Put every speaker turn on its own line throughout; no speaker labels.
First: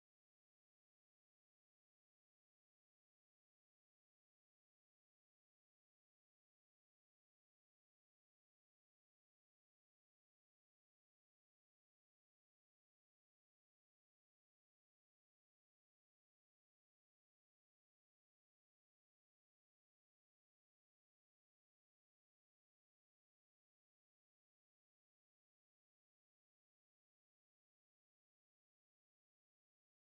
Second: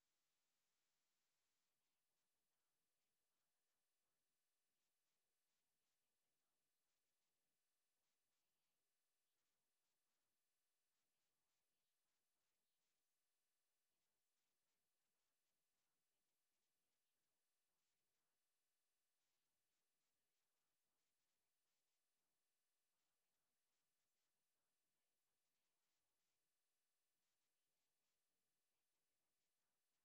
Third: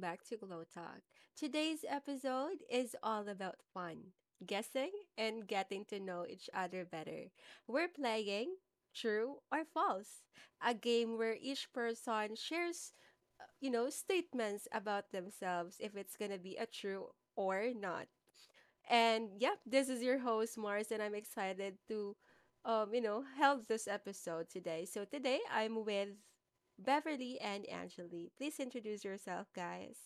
back to Glow Talk. Today's episode is all about fun, guessing, and getting to know each other better. We're playing True or False, a game where each person shares, statements about themselves if it's going to be a true or not. And yeah, this is your host Mars, and I'm excited to, help this episode today. So today I'm with Beverly and Angeli. Please introduce yourself, guys.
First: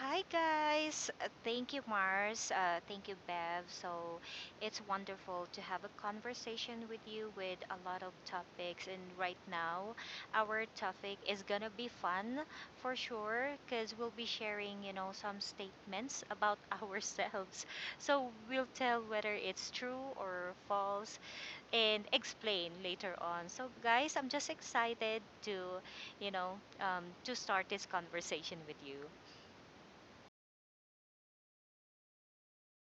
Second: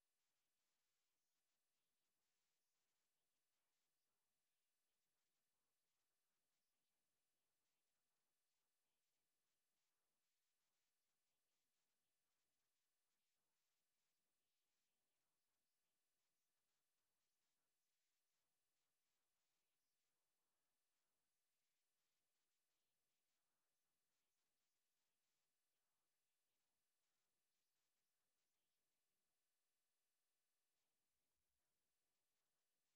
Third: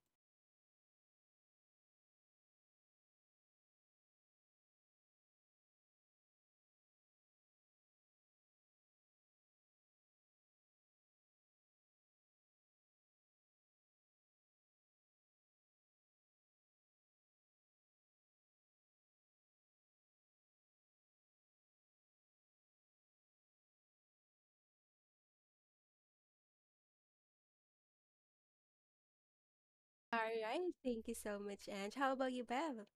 Hi guys. Thank you, Mars. Thank you, Bev. So it's wonderful to have a conversation with you with a lot of topics. And right now, our topic is gonna be fun for sure, cause we'll be sharing, some statements about ourselves. So we'll tell whether it's true or false, and explain later on. So guys, I'm just excited to start this conversation with you.
All right, thank you so much, Ange. How about you, Bev?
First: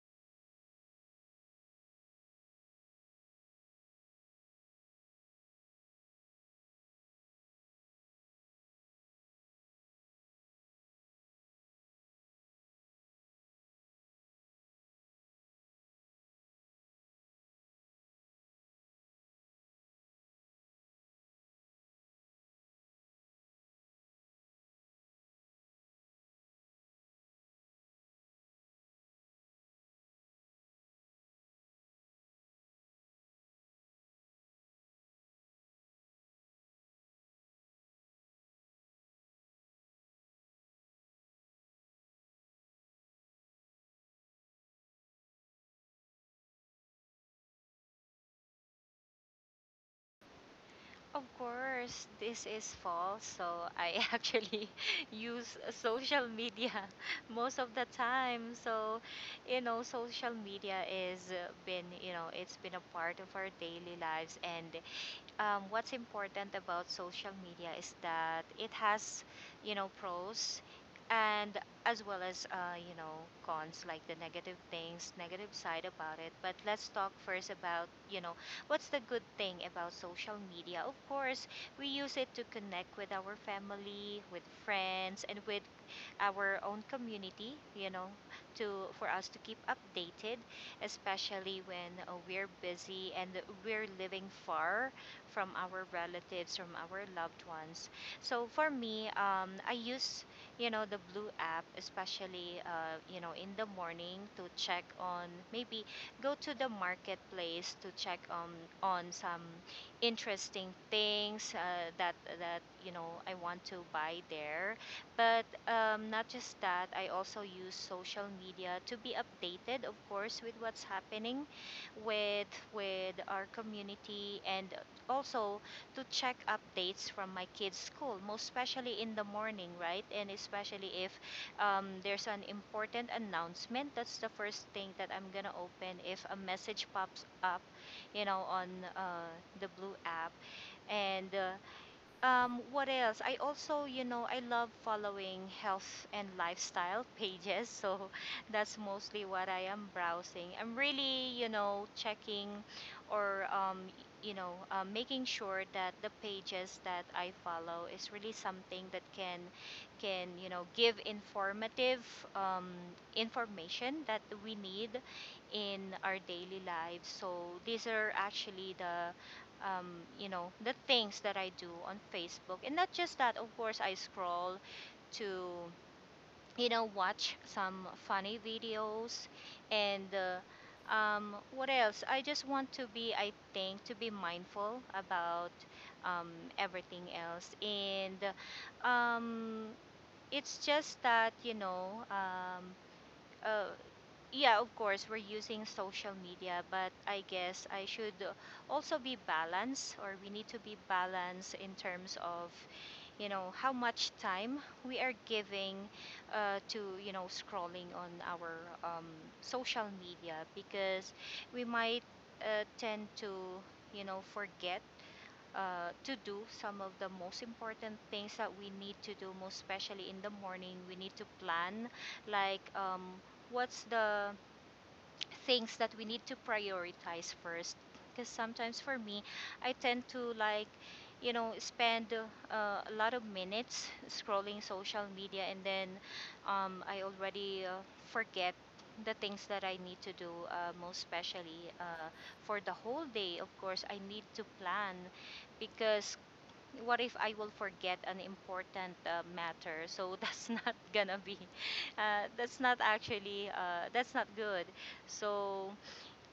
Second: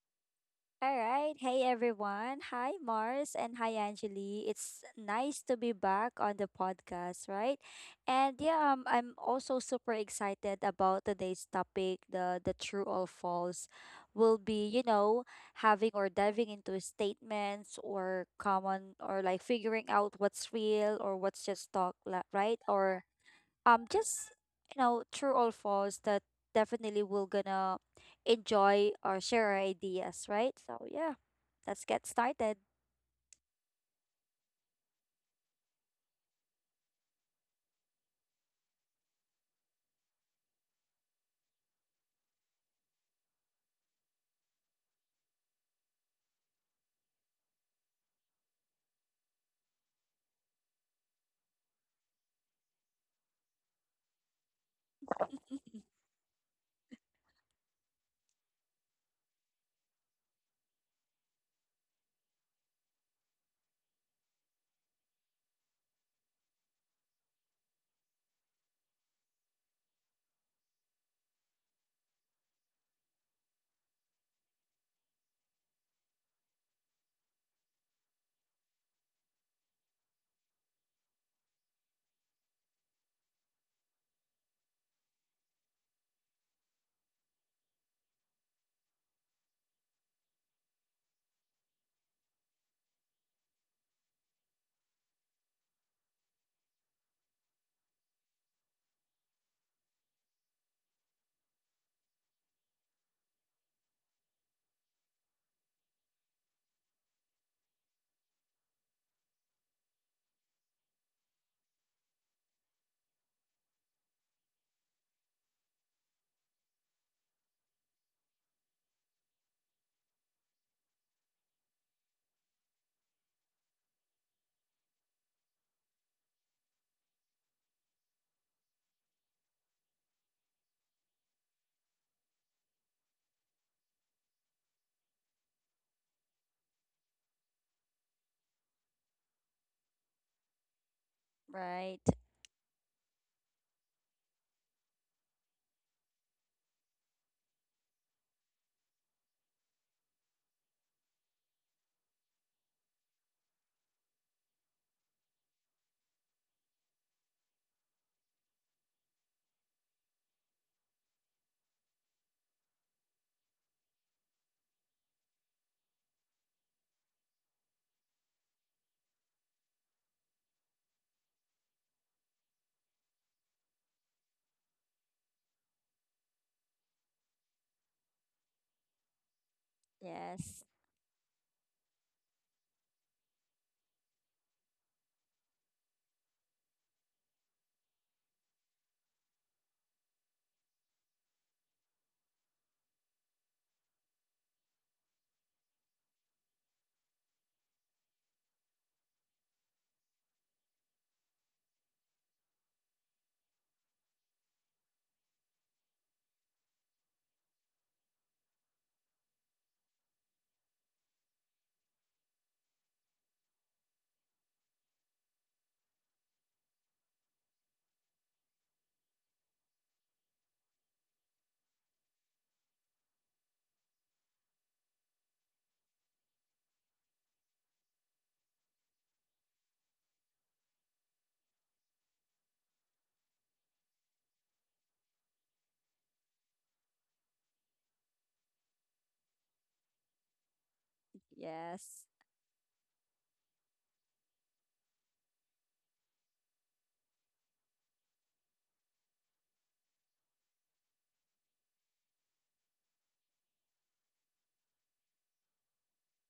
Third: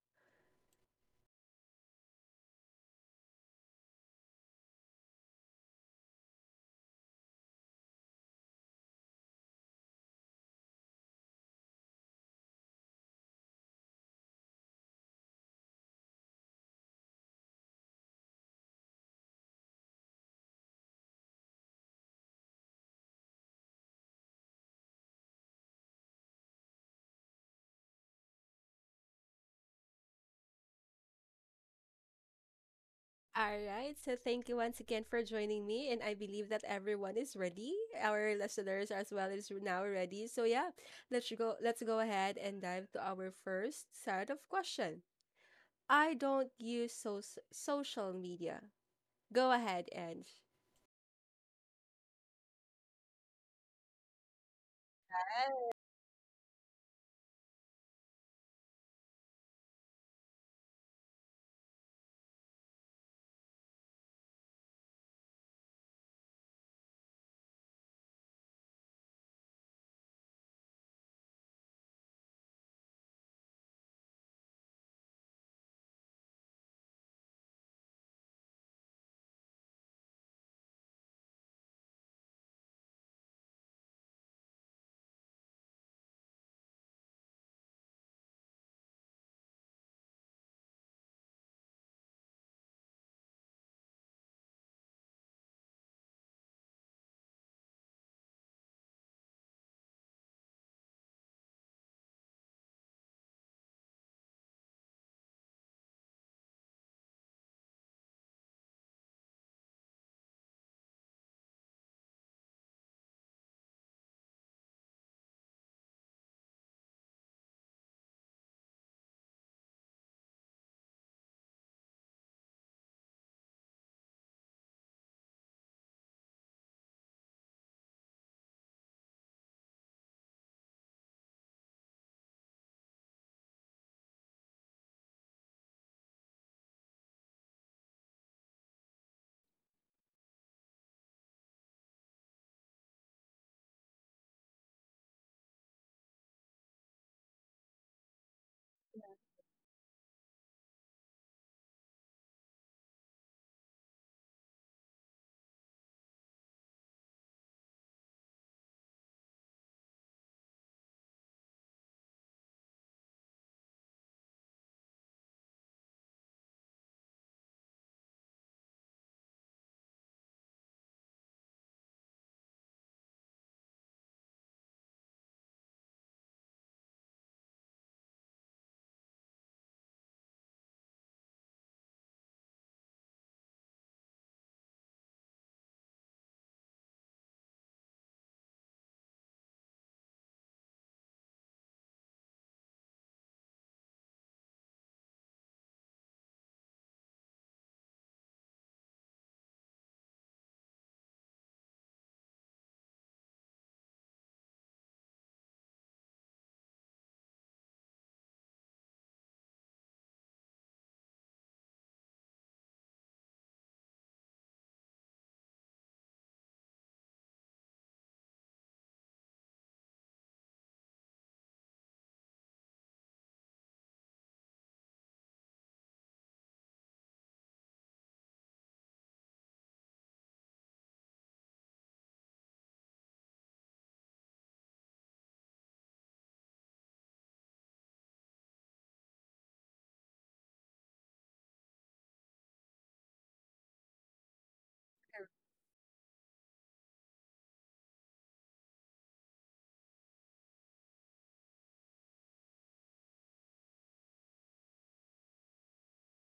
All right. Hey, everyone. Hi, Mars. And hi, Angeli. It's nice to be back on the podcast, right? And yeah, I'm also super excited about today's topic. The true or false will be, you know, having or diving into statements, or common, or like figuring out what's real or what's just talk, right? Or just, you know, true or false that definitely we're gonna enjoy or share our ideas, right? So yeah, let's get started.
All right, so thank you once again for joining me, and I believe that everyone is ready. Our listeners as well is now ready. So yeah, let's go. Let's go ahead and dive to our first set of question. I don't use social media. Go ahead, Ange.
Of course, this is false. So I actually use social media most of the time. So, social media is been, you know, it's been a part of our daily lives. And what's important about social media is that it has, pros, and as well as, cons, like the negative things, negative side about it. But let's talk first about, what's the good thing about social media? Of course, we use it to connect with our family, with friends, and with our own community, you know, to for us to keep updated, especially when we're busy and we're living far from our relatives, from our loved ones. So for me, I use, the Blue app, especially, in the morning, to check on, maybe go to the marketplace to check on some interesting things, that that you know I want to buy there. But not just that, I also use social media to be updated, of course, with what's happening with with our community, and also to check updates from my kids' school, most especially in the morning, right? And especially if there's an important announcement, that's the first thing that I'm gonna open if a message pops up, on uh, the Blue app. And uh,
Right.
um, what else? I also, you know, I love following health and lifestyle pages. So that's mostly what I am browsing. I'm really, checking, or, making sure that the pages that I follow is really something that can give informative um, information that we need in our daily lives. So these are actually the, um, the things that I do on Facebook. And not just that, of course, I scroll to, watch some funny videos and. Uh,
Yes,
um, what else? I just want to be, I think, to be mindful about um, everything else. And um, it's just that, uh, yeah, of course, we're using social media, but I guess I should also be balanced, or we need to be balanced in terms of, how much time we are giving, to, scrolling on our um, social media, because we might tend to, forget, to do some of the most important things that we need to do. Most especially in the morning, we need to plan, like what's the things that we need to prioritize first, because sometimes for me I tend to, like, spend a lot of minutes scrolling social media, and then I already forget the things that I need to do, most especially
yes,
for the whole day. Of course I need to plan, because what if I will forget an important matter? So that's not gonna be, that's not actually, that's not good. So,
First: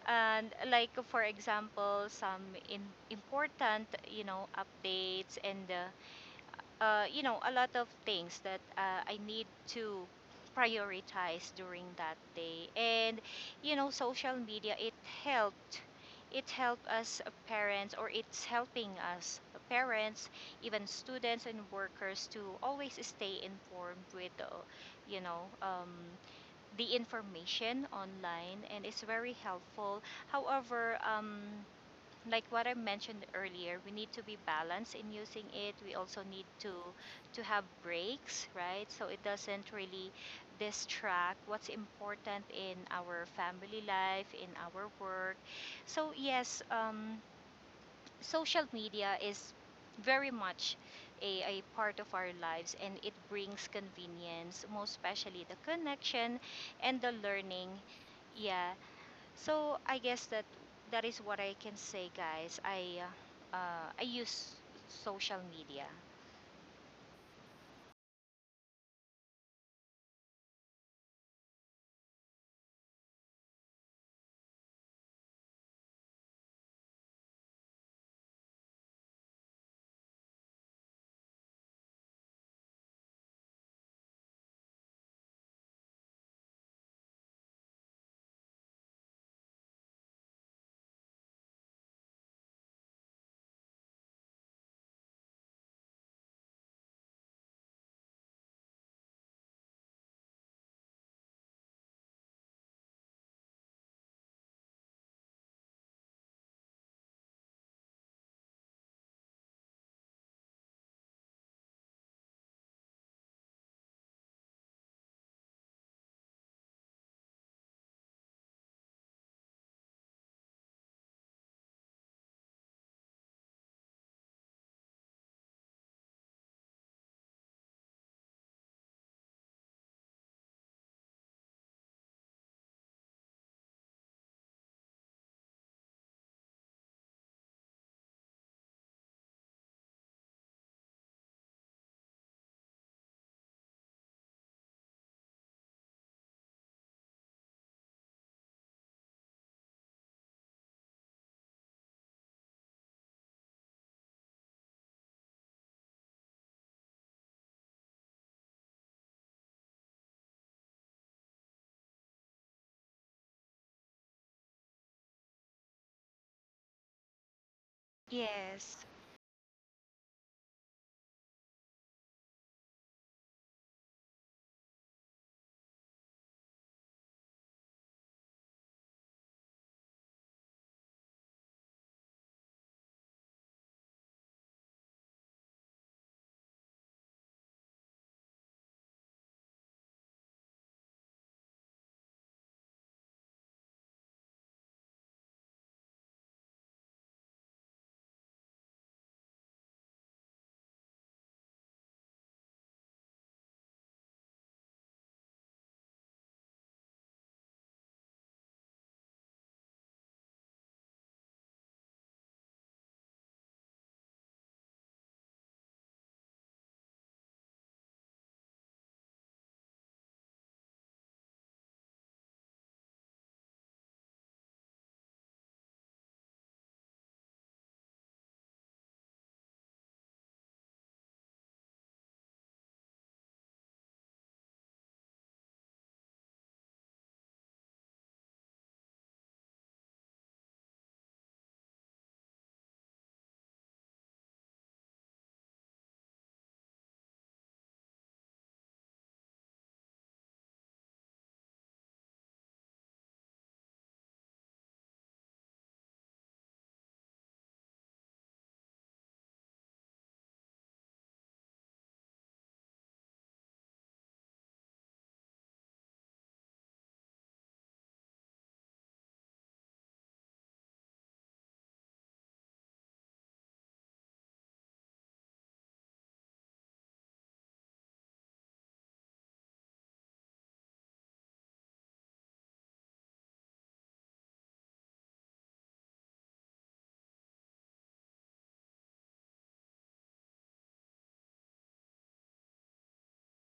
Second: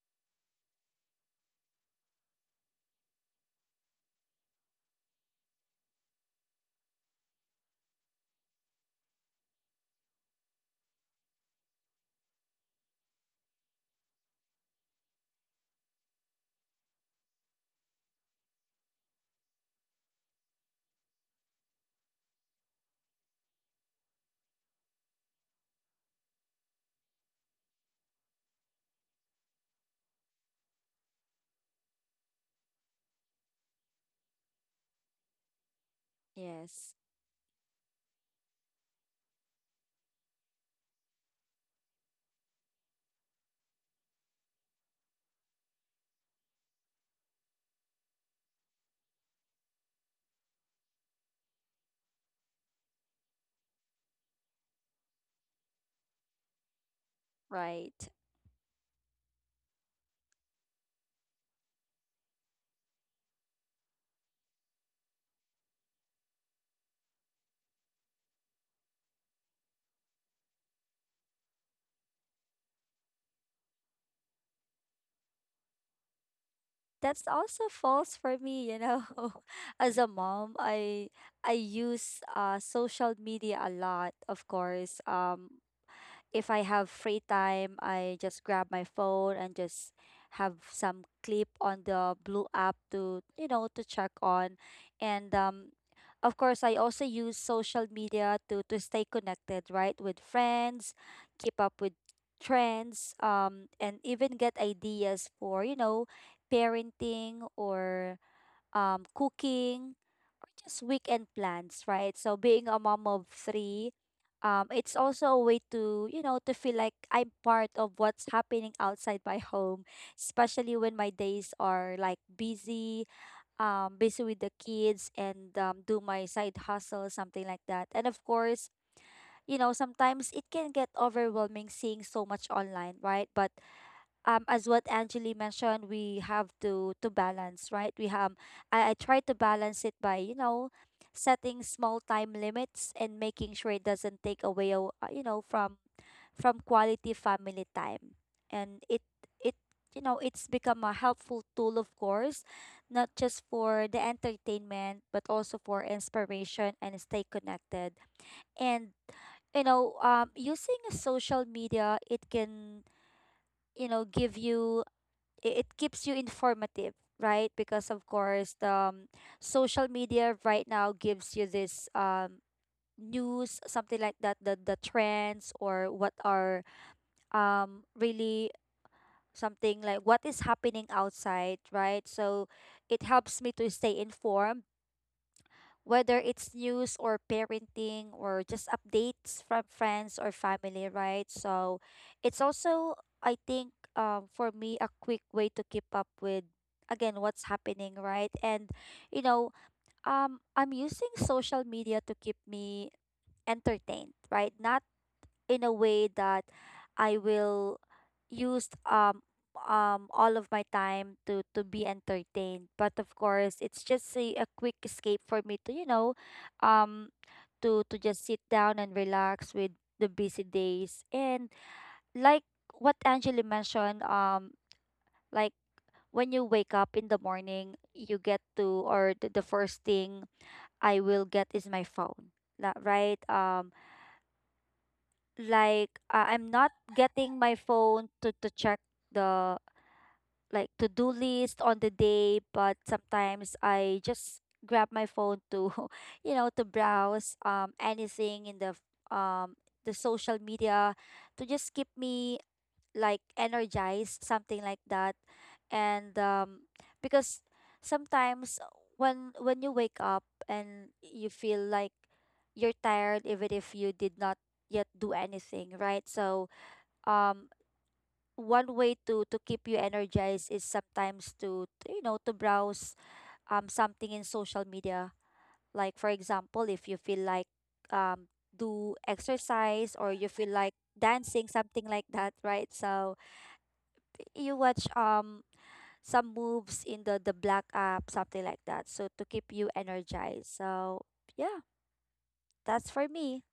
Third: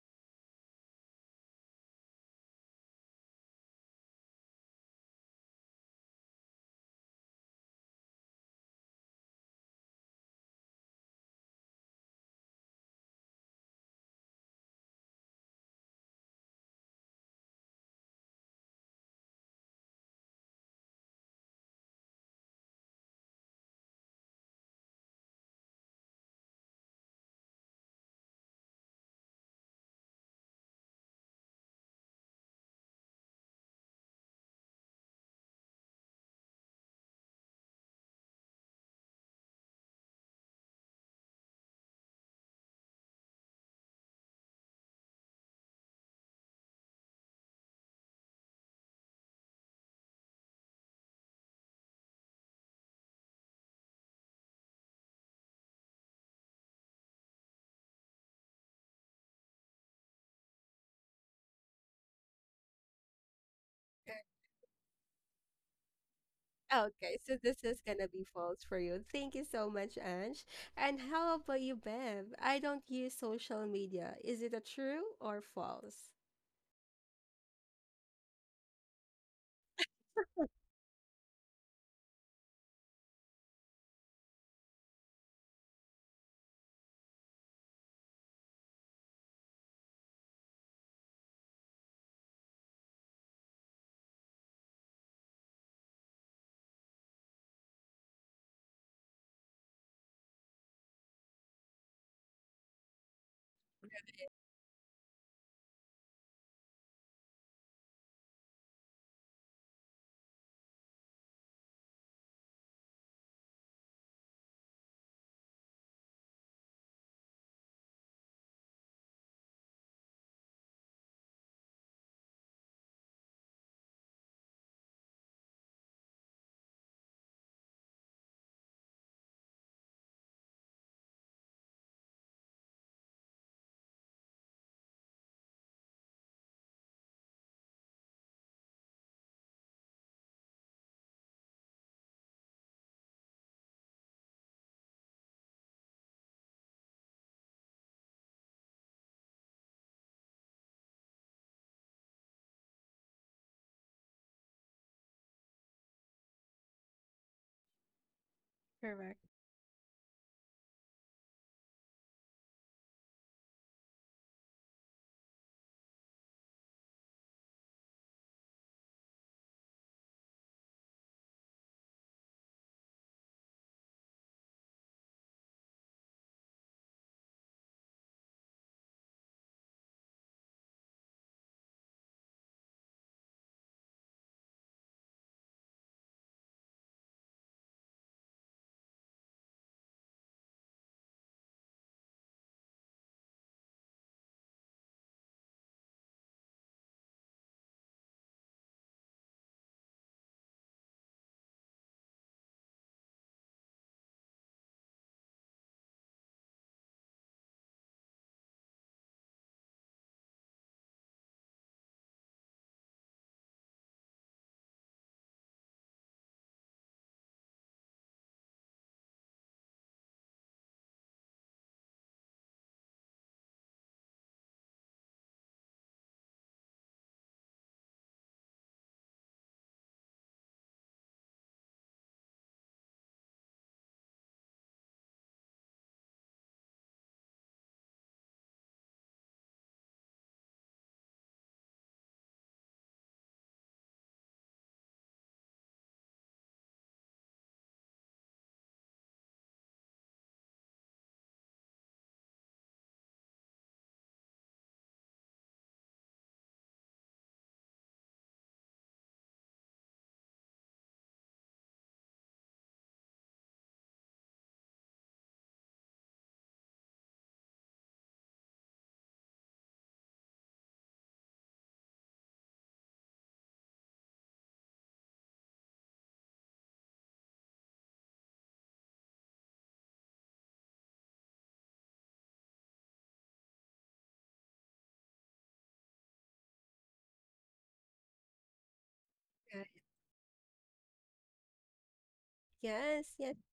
and like for example, some in, important, updates, and a lot of things that I need to prioritize during that day. And, social media, it helped. It helped us, parents, or it's helping us parents, even students and workers, to always stay informed with, you know, um, the information online, and it's very helpful. However, like what I mentioned earlier, we need to be balanced in using it. We also need to
yes.
to have breaks, right? So it doesn't really distract what's important in our family life, in our work. So yes, social media is very much a part of our lives, and it brings convenience, most especially the connection and the learning,
Right.
yeah. So I guess that is what I can say, guys. I use social media.
Okay, so this is gonna be false for you. Thank you so much, Ange. And how about you, Bev? I don't use social media. Is it a true or false?
That's also false for me, you know. As a mom, I use social media a lot, of course. If I have free time, I just grab my phone and just have some clip on the blue app to, you know, to check on. And of course, I also use social media to stay connected, right, with friends, keep up with trends, and even get ideas for, you know, parenting, or cooking, or just weekend plans, right? So being a mom of 3, it's also a way to, you know, to feel like I'm part of what's happening outside my home, especially when my days are like busy, busy with the kids, and do my side hustle, something like that. And of course, you know, sometimes it can get overwhelming seeing so much online, right? But as what Angeli mentioned, we have to balance, right? We have, I try to balance it by, you know, setting small time limits and making sure it doesn't take away you know, from quality family time. And it you know, it's become a helpful tool, of course, not just for the entertainment, but also for inspiration and stay connected. And
Correct.
you know, using social media, it can, you know, give you, it keeps you informative, right? Because of course the
Yes.
social media right now gives you this news, something like that, the trends, or what are really something like what is happening outside, right? So it helps me to stay informed, whether it's news or parenting or just updates from friends or family, right? So it's also, I think, for me, a quick way to keep up with, again, what's happening, right? And, you know, I'm using social media to keep me entertained, right? Not in a way that I will use all of my time to be entertained. But of course, it's just a quick escape for me to, you know, um to just sit down and relax with the busy days. And like what Angela mentioned, like when you wake up in the morning, you get to, or the first thing I will get is my phone. Right? Like I'm not getting my phone to check the, like, to do list on the day, but sometimes I just grab my phone to you know, to browse anything in um the social media, to just keep me like energized, something like that. And because sometimes when you wake up and you feel like you're tired, even if you did not yet do anything, right? So um one way to keep you energized is sometimes to you know, to browse something in social media. Like, for example, if you feel like um do exercise, or you feel like dancing, something like that, right? So you watch some moves in the black app, something like that. So to keep you
Okay.
energized. So yeah, that's for
Yes, yes.
me.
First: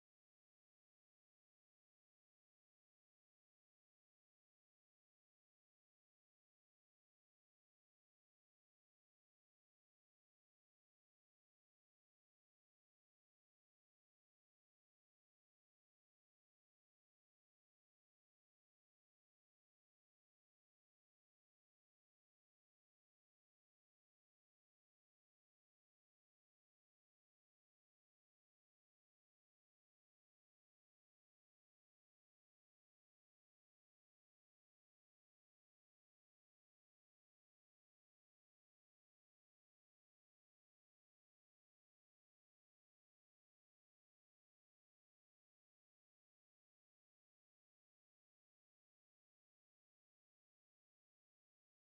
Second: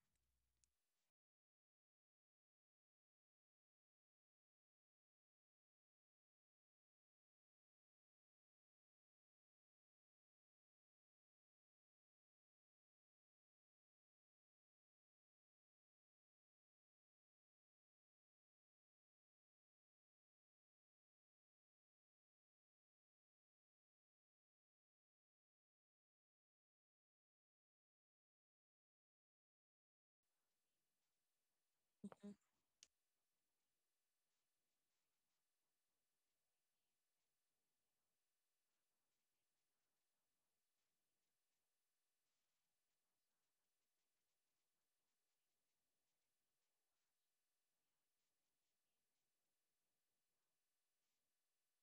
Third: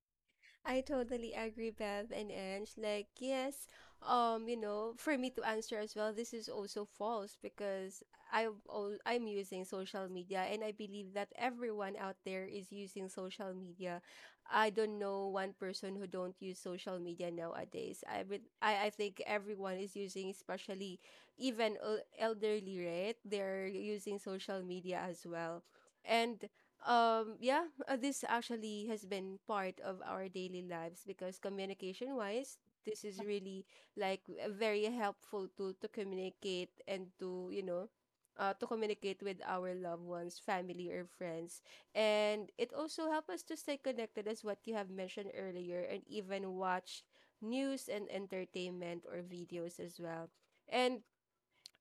I totally agree, Bev and Ange. Like, yes, for me to answer as well, this is also false because I I'm using social media, and I believe that everyone out there is using social media. I don't know one person who don't use social media nowadays. I think everyone is using, especially even elderly, right? They're using social media as well. And yeah, this actually has been part of our daily lives because communication
Mhm.
wise, this is really like a very helpful tool to communicate and to communicate with our loved ones, family, or friends. And it also helps us to stay connected, as what you have mentioned earlier, and even watch news and entertainment or videos as well. And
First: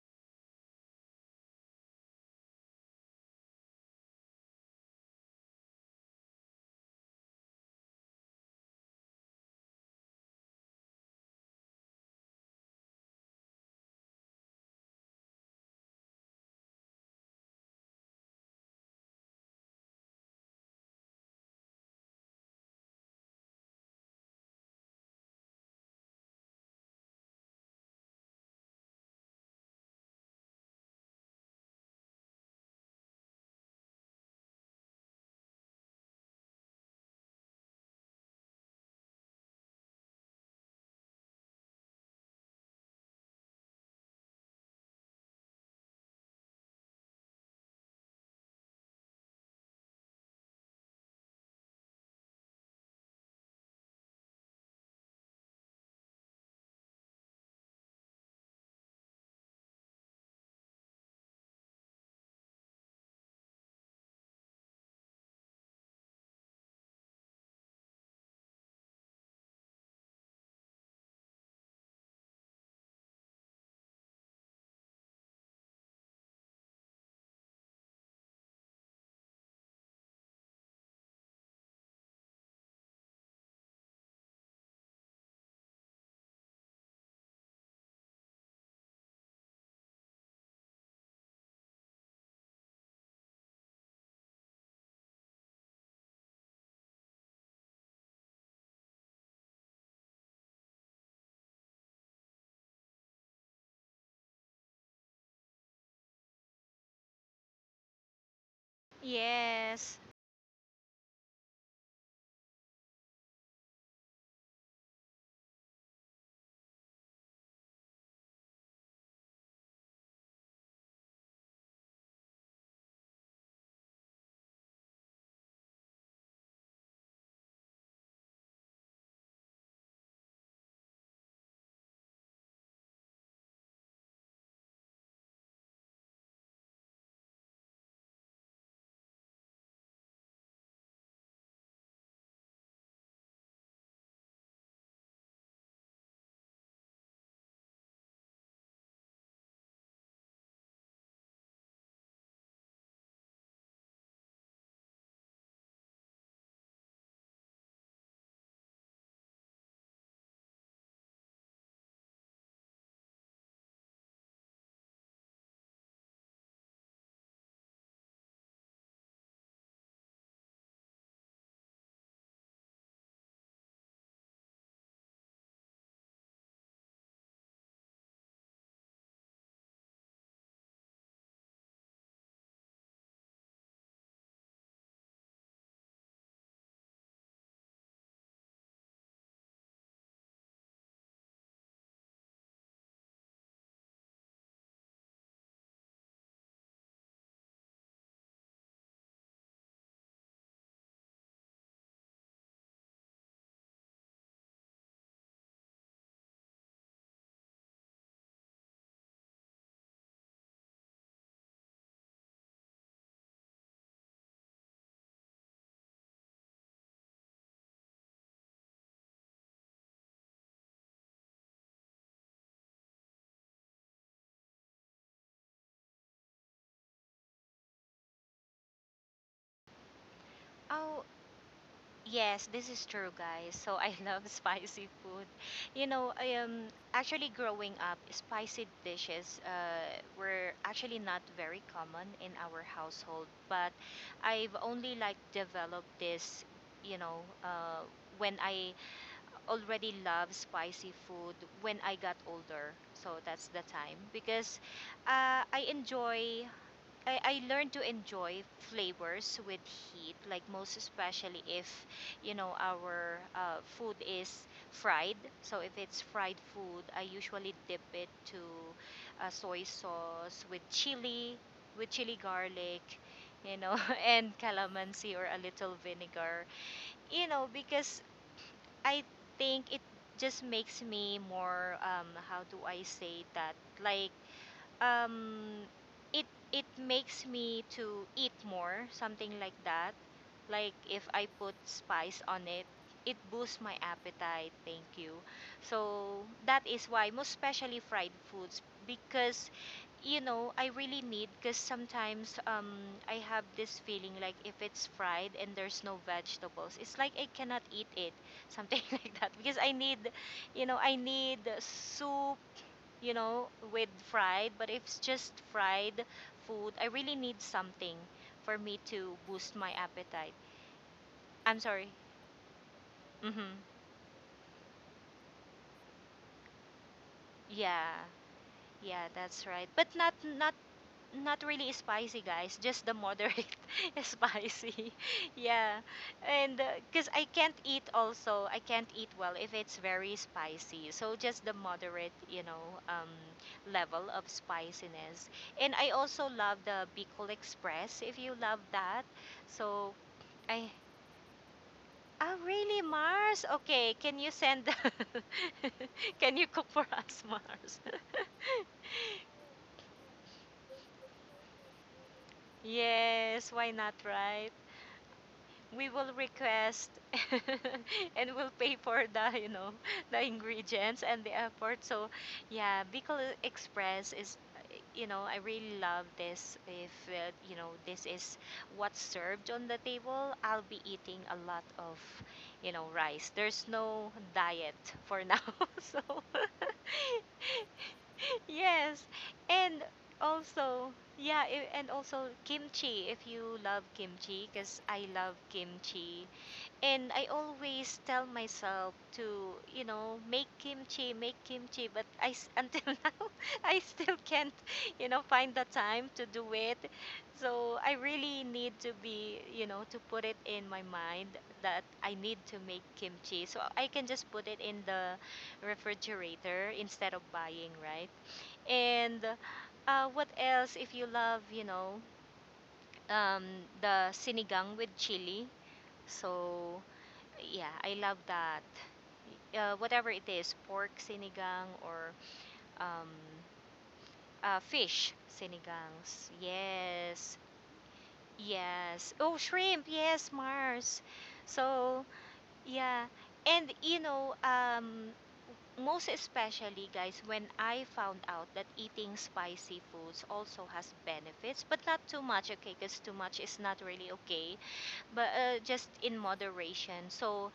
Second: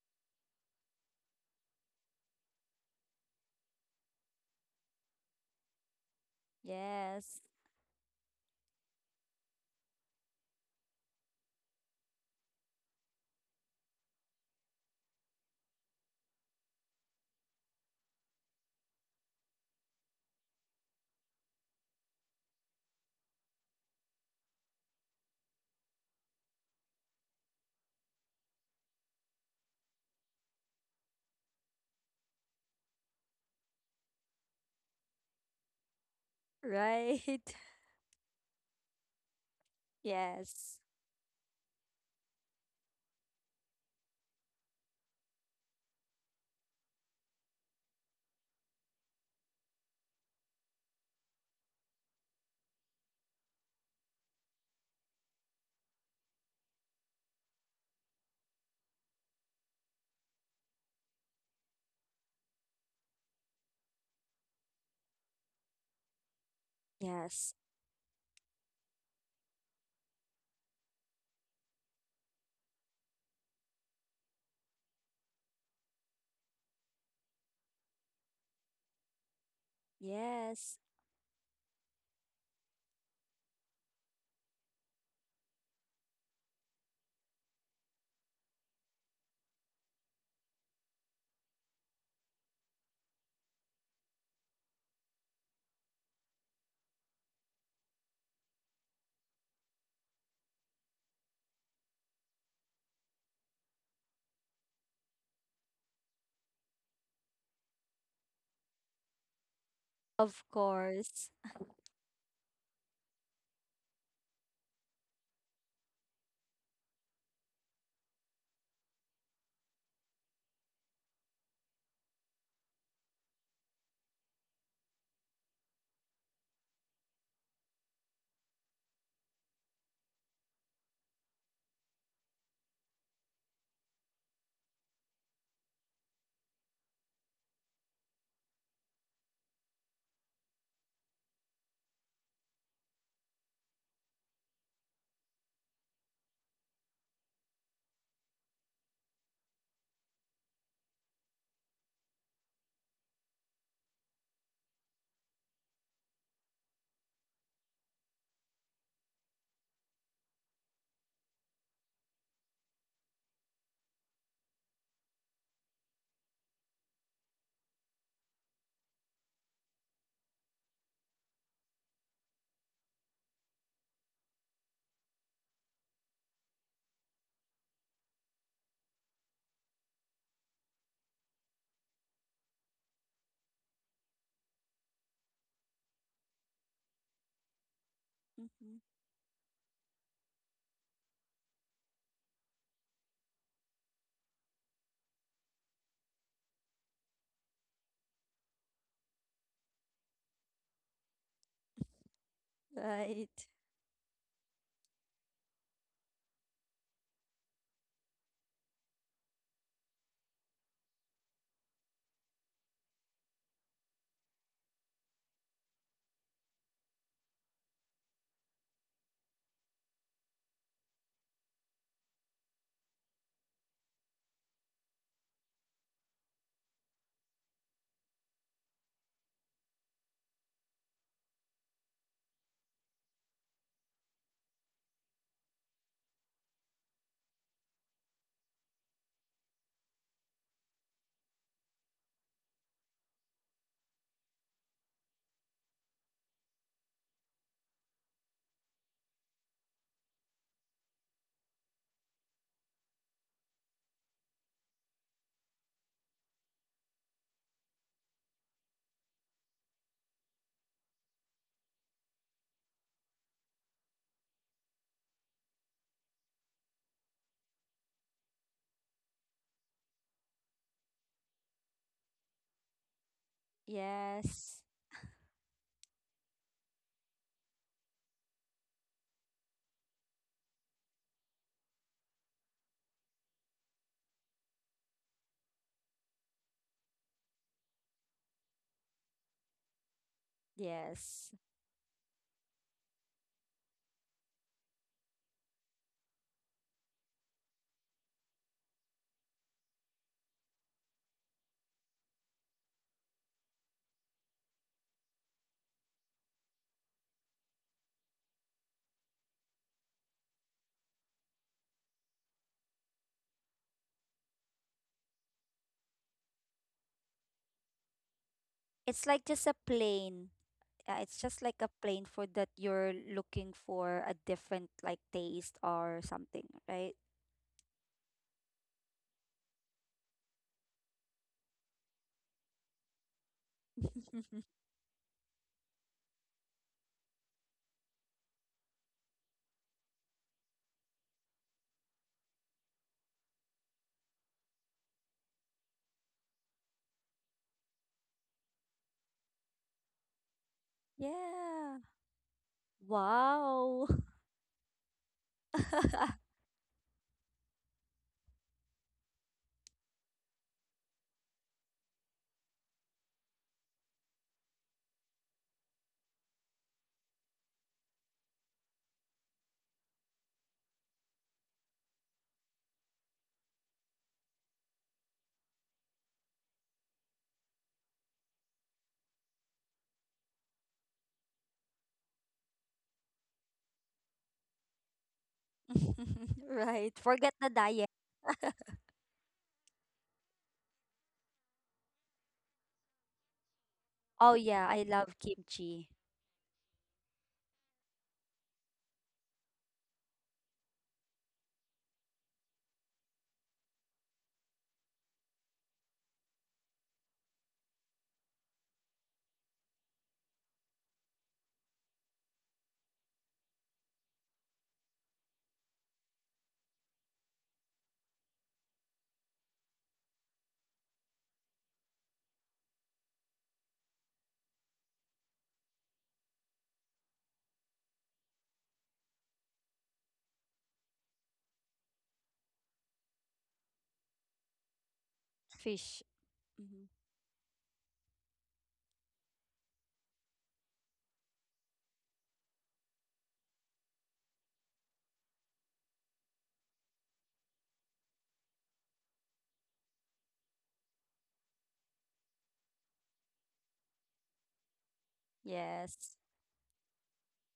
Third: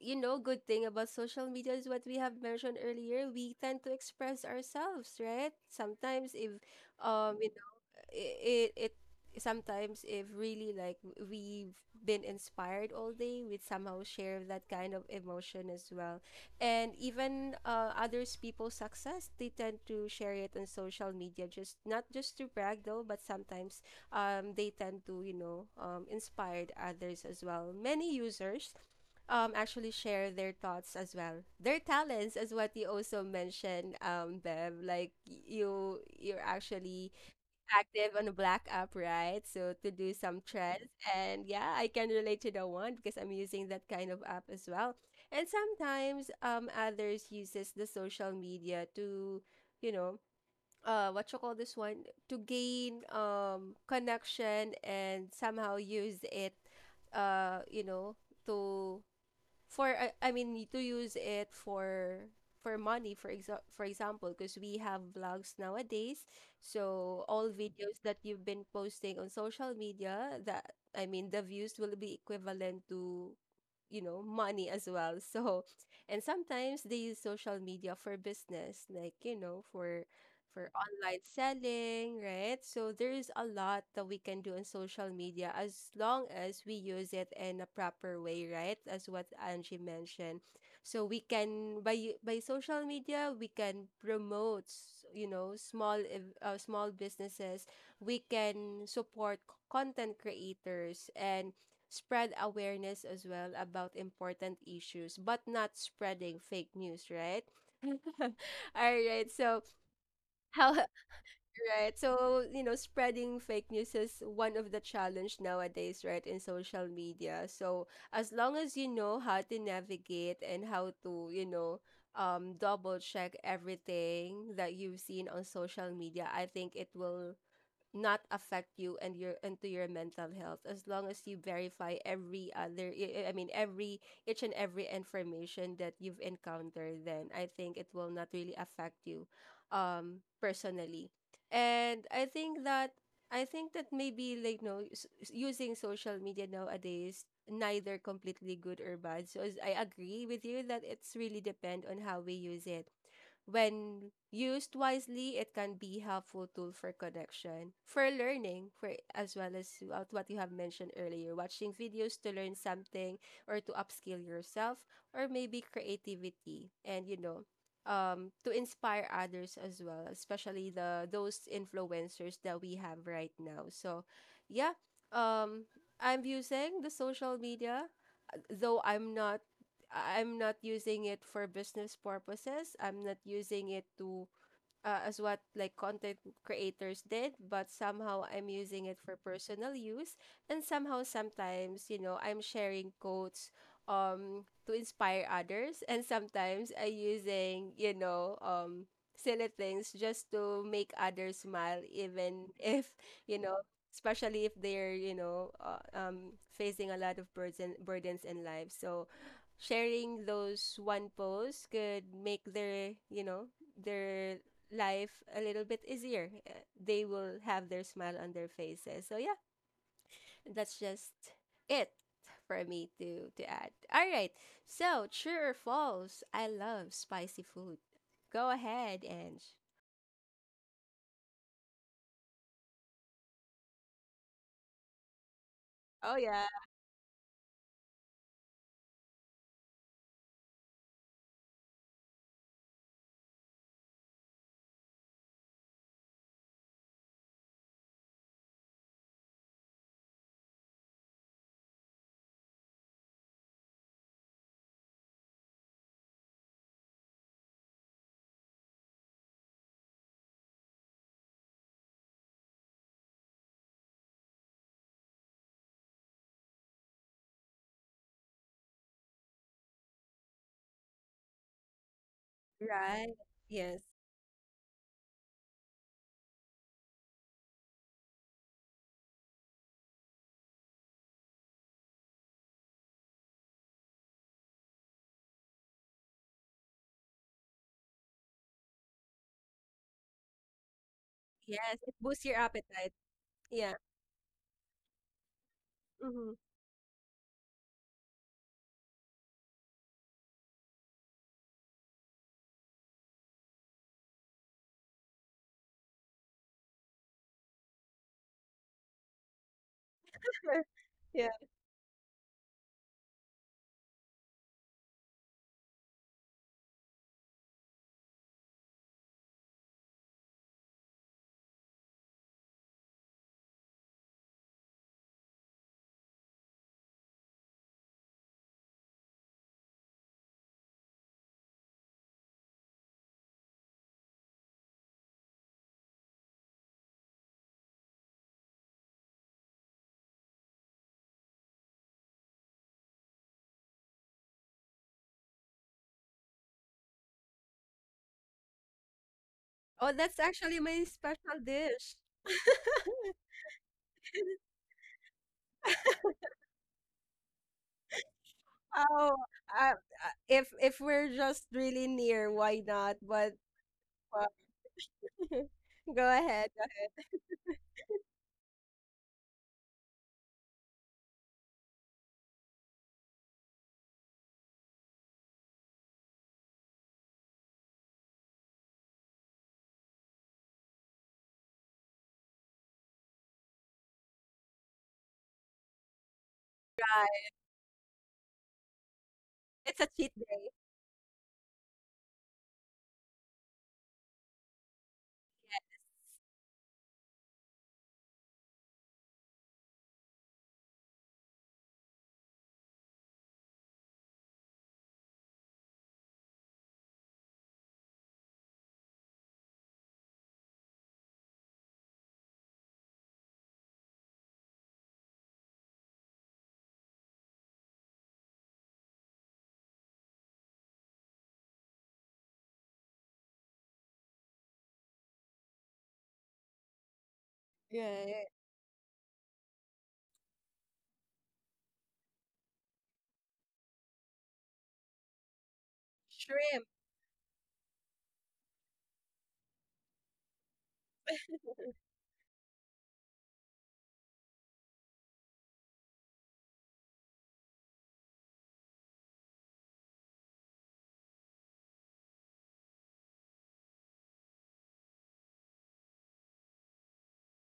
you know, good thing about social media is what we have mentioned earlier. We tend to express ourselves, right? Sometimes, if
Yes.
you it it sometimes if really like we've been inspired all day, we'd somehow share that kind of emotion as well. And even others people's success, they tend to share it on social media, just not just to brag though, but sometimes they tend to, inspire others as well. Many users actually share their thoughts as well, their talents, as what you also mentioned, Bev. Like you're actually
Right.
active on the Black app, right? So to do some
Yes.
trends. And yeah, I can relate to the one because I'm using that kind of app as well. And sometimes others uses the social media to, you know, what you call this one? To gain connection and somehow use it, uh, you know, to I mean to use it for money for for example, because we have vlogs nowadays. So all
Yes.
videos that you've been posting on social media, that I mean, the views will be equivalent to, money as well. So, and sometimes they use social media for business, like, you know, for
Yes.
online selling, right? So there is a lot that we can do on social media as long as we use it in a proper way, right? As what Angie mentioned. So we can, by social media, we can promote, small businesses. We can support content creators and spread awareness as well about important issues, but not spreading fake news, right? All right. So
Yes.
Of
how
course.
right? So spreading fake news is one of the challenge nowadays, right, in social media. So as long as you know how to navigate and how to, double check everything that you've seen on social media, I think it will not affect you and your and to your mental health, as long as you verify every other I mean, every each and every information that you've encountered. Then I think it will not really affect you personally. And I think that maybe like no, using social media nowadays neither completely good or bad. So as I agree with you, that it's really depend on how we use it. When used wisely, it can be helpful tool for connection, for learning, for, as well, as what you have mentioned earlier, watching videos to learn something or to upskill yourself, or maybe creativity and, to inspire others as well, especially the those influencers that we have right now. So yeah, um, I'm using the social media, though I'm not using it for business purposes. I'm not using it to as what like content creators did, but somehow I'm
Mhm.
using it for personal use, and somehow sometimes, I'm sharing quotes to inspire others, and sometimes I using, silly things just to make others smile, even if, you
Right.
know especially if they're, facing a lot of burdens in life. So sharing those one post could make their you know their life a little bit easier. They will have their smile on their faces. So yeah, that's just it for me to add. All right. So, true or false? I love spicy food. Go ahead, Ange.
Oh, yes, this is true, guys. So I love spicy food.
Oh
I
yeah,
actually, growing up, spicy dishes were actually not very common in our household, but I've only, like, developed this, you know, uh, when I already love spicy food, when I got older. So that's the time, because I enjoy. I learned to enjoy flavors with heat, like, most especially if, our food is fried. So if it's fried food, I usually dip it to soy sauce with chili garlic,
right.
you
Yes.
know, and
Yes.
calamansi, or a little vinegar, because I think it just makes me more, how do I say that, like, um it it makes me to eat more, something like that, like if I
Yes.
put
Yes, it boosts
spice
your
on it,
appetite.
it boosts
Yeah.
my appetite. Thank you. So
Hmm.
that is why, most especially fried foods, because I really need, because sometimes I have this feeling, like if it's fried and there's no vegetables, it's like I cannot eat it, something like that, because i need you know i
Yeah.
need soup, with fried. But if it's just fried food, I really need something for me
It's
to
like just a
boost my
plane.
appetite.
Yeah, it's just
I'm
like a
sorry.
plain food that you're looking
Mhm.
for a different, like, taste or something, right?
Yeah. Yeah, that's right. But not really spicy, guys. Just the moderate, spicy. Yeah. And because I can't eat also, I can't eat well if it's very spicy. So just the moderate, um, level of spiciness. And I also love the Bicol Express, if you love that.
Oh,
So
that's actually
I.
my special
Yeah.
dish.
Oh, really, Mars?
Wow.
Okay, can you send. Can you cook for us, Mars?
Oh, uh, if we're just really near, why not? But
Yes, why not,
uh,
right? We
go
will
ahead.
request. And we'll pay for the you know the ingredients and the effort. So yeah, Bicol Express is, I really love this. If you know, this is what's served on the table, I'll be eating a lot of, rice. There's no diet for now. So
Right.
Right.
Forget the diet.
yes.
It's
And
a cheat day.
also, yeah, and also kimchi, if you love
Oh
kimchi,
yeah,
because
I
I
love
love
kimchi.
kimchi. And I always tell myself to, make kimchi, but until now I still can't, find the time to do it. So I really need to be, you know, to put it in my mind, that I need to make kimchi. So I can just put it in the refrigerator instead of buying, right? And what else, if you love, um, the sinigang with chili? So, yeah, I love
Right.
that. Whatever it is, pork sinigang, or um, fish
Fish.
sinigangs.
Shrimp,
Mhm.
Yes, yes. Oh, shrimp. Yes, Mars. So, yeah. And, most especially, guys, when I found out that eating spicy foods also has benefits, but not too much, okay, because too much is not really okay, but just
Yes.
in moderation. So,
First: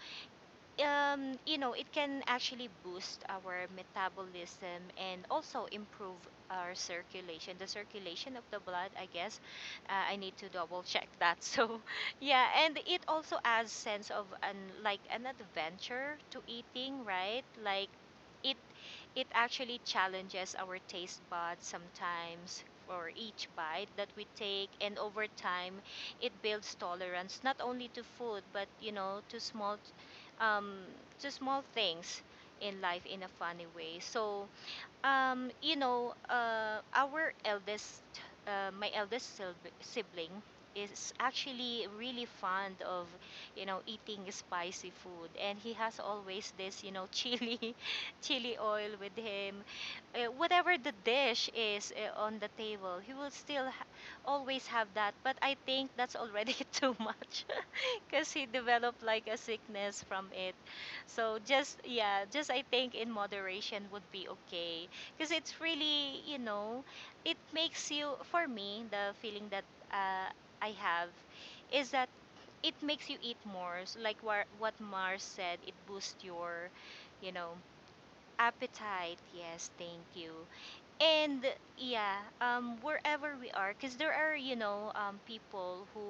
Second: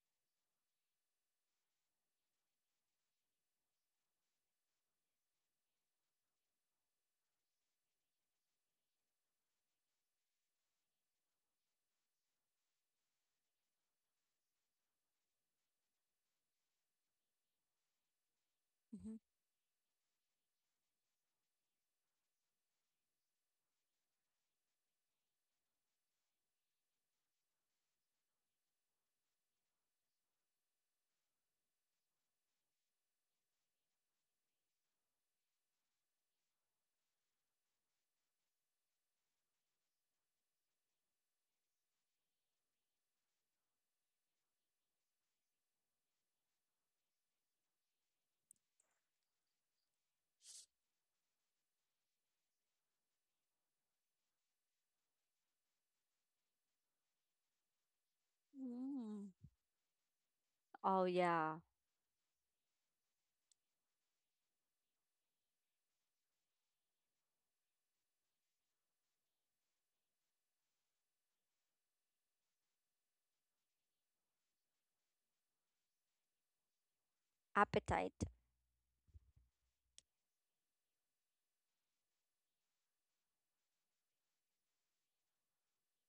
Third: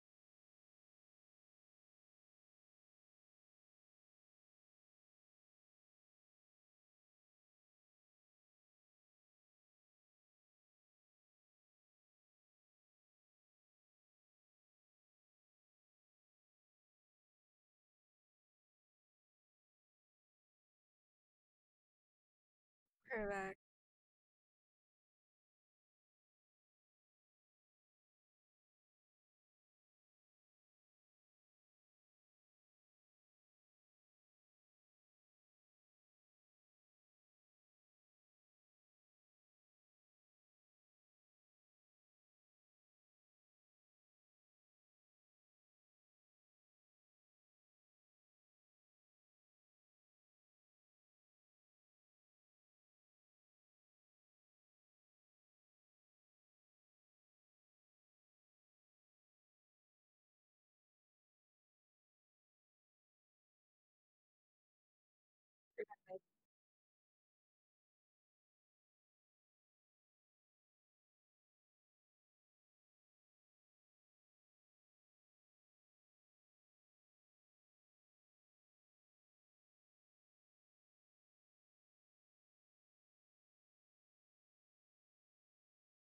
it can actually boost our metabolism, and also improve our circulation, the circulation of the blood, I guess. I need to double check that. So, yeah, and it also adds sense of an, like, an adventure to eating, right? Like it
Mhm.
it actually challenges our taste buds sometimes, for each
correct.
bite that we take, and over time it builds tolerance, not only to food but, um, to small things in life, in a funny way. So, um, you know, uh, our eldest, my eldest sibling is actually really fond of, eating spicy food. And he has always this, chili, chili oil with him. Whatever the dish is on the table, he will still always have that. But I think that's already too much, because he developed like
Mm.
a sickness from it.
Oh
So
yeah.
just, yeah, just I think in moderation would be okay, because it's really, it makes you, for me, the feeling that uh, I have is that it makes you eat more. So like what Mars said, it boosts your, you know
Appetite.
appetite. Yes, thank you. And yeah, wherever we are, because there are, people who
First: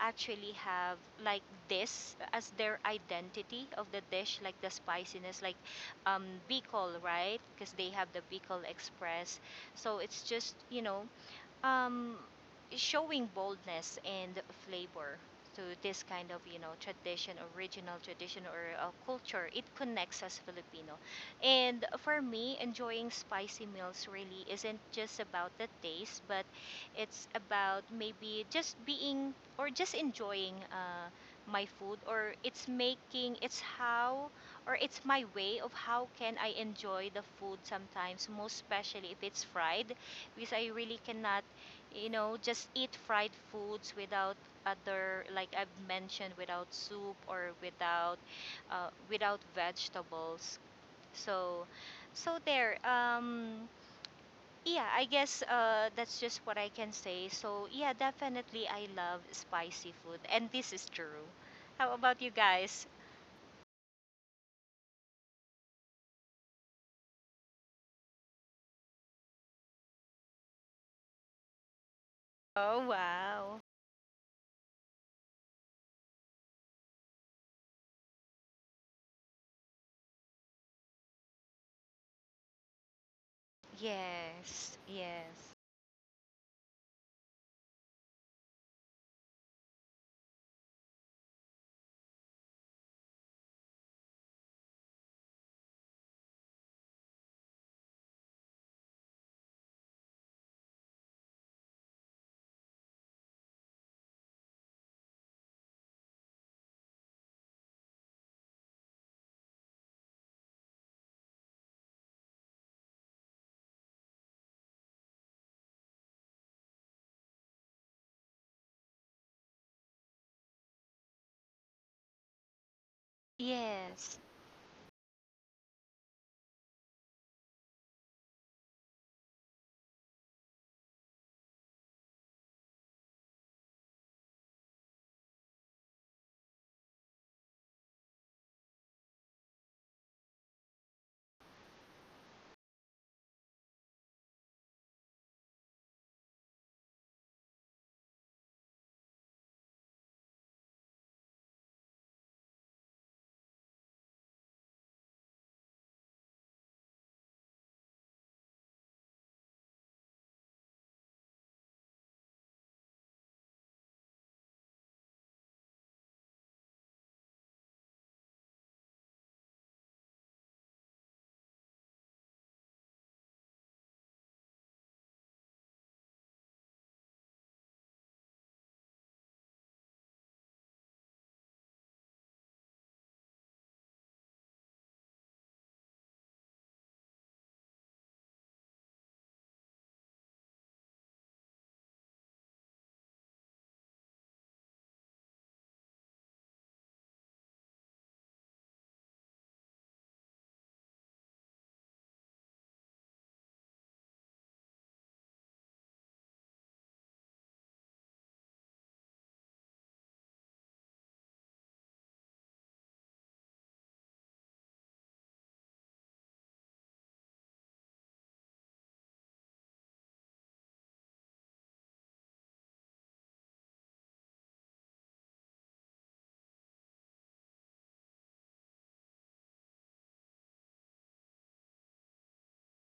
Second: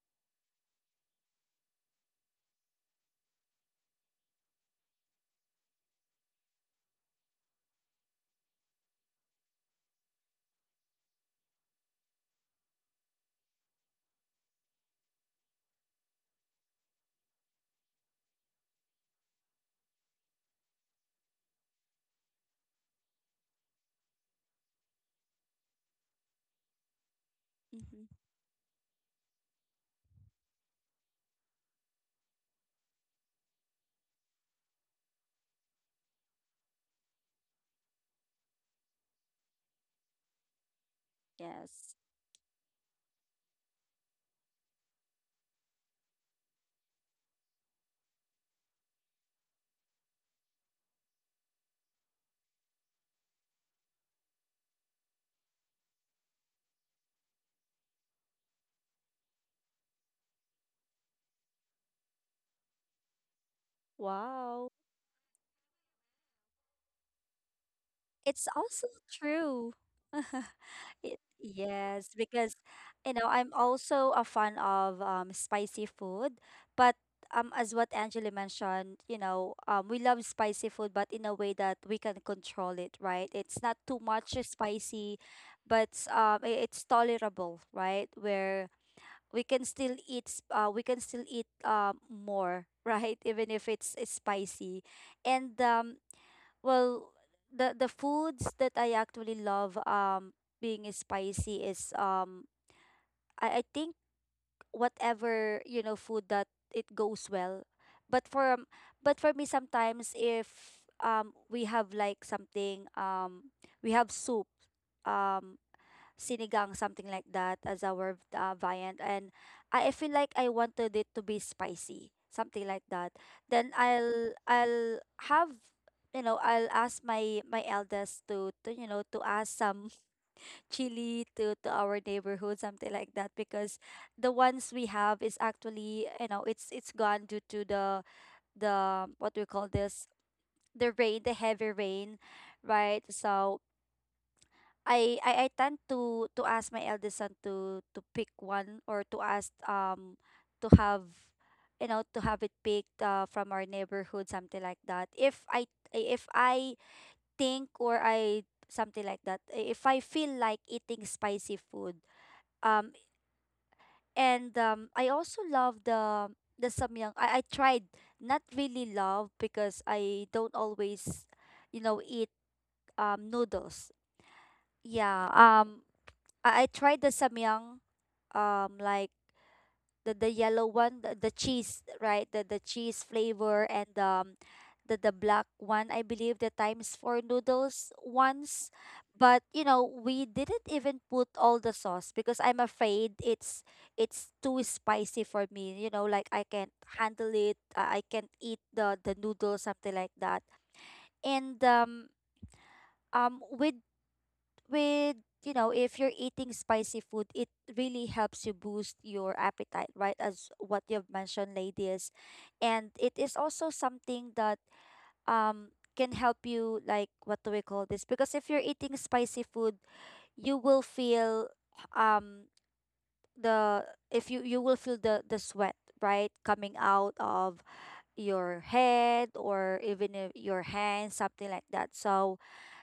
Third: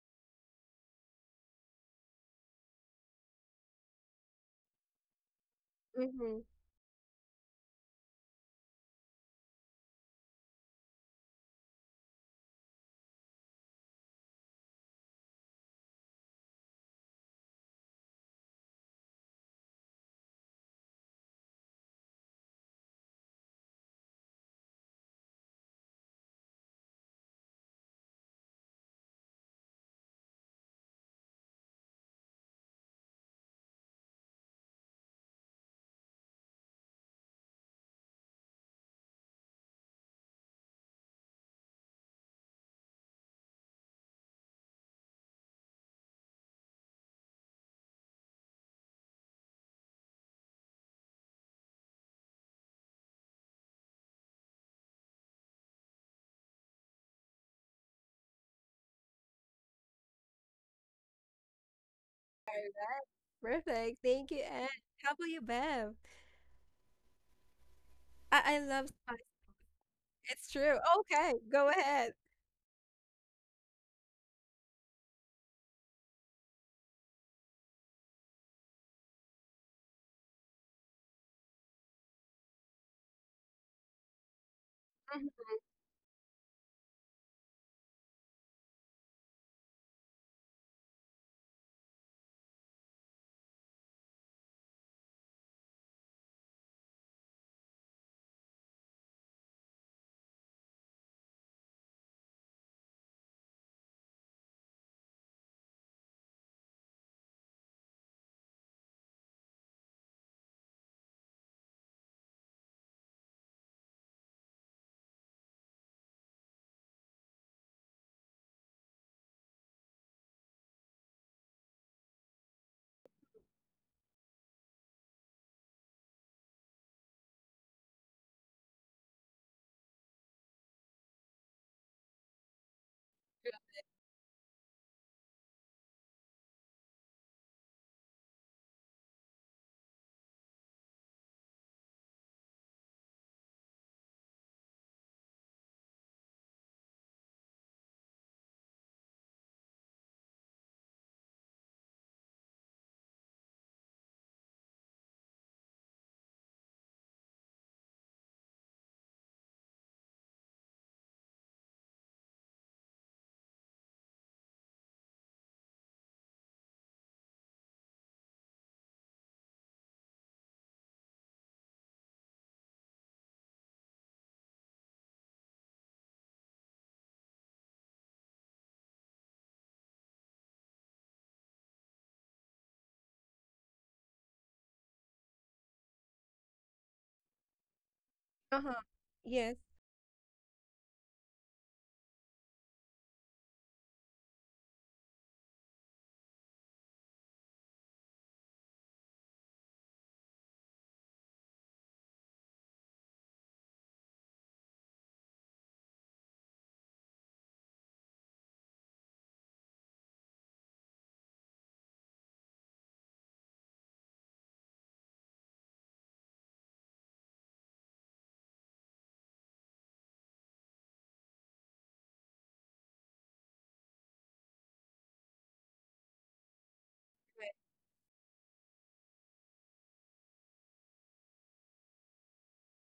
actually have, like, this as their identity of the dish, like the spiciness, like um,
Mm-hmm.
Bicol, right? Because they have the Bicol Express. So it's just, you know, um, showing boldness and flavor to this kind of tradition, original tradition, or culture. It connects us Filipino. And for me, enjoying spicy meals really isn't just about the taste, but it's about
Mhm.
maybe just being or just enjoying my food, or it's making it's how or it's my way of how can I enjoy the food sometimes, most especially if it's fried, because I really cannot,
Yes.
you know, just eat fried foods without other, like I've mentioned, without soup or without, without vegetables. So, so there. Yeah, I guess that's just what I can say. So yeah, definitely I love spicy food, and this is true. How about you guys?
Perfect. Thank you, Anne.
Wow.
How about you, Bev?
It's
I love
also
spice.
true.
It's true.
It,
Okay, go
yes,
ahead.
because
Oh
you know, I'm
wow!
also a fan of spicy food, but as what Angela mentioned, you know, we love spicy food but in a way that we can control it, right? It's not too much
Yes,
spicy,
Mhm.
yes,
but it's tolerable, right? Where we can still we can still eat more, right? Even if it's spicy. And well, the foods that I actually love being spicy is I think whatever, you know, food that it goes well. But for um, but for me, sometimes if we have like something, we have soup, um sinigang, something like that, as our viand. And I feel like I wanted it to be spicy, something like that. Then
yes,
I'll have, you know, I'll ask my eldest to you know, to ask some chili to our neighborhood, something like that, because the ones we have is actually, you know, it's gone due to the what we call this, the rain, the heavy rain, right? So I tend to ask my eldest son to pick one, or to ask to have, you know, to have it picked from our neighborhood, something like that, if I think, or I something like that, if I feel like eating spicy food. um and I also love the samyang. I tried, not really love, because I don't always, you know, eat noodles. Yeah. I tried the samyang, like the yellow one, the cheese, right, the cheese flavor, and the black one, I believe, the times four noodles ones.
Uh-huh.
But
Yes.
you know, we didn't even put all the sauce, because I'm afraid it's too spicy for me, you know, like I can't handle it. I can't eat the noodles, something like that. And with with you know, if you're eating spicy food, it really helps you boost your appetite, right, as what you've mentioned, ladies. And it is also something that um can help you, like, what do we call this? Because if you're eating spicy food, you will feel um the, if you, you will feel the sweat, right, coming out of your head, or even if your hands, something like that. So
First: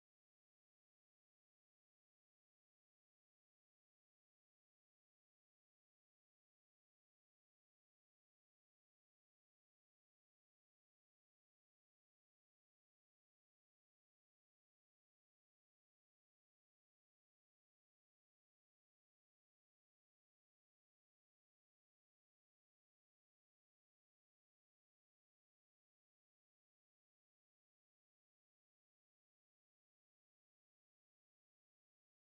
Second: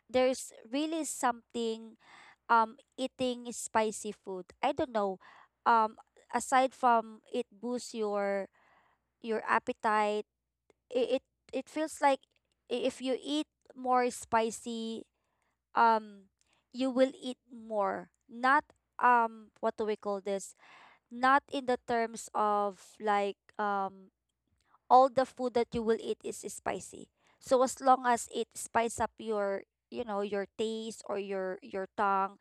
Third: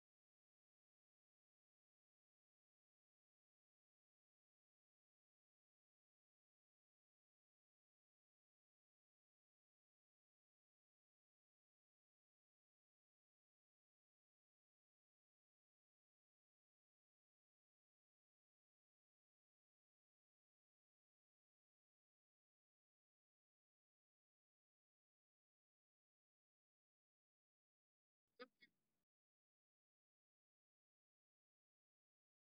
there's really something eating spicy food. I don't know. Um Aside from it boosts your appetite, it it, it feels like if you eat more spicy, um you will eat more. Not, what do we call this, not in the terms of like all the food that you will eat is spicy. So as long as it spice up your, you know, your taste, or your tongue,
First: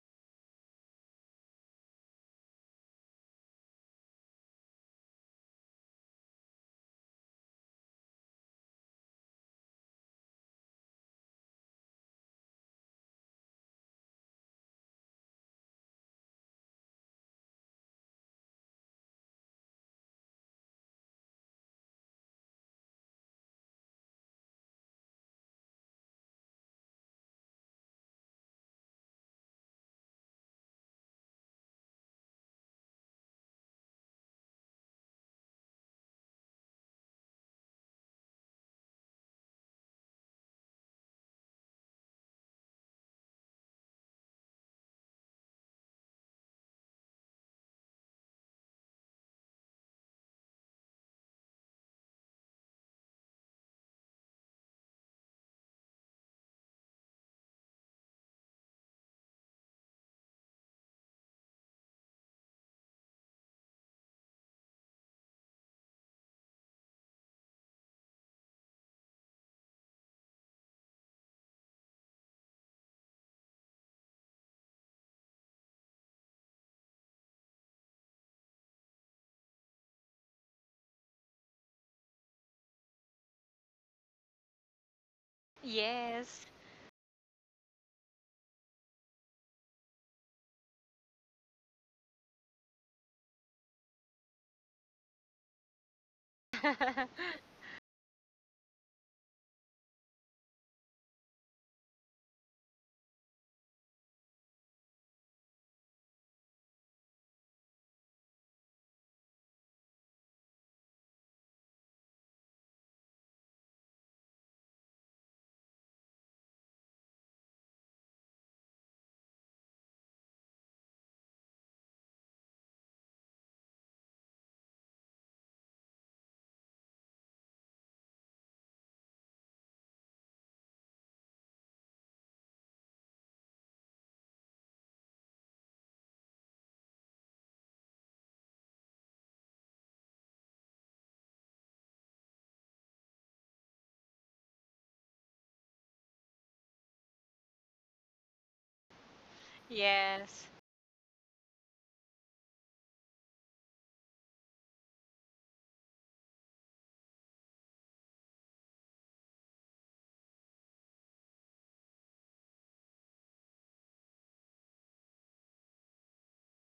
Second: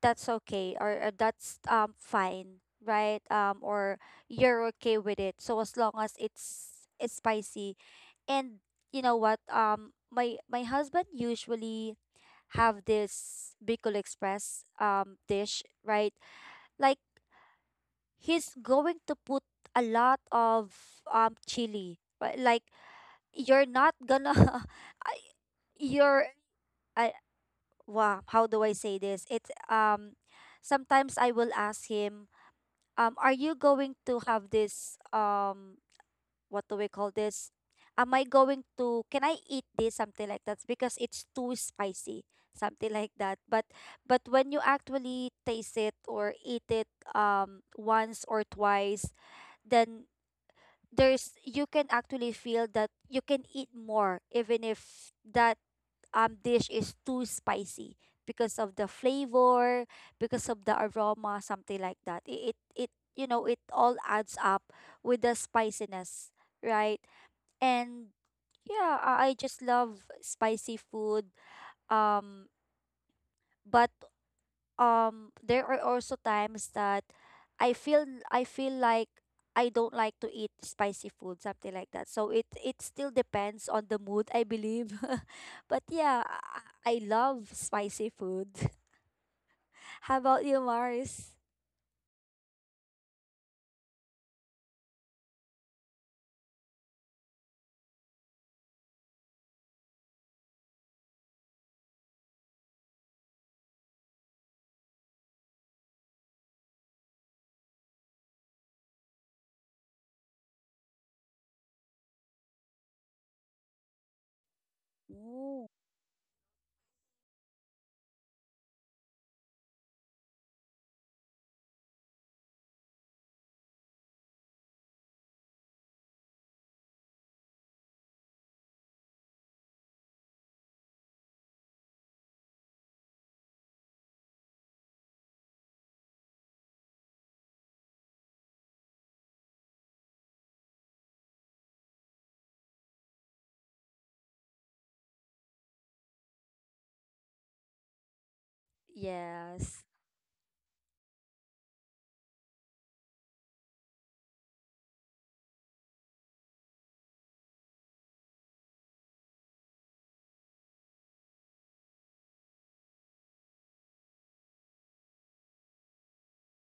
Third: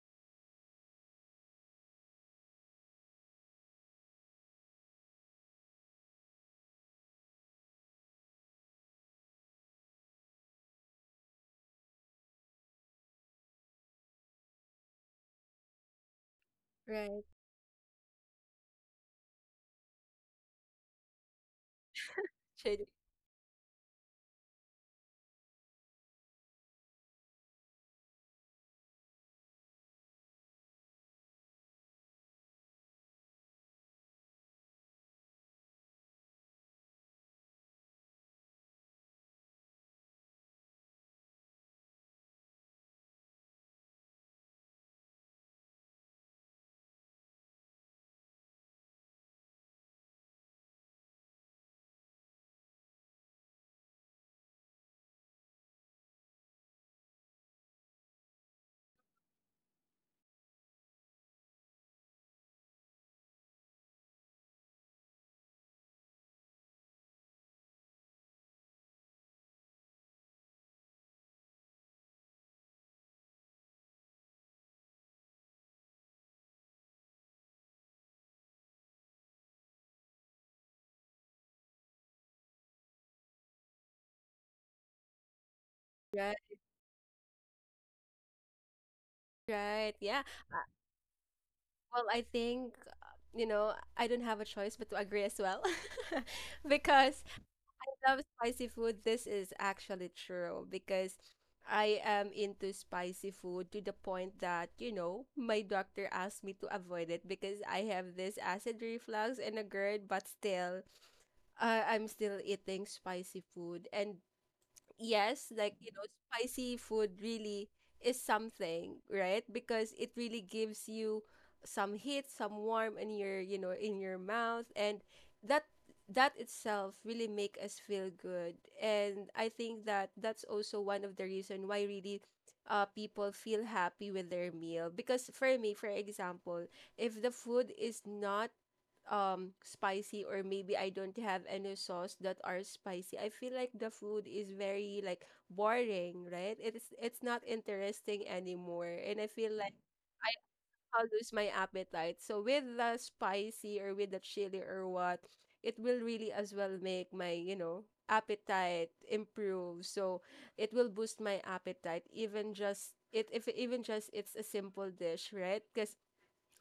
that's okay, or that's fine, right? Or you're okay with it. So as long as it's spicy. And you know what? My husband usually have this Bicol Express dish, right?
Right.
Like,
Right.
he's going to put a lot of chili, right? Like,
Shady.
you're not gonna, you're, I, wow, how do I say this? It's, sometimes I will ask him, are you going to have this, what do we call this, am I going to, can I eat this, something like that, because it's too spicy, something like that. But when you actually taste it or eat it once or twice, then there's, you can actually feel that you can eat more, even if that dish is too spicy, because of the flavor, because of the aroma, something like that. It, you know, it all adds up with the spiciness, right? And yeah, I just love spicy food. Um, but there are also times that I feel I feel like I don't like to eat spicy food, something like that. So it still depends on the mood, I believe. But yeah,
Right.
yes,
I love spicy food.
Right. Yeah.
How about you, Mars?
Well, I think, uh, I don't have a choice but to agree as well. Because love spicy food, this is actually true because I am into spicy food, to the point that, my doctor asked me to avoid it because I have this acid reflux and a GERD, but still, I'm still eating spicy food. And yes, like,
Ooh.
spicy food really is something, right? Because it really gives you some heat, some warmth in your, in your mouth, and that that itself really make us feel good. And I think that that's also one of the reason why really people feel happy with their meal. Because for me, for example, if the food is not spicy, or maybe I don't have any sauce that are spicy. I feel like the food is very like boring, right? It's not interesting anymore. And I feel like
Yes.
I
yes.
I'll lose my appetite. So with the spicy, or with the chili or what, it will really as well make my, appetite improve. So it will boost my appetite, even just it if even just it's a simple dish, right? Because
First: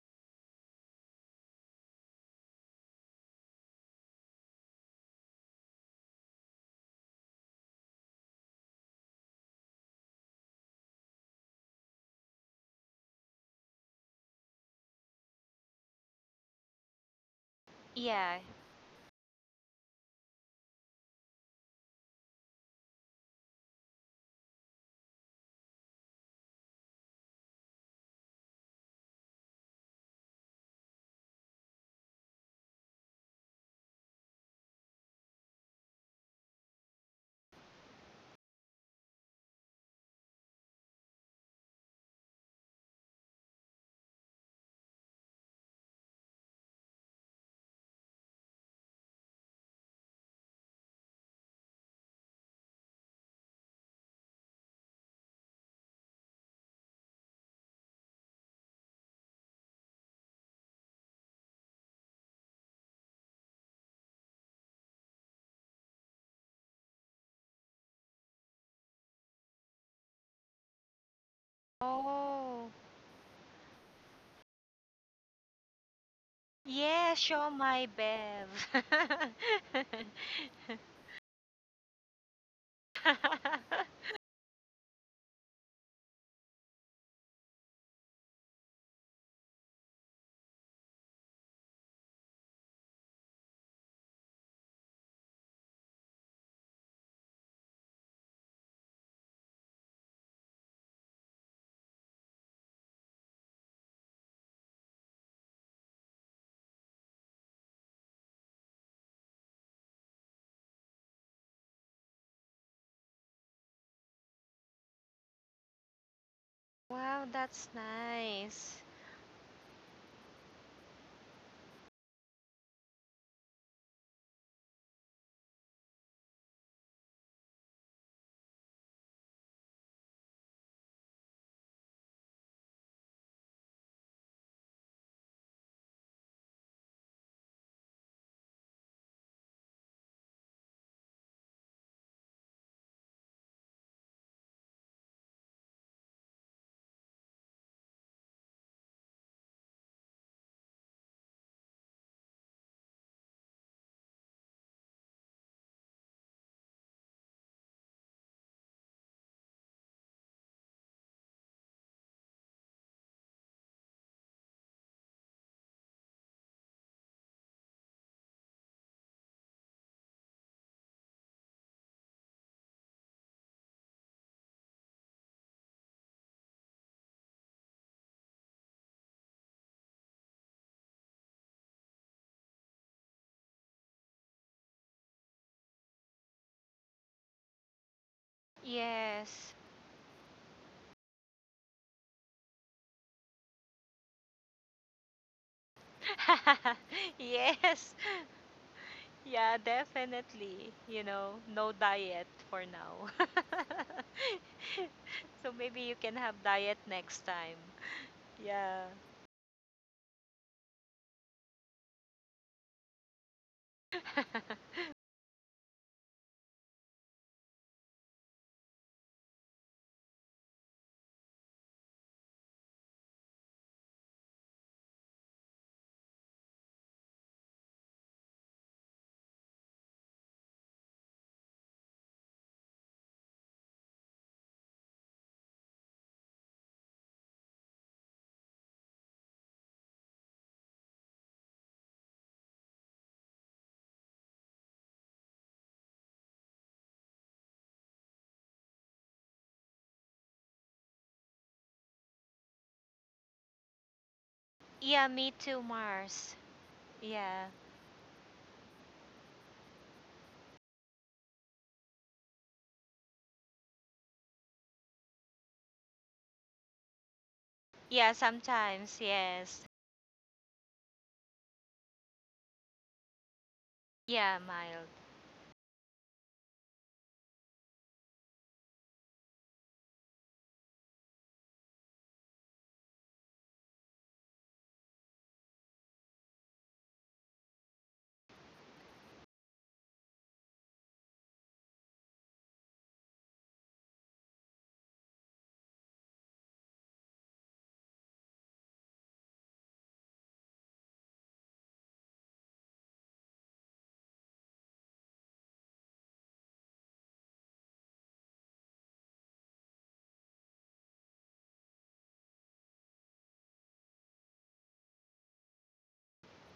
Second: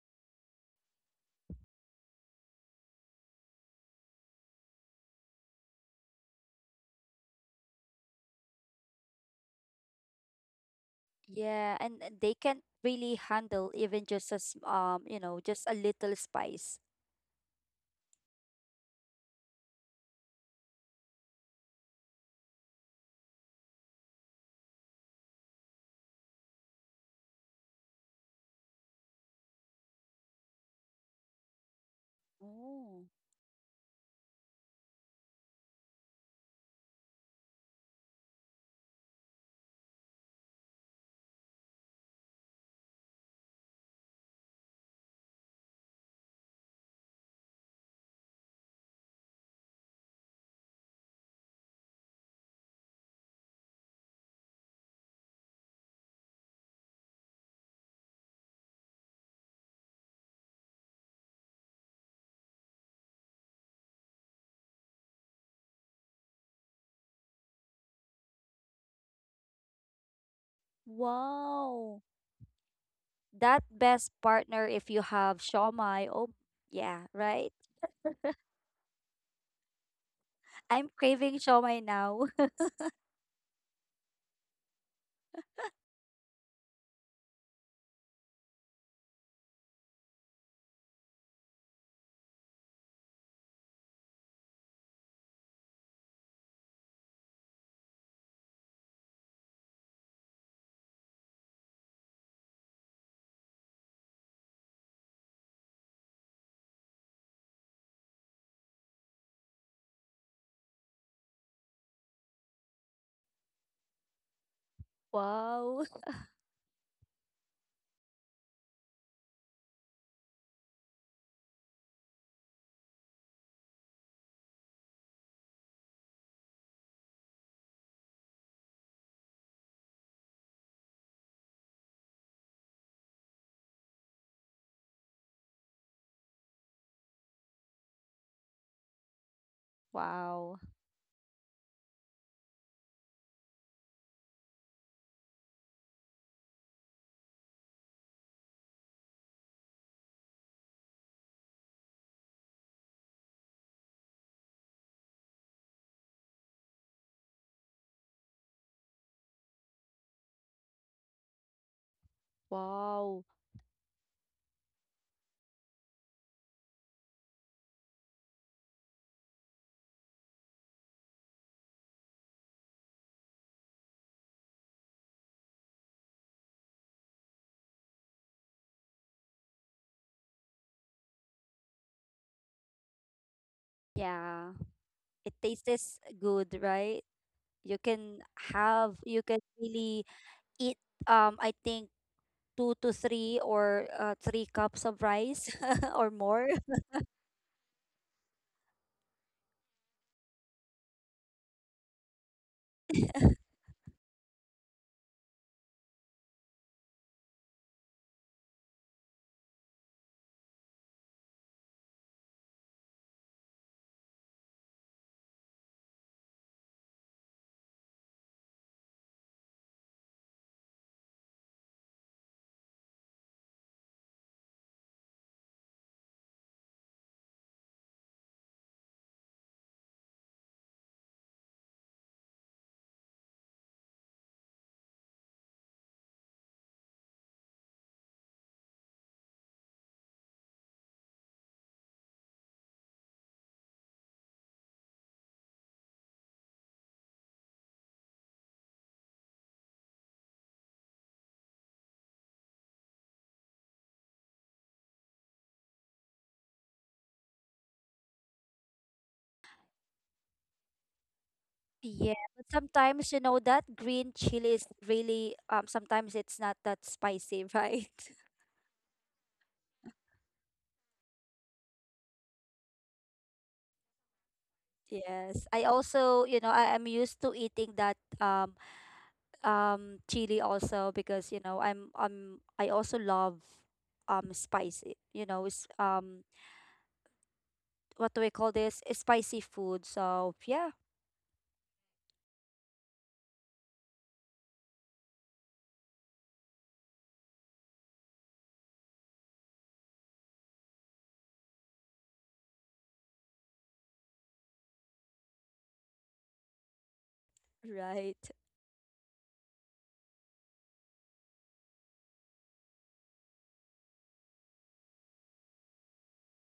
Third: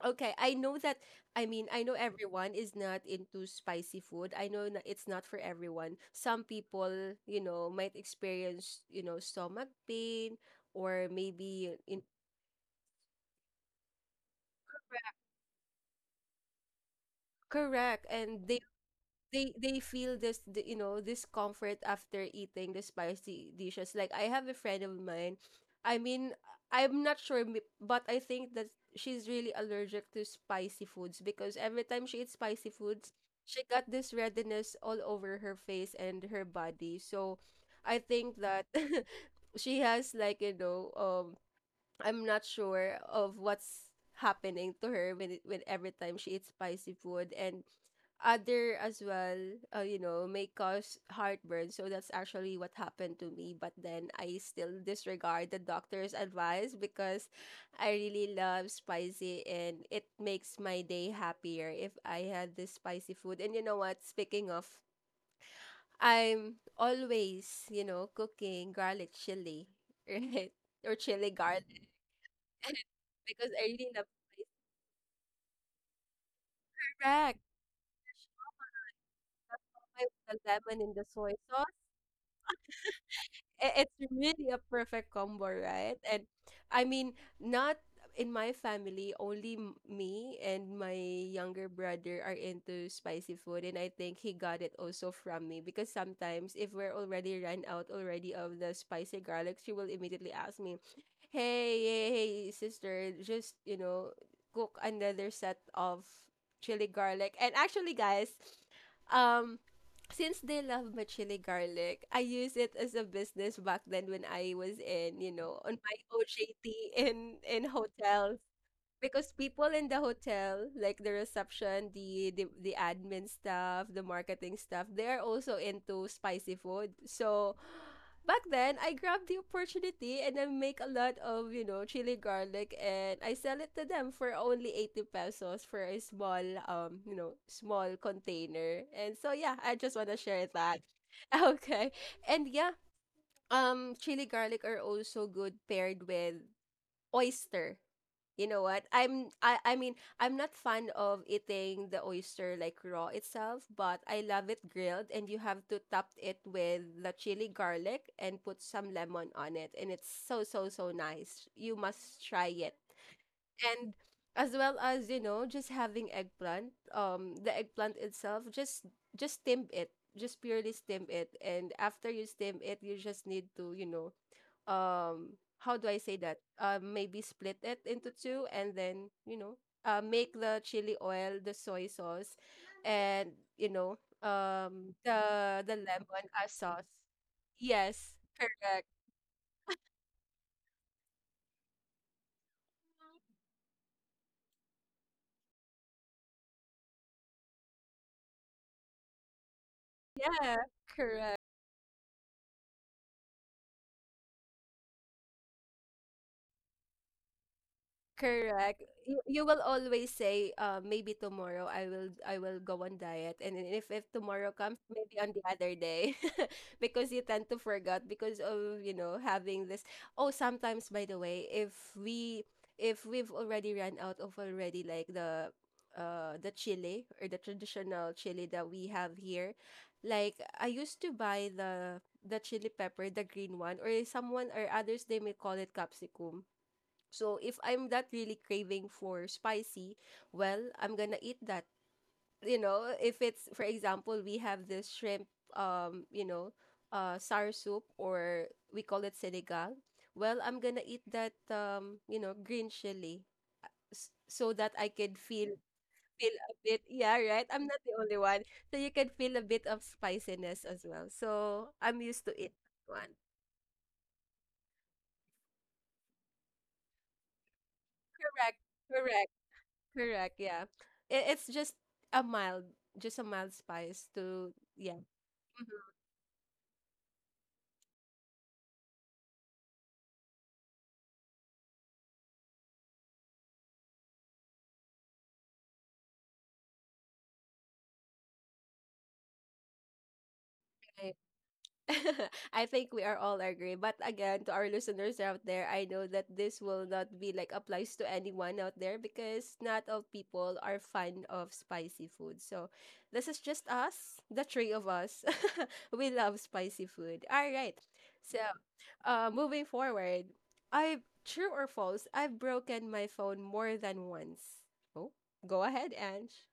Okay, I know that. I mean, I know everyone is not into spicy food. I know, it's not for everyone. Some people, might experience, stomach pain, or maybe
Yeah, and
in
and they can't really handle even just as you know, just a little spice.
correct,
Yeah.
and they feel this the, you know discomfort after eating the spicy dishes. Like I have a friend of mine. I mean, I'm not sure, but I think that she's really allergic to spicy foods, because every time she eats spicy
Oh,
foods, she got this redness all over her face and her body. So I think that she has, like, I'm not sure of what's happening to her when every time she eats spicy food. And other as well, may cause heartburn. So that's actually what happened to me. But then I still disregard the doctor's advice, because I really love spicy, and it makes my day happier if I had this spicy food. And you know what? Speaking of, I'm always, cooking garlic chili, right? Or chili garlic
wow.
Oh.
because
That
I really love
best
spicy.
partner if you have shawmai. Oh, yeah,
Yeah,
Correct.
show
right?
my Bev.
Put the lemon
I'm
in the soy.
craving shawmai now.
It's really a perfect combo, right? And I mean, not in my family, only me and my younger brother are into spicy food, and I think he got it also from me, because sometimes if we're already run out already of the spicy garlic, she will immediately ask me, "Hey, hey, hey, sister, just cook another set of chili garlic." And actually, guys, um since they love my chili garlic, I use it as a business back then when I was on
Wow.
my OJT
Wow,
in
that's
hotels,
nice.
because people in the hotel, like the reception, the admin staff, the marketing staff, they're also into spicy food. So back then, I grabbed the opportunity and I make a lot of chili garlic and I sell it to them for only 80 pesos for a small small container. And so yeah, I just wanna share
Wow.
that. Okay, and yeah, chili garlic are also good paired with oyster. You know what? I mean, I'm not fan of eating the oyster like raw itself, but I love it grilled and you have to top it with the chili garlic and put some lemon on it and it's so so so nice. You must try it.
Wow.
And as well as, you know, just having eggplant, the eggplant itself just steam it. Just purely steam it and after you steam it, you just need to, you know, um how do I say that? Maybe split it into two and then, you know, make the chili oil, the soy sauce, and you know,
Yeah. It
the
tastes
lemon
good,
sauce.
right? You
Yes,
can
correct.
have, you can
Yes.
really eat, I think, 2 to 3, or 3 cups of rice or more.
Yes. Yeah,
Yeah,
definitely. You know,
correct.
no diet for now. So maybe you can have diet next time.
Correct.
Yeah.
You will always say, maybe tomorrow I will go on diet, and then if tomorrow comes, maybe on the other day, because you tend to forget because of you know having this. Oh, sometimes by the way, if we if we've already run out of already like the chili or the traditional chili that we have here, like I used to buy the chili pepper, the green one, or someone or others they may call it capsicum so if I'm not really craving for spicy, well, I'm gonna eat that. You know, if it's for example, we have this shrimp, um, you know, sour soup or we call it sinigang. Well, I'm gonna eat that, green chili, so that I
Yeah,
could
me
feel
too, Mars.
feel a bit. Yeah,
Yeah.
right. I'm not the only one, so you can feel a bit of spiciness as well. So I'm
Yeah,
used to
but
it.
sometimes
One
you know that green chili is really sometimes it's not that spicy, right?
Yeah,
correct,
sometimes.
correct.
Yes.
Correct, yeah. It's a mild, just a mild spice
Yeah,
to,
Miles.
yeah.
Yes, I also, you know, I am used to eating that chili also because, you know, I also love spicy, you know, is what do we call this? Spicy food. So, yeah,
I, I think we are all agree. But again, to our listeners out there, I know that this will not be like applies to anyone out there because not all people are fan of spicy food. So this is just us, the three of us. We love spicy food. All right.
right.
So moving forward, I true or false, I've broken my phone more than once. Oh, go ahead, Ange.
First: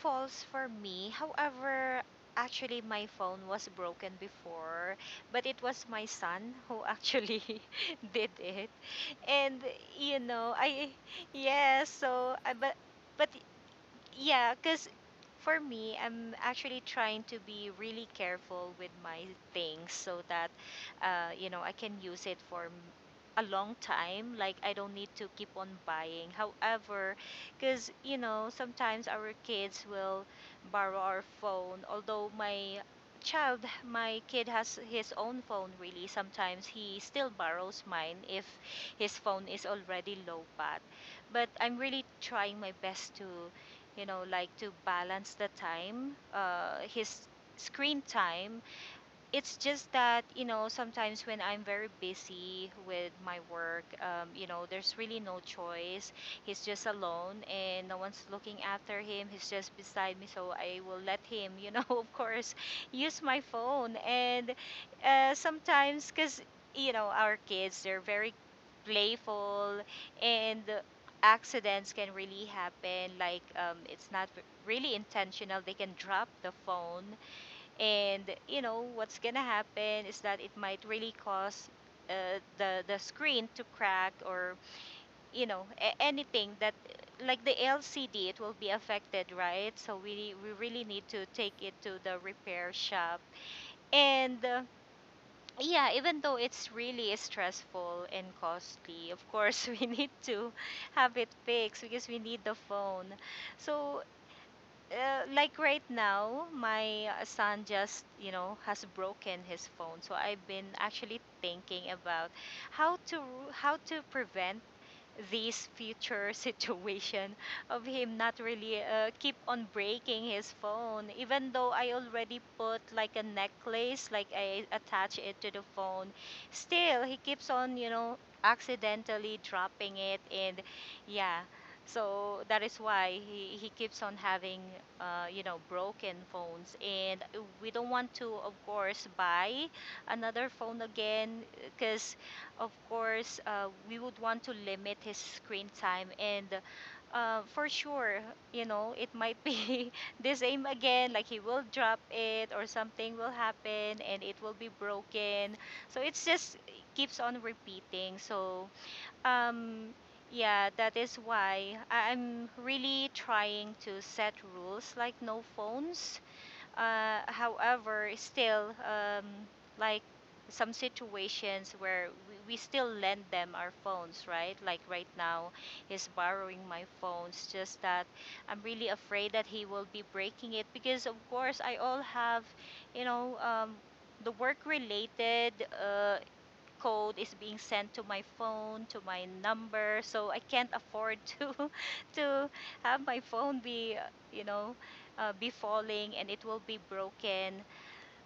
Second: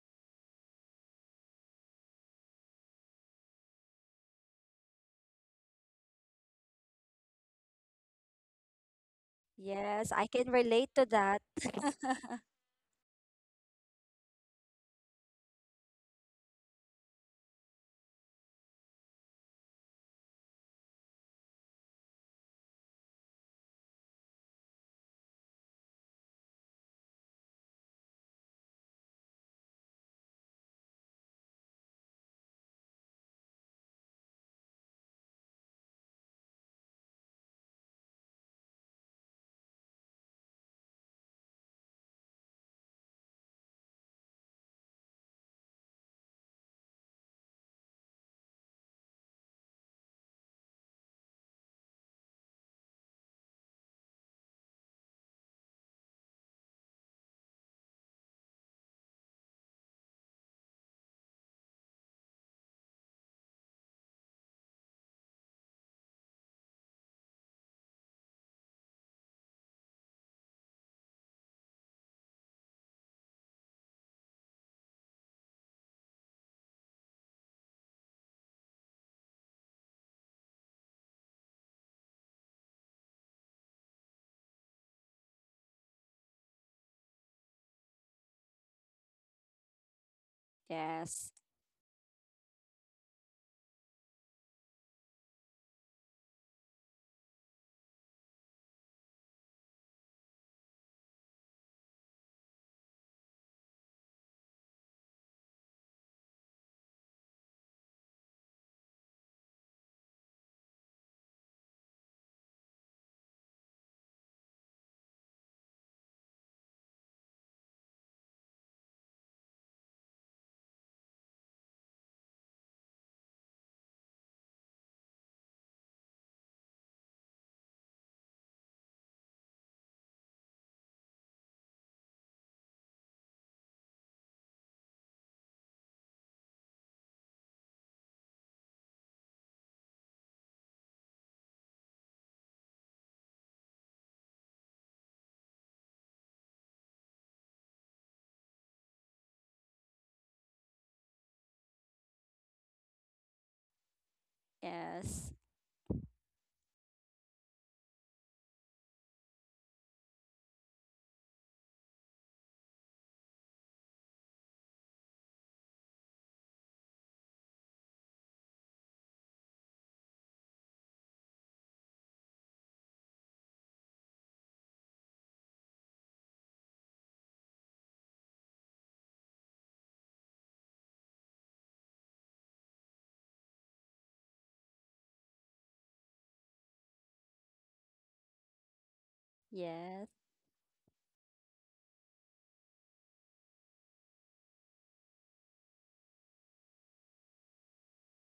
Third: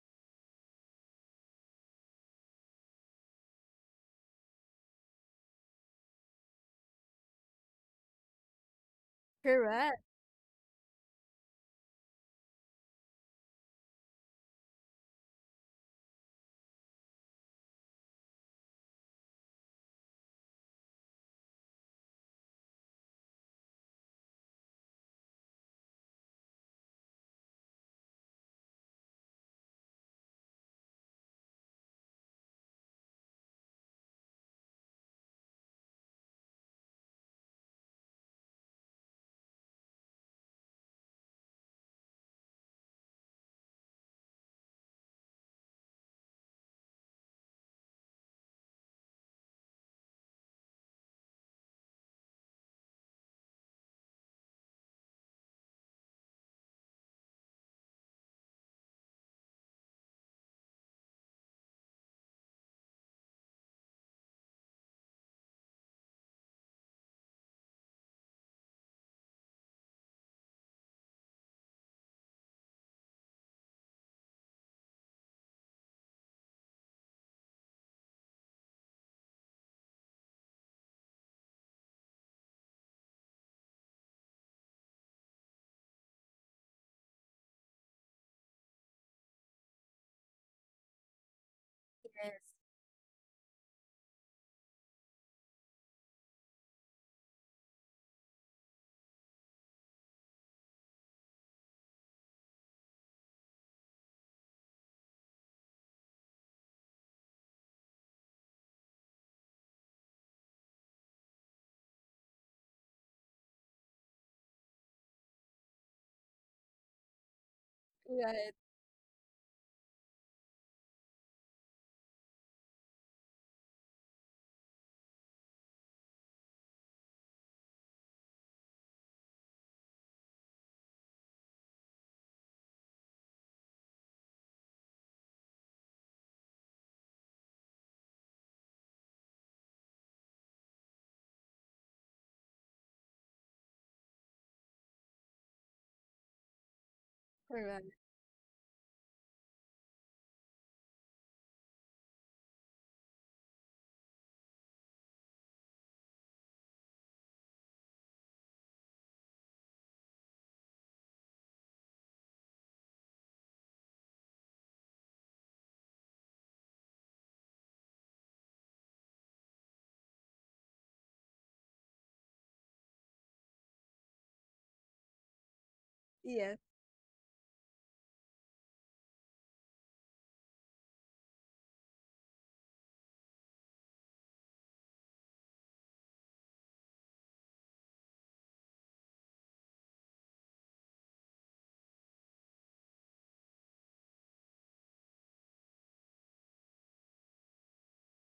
Falls for me. However, actually my phone was broken before, but it was my son who actually did it. And
Correct.
Yes,
you
I can
know, I
relate to that.
yes, so I but yeah, because for me, I'm actually trying to be really careful with my things so that, you know, I can use it for m- a long time. Like, I don't need to keep on buying. However, because, you know, sometimes our kids will borrow our phone. Although my child, my kid has his own phone, really. Sometimes he still borrows mine if his phone is already low bat, but I'm really trying my best to, you know, like to balance the time, his screen time. It's just that, you know, sometimes when I'm very busy with my work, you know, there's really no choice. He's just alone and no one's looking after him, he's just beside me, so I will let him, you know, of course use my phone. And sometimes, because you know our kids, they're very playful, and accidents can really happen. Like it's not r- really intentional, they can drop the phone, and you know what's gonna happen is that it might really cause uh, the screen to crack or, you know, a- anything that, like the LCD, it will be affected, right? So we really need to
Yes.
take it to the repair shop. And yeah, even though it's really stressful and costly, of course, we need to have it fixed because we need the phone. So like right now, my son just, you know, has broken his phone. So I've been actually thinking about how to how to prevent this future situation of him not
Right.
really keep on breaking his phone. Even though I already put like a necklace, like I attach it to the phone, still he keeps on, you know, accidentally dropping it. And yeah, so that is why he keeps on having, you know, broken phones. And we don't want to, of course, buy another phone again, because, of course, we would want to limit his screen time. And for
Correct.
sure, you know, it might be the same again, like he will drop it or something will happen and it will be
Yes.
broken. So it's just keeps on repeating. So, um, yeah, that is why I'm really trying to set rules like no phones. However, still, like some situations where we still lend them our phones, right? Like right now, he's
Yes.
borrowing my phones. Just that I'm really afraid that he will be breaking it because, of course, I all have, you know, the work related uh, code is being sent to my phone, to my number,
Yes.
so I can't afford to to have my phone be, you know, be falling and it will be broken.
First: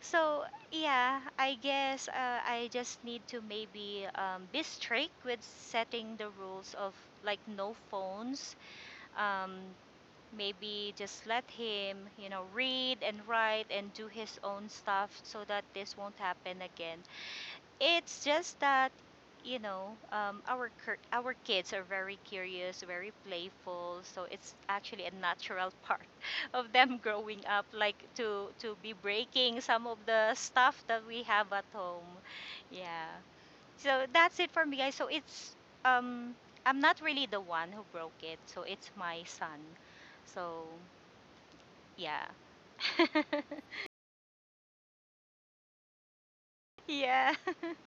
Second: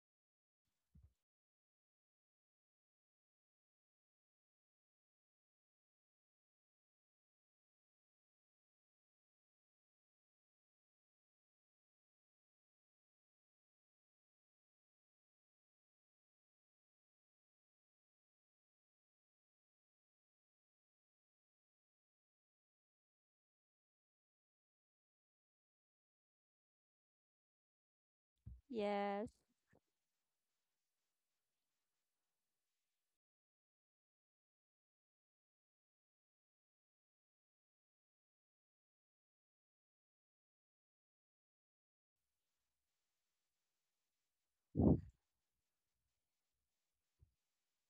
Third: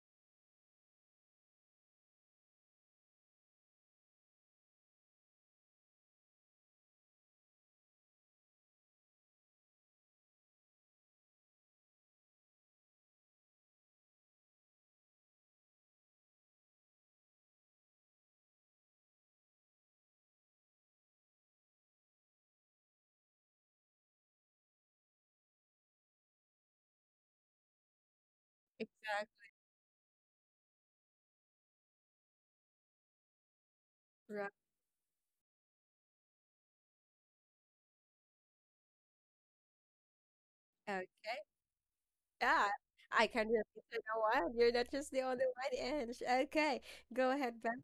So yeah, I guess I just need to maybe be strict with setting the rules of like no phones. Um, Maybe just let him, you know, read and write and do his own stuff so that this won't happen again. It's just that, you know, our kids are very curious, very playful, so it's actually a natural part of them growing up, like to be
Yes.
Exactly.
breaking some of the stuff that we have at home. Yeah. So that's
Right.
it for me, guys. So it's um I'm not really the one who broke it, so it's my son. So
Okay.
yeah.
Yeah. I can relate to the one. You're not just the only one, Ange. Okay.
Yeah.
Go ahead, Ben.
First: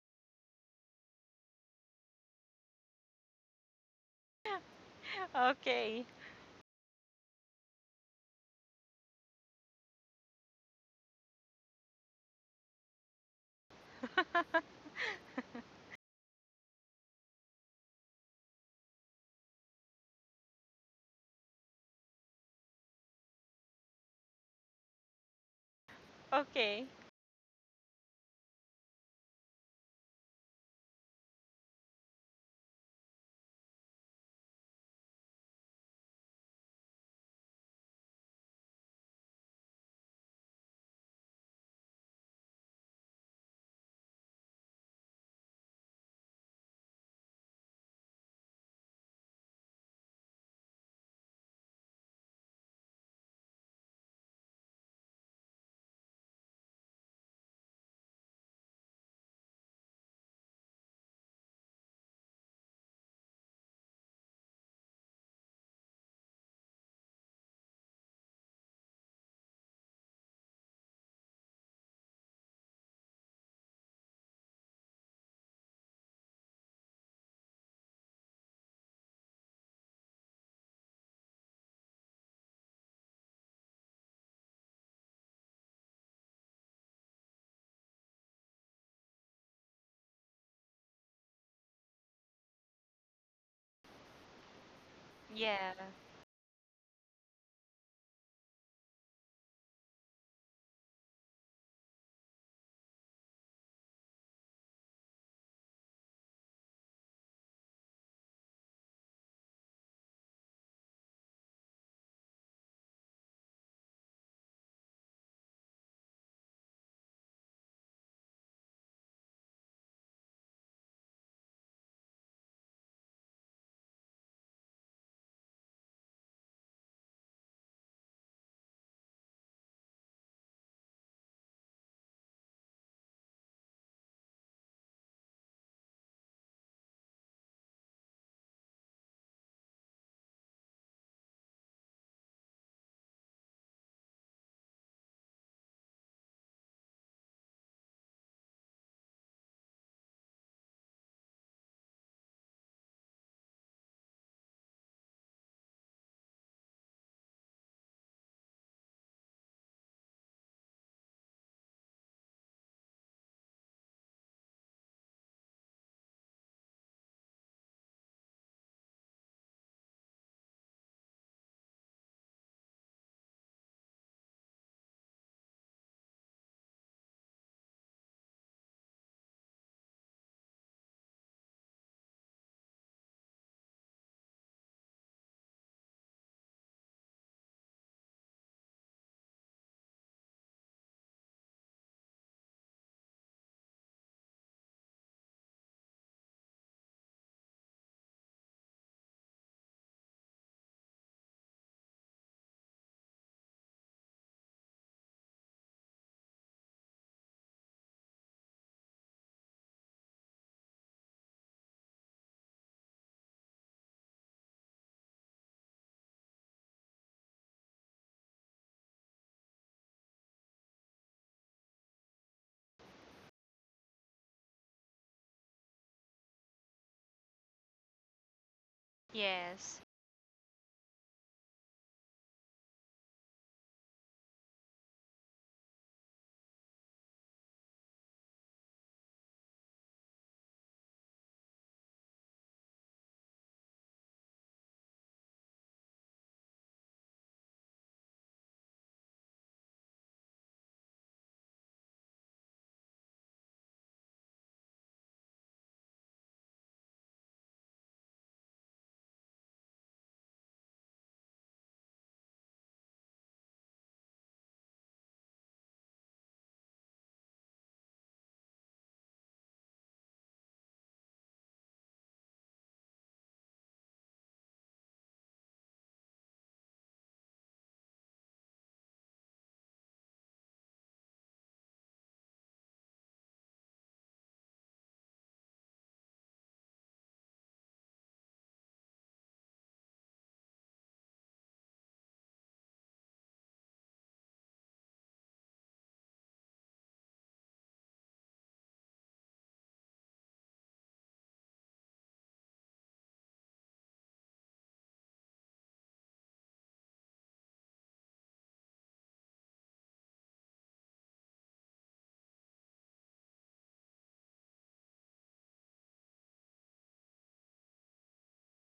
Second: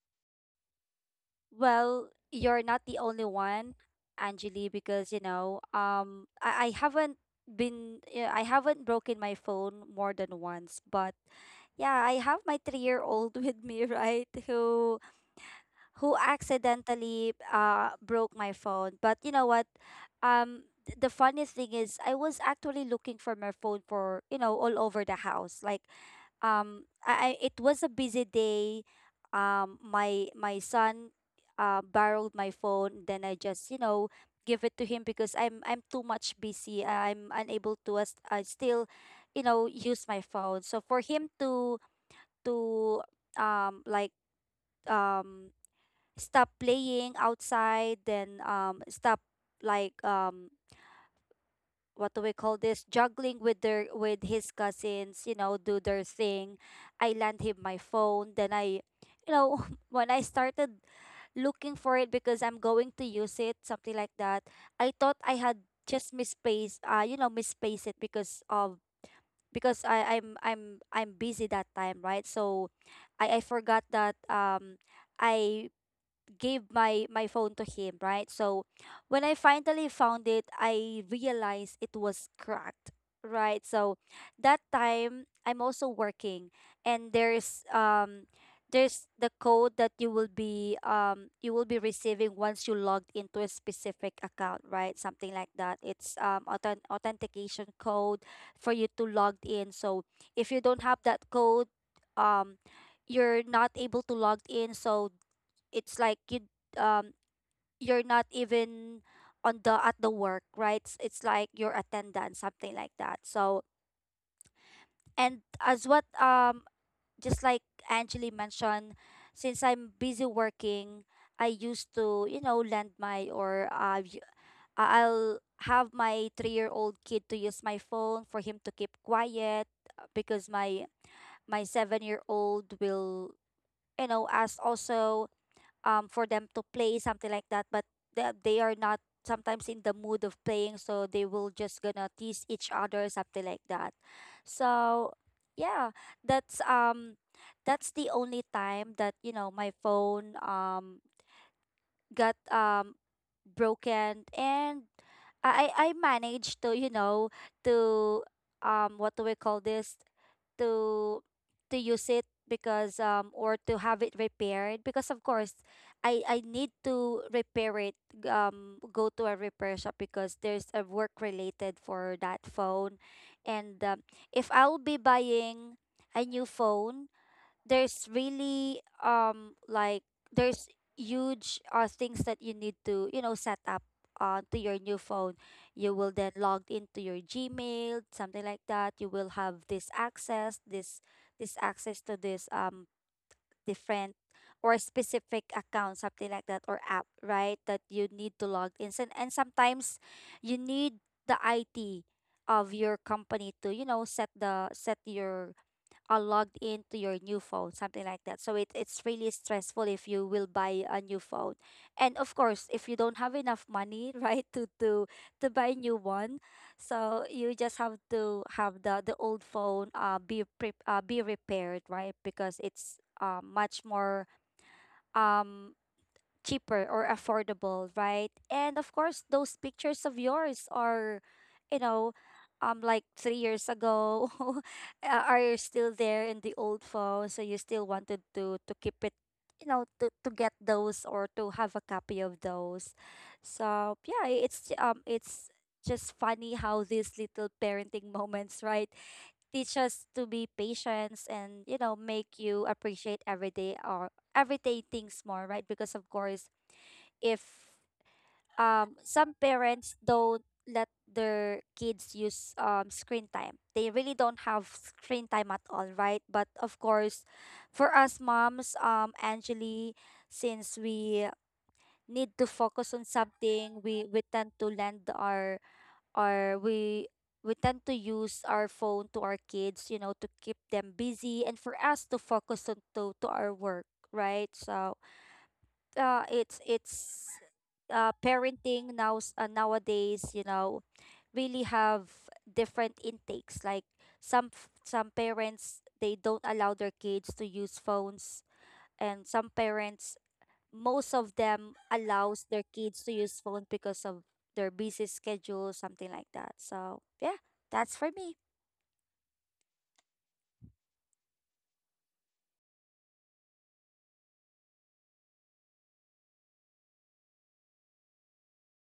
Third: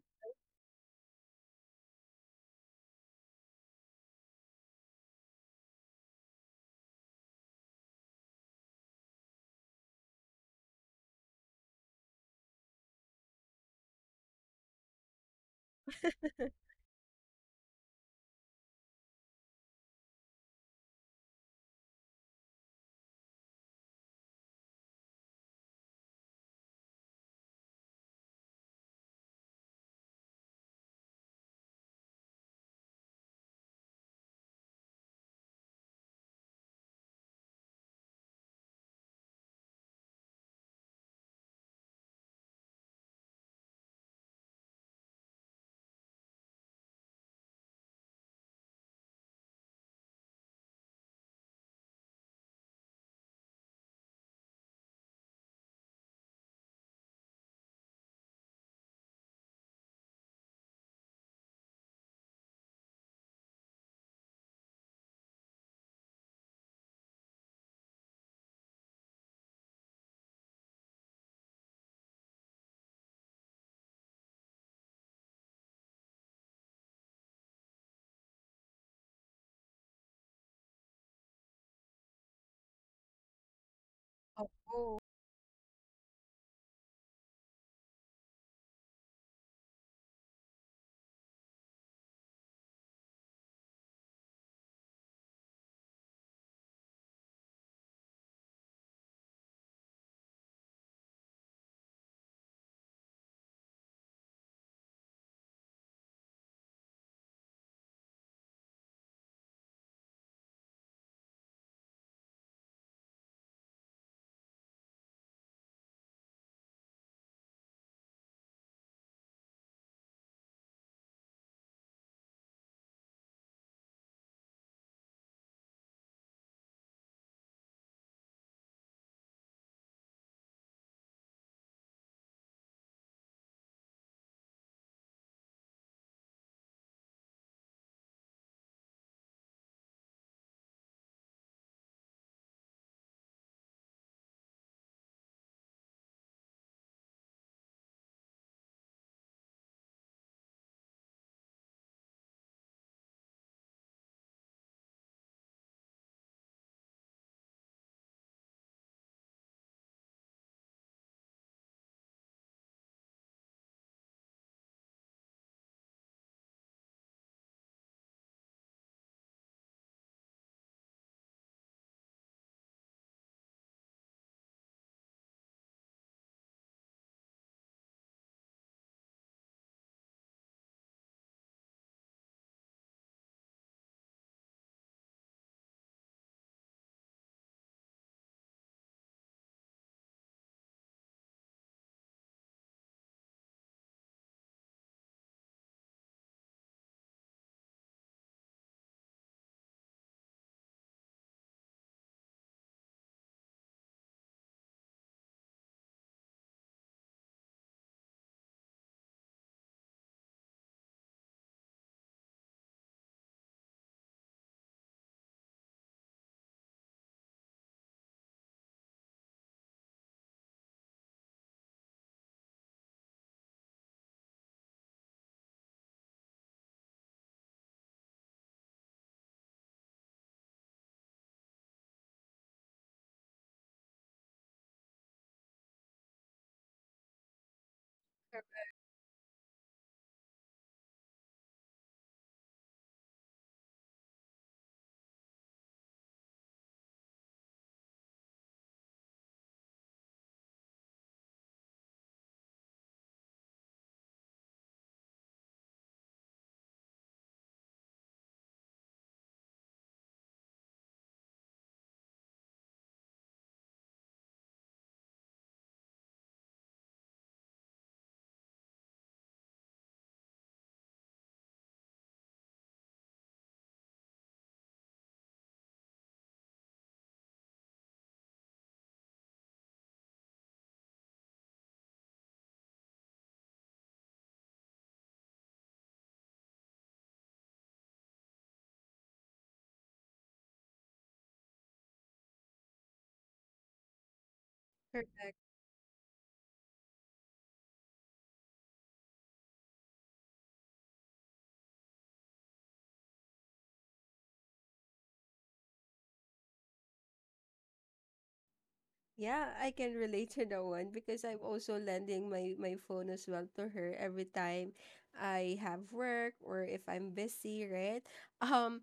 Well, you're not the only one, Anjali, because you know,
Okay.
um, I, I haven't yeah, I haven't broken my phone more than once, but yeah, I have my 3 year old with me, right? Who who accidentally broke my phone. But you know what? The funny thing is I was actually looking for my phone for, you know, all over the house. Like
Okay.
I it was a busy day. My son borrowed my phone, then I just, you know, give it to him because I'm too much busy. I'm unable to as I still, you know, use my phone. So for him to um like um stop playing outside then stop like um what do we call this, juggling with his cousins, you know, do their thing. I lent him my phone, then I, you know, when I started looking for it because I'm going to use it, something like that. I thought I had just misplaced, you know, misplaced it because of, because I I'm busy that time, right? So I forgot that I gave my phone to him, right? So when I finally found it, I realized it was cracked, right? So that
Oh.
time I'm also working and there's the code that you will be, you will be receiving once you logged into a specific account, right? Something like
Yeah.
that. It's authentication code for you to log in. So if you don't have that code, um you're not able to log in, so it's like you, um you're not even on the, at the work, right? It's like your attendance, something like that. So, and as what, just like Angeli mentioned, since I'm busy working, I used to, you know, lend my, or I'll have my three-year-old kid to use my phone for him to keep quiet, because my seven-year-old will, you know, ask also for them to play, something like that, but they are not sometimes in the mood of playing, so they will just gonna tease each other, something like that. So yeah, that's um that's the only time that, you know, my phone got broken. And I managed to, you know, to what do we call this to to use it because, um, or to have it repaired, because of course I need to repair it, go to a repair shop because there's a work related for that phone. And if I'll be buying a new phone, there's really, like there's huge things that you need to, you know, set up to your new phone. You will then log into your Gmail, something like that. You will have this access, this access to this different or specific account, something like that, or app, right, that you need to log in. And sometimes you need the IT of your company to, you know, set the, set your, are logged into your new phone, something like that. So it, it's really stressful if you will buy a new phone. And of course, if you don't have enough money, right, to buy a new one, so you just have to have the old phone be repaired, right? Because it's much more um cheaper or affordable, right? And of course, those
Yes.
pictures of yours are, you know, like 3 years ago, are still there in the old phone. So you still wanted to keep it, you know, to get those or to have a copy of those. So yeah, it's just funny how these little parenting moments, right, teach us to be patient and, you know, make you appreciate everyday or everyday things more, right? Because of course, if some parents don't let their kids use screen time. They really don't have screen time at all, right? But of course, for us moms, Angeli, since we need to focus on something, we tend to lend our we tend to use our phone to our kids, you know, to keep them busy and for us to focus on to our work, right? So it's parenting now nowadays. You know, really have different intakes. Like some
Oh,
some parents, they don't allow their kids to use phones, and some parents, most of them allows their kids to use phone because of their busy schedule, something like that. So yeah, that's for me.
yeah, I can relate to that one because I'm also lending my my phone as well to her every time I have work or if I'm busy, right? Um,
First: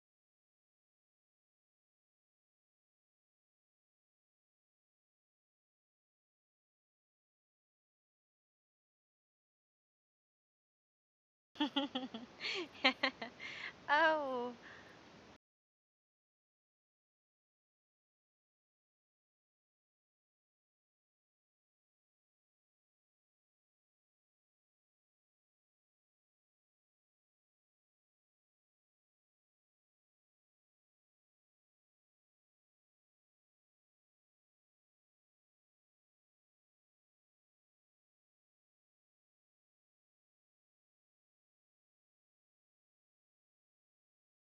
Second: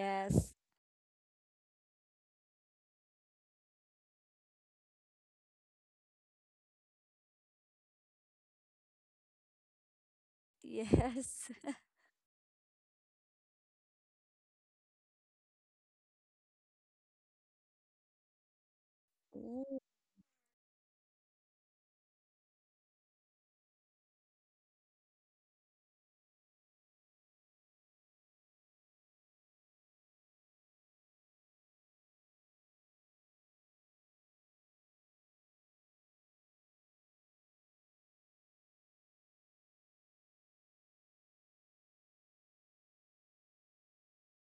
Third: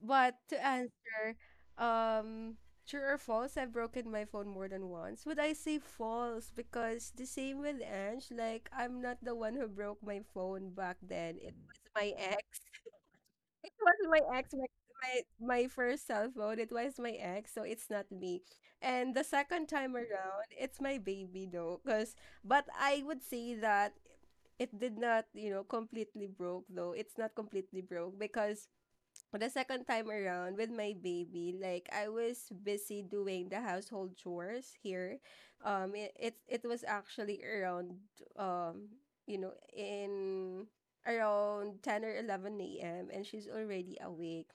but to answer, um, true or false, I've broken my phone more than once. Would I say false? Because the same with Ange, like I'm not the one who broke my phone back then.
Yes.
It was my ex. It was my
Oh.
ex, my my first cell phone. It was my ex, so it's not me. And the second
Ooh.
time around, it's my baby though, cause but I would say that it did not, you know, completely broke though. It's not completely broke because the second time around with my baby, like I was busy doing the household chores here. It it was actually around um, you know, in around 10 or 11 a.m. and she's already awake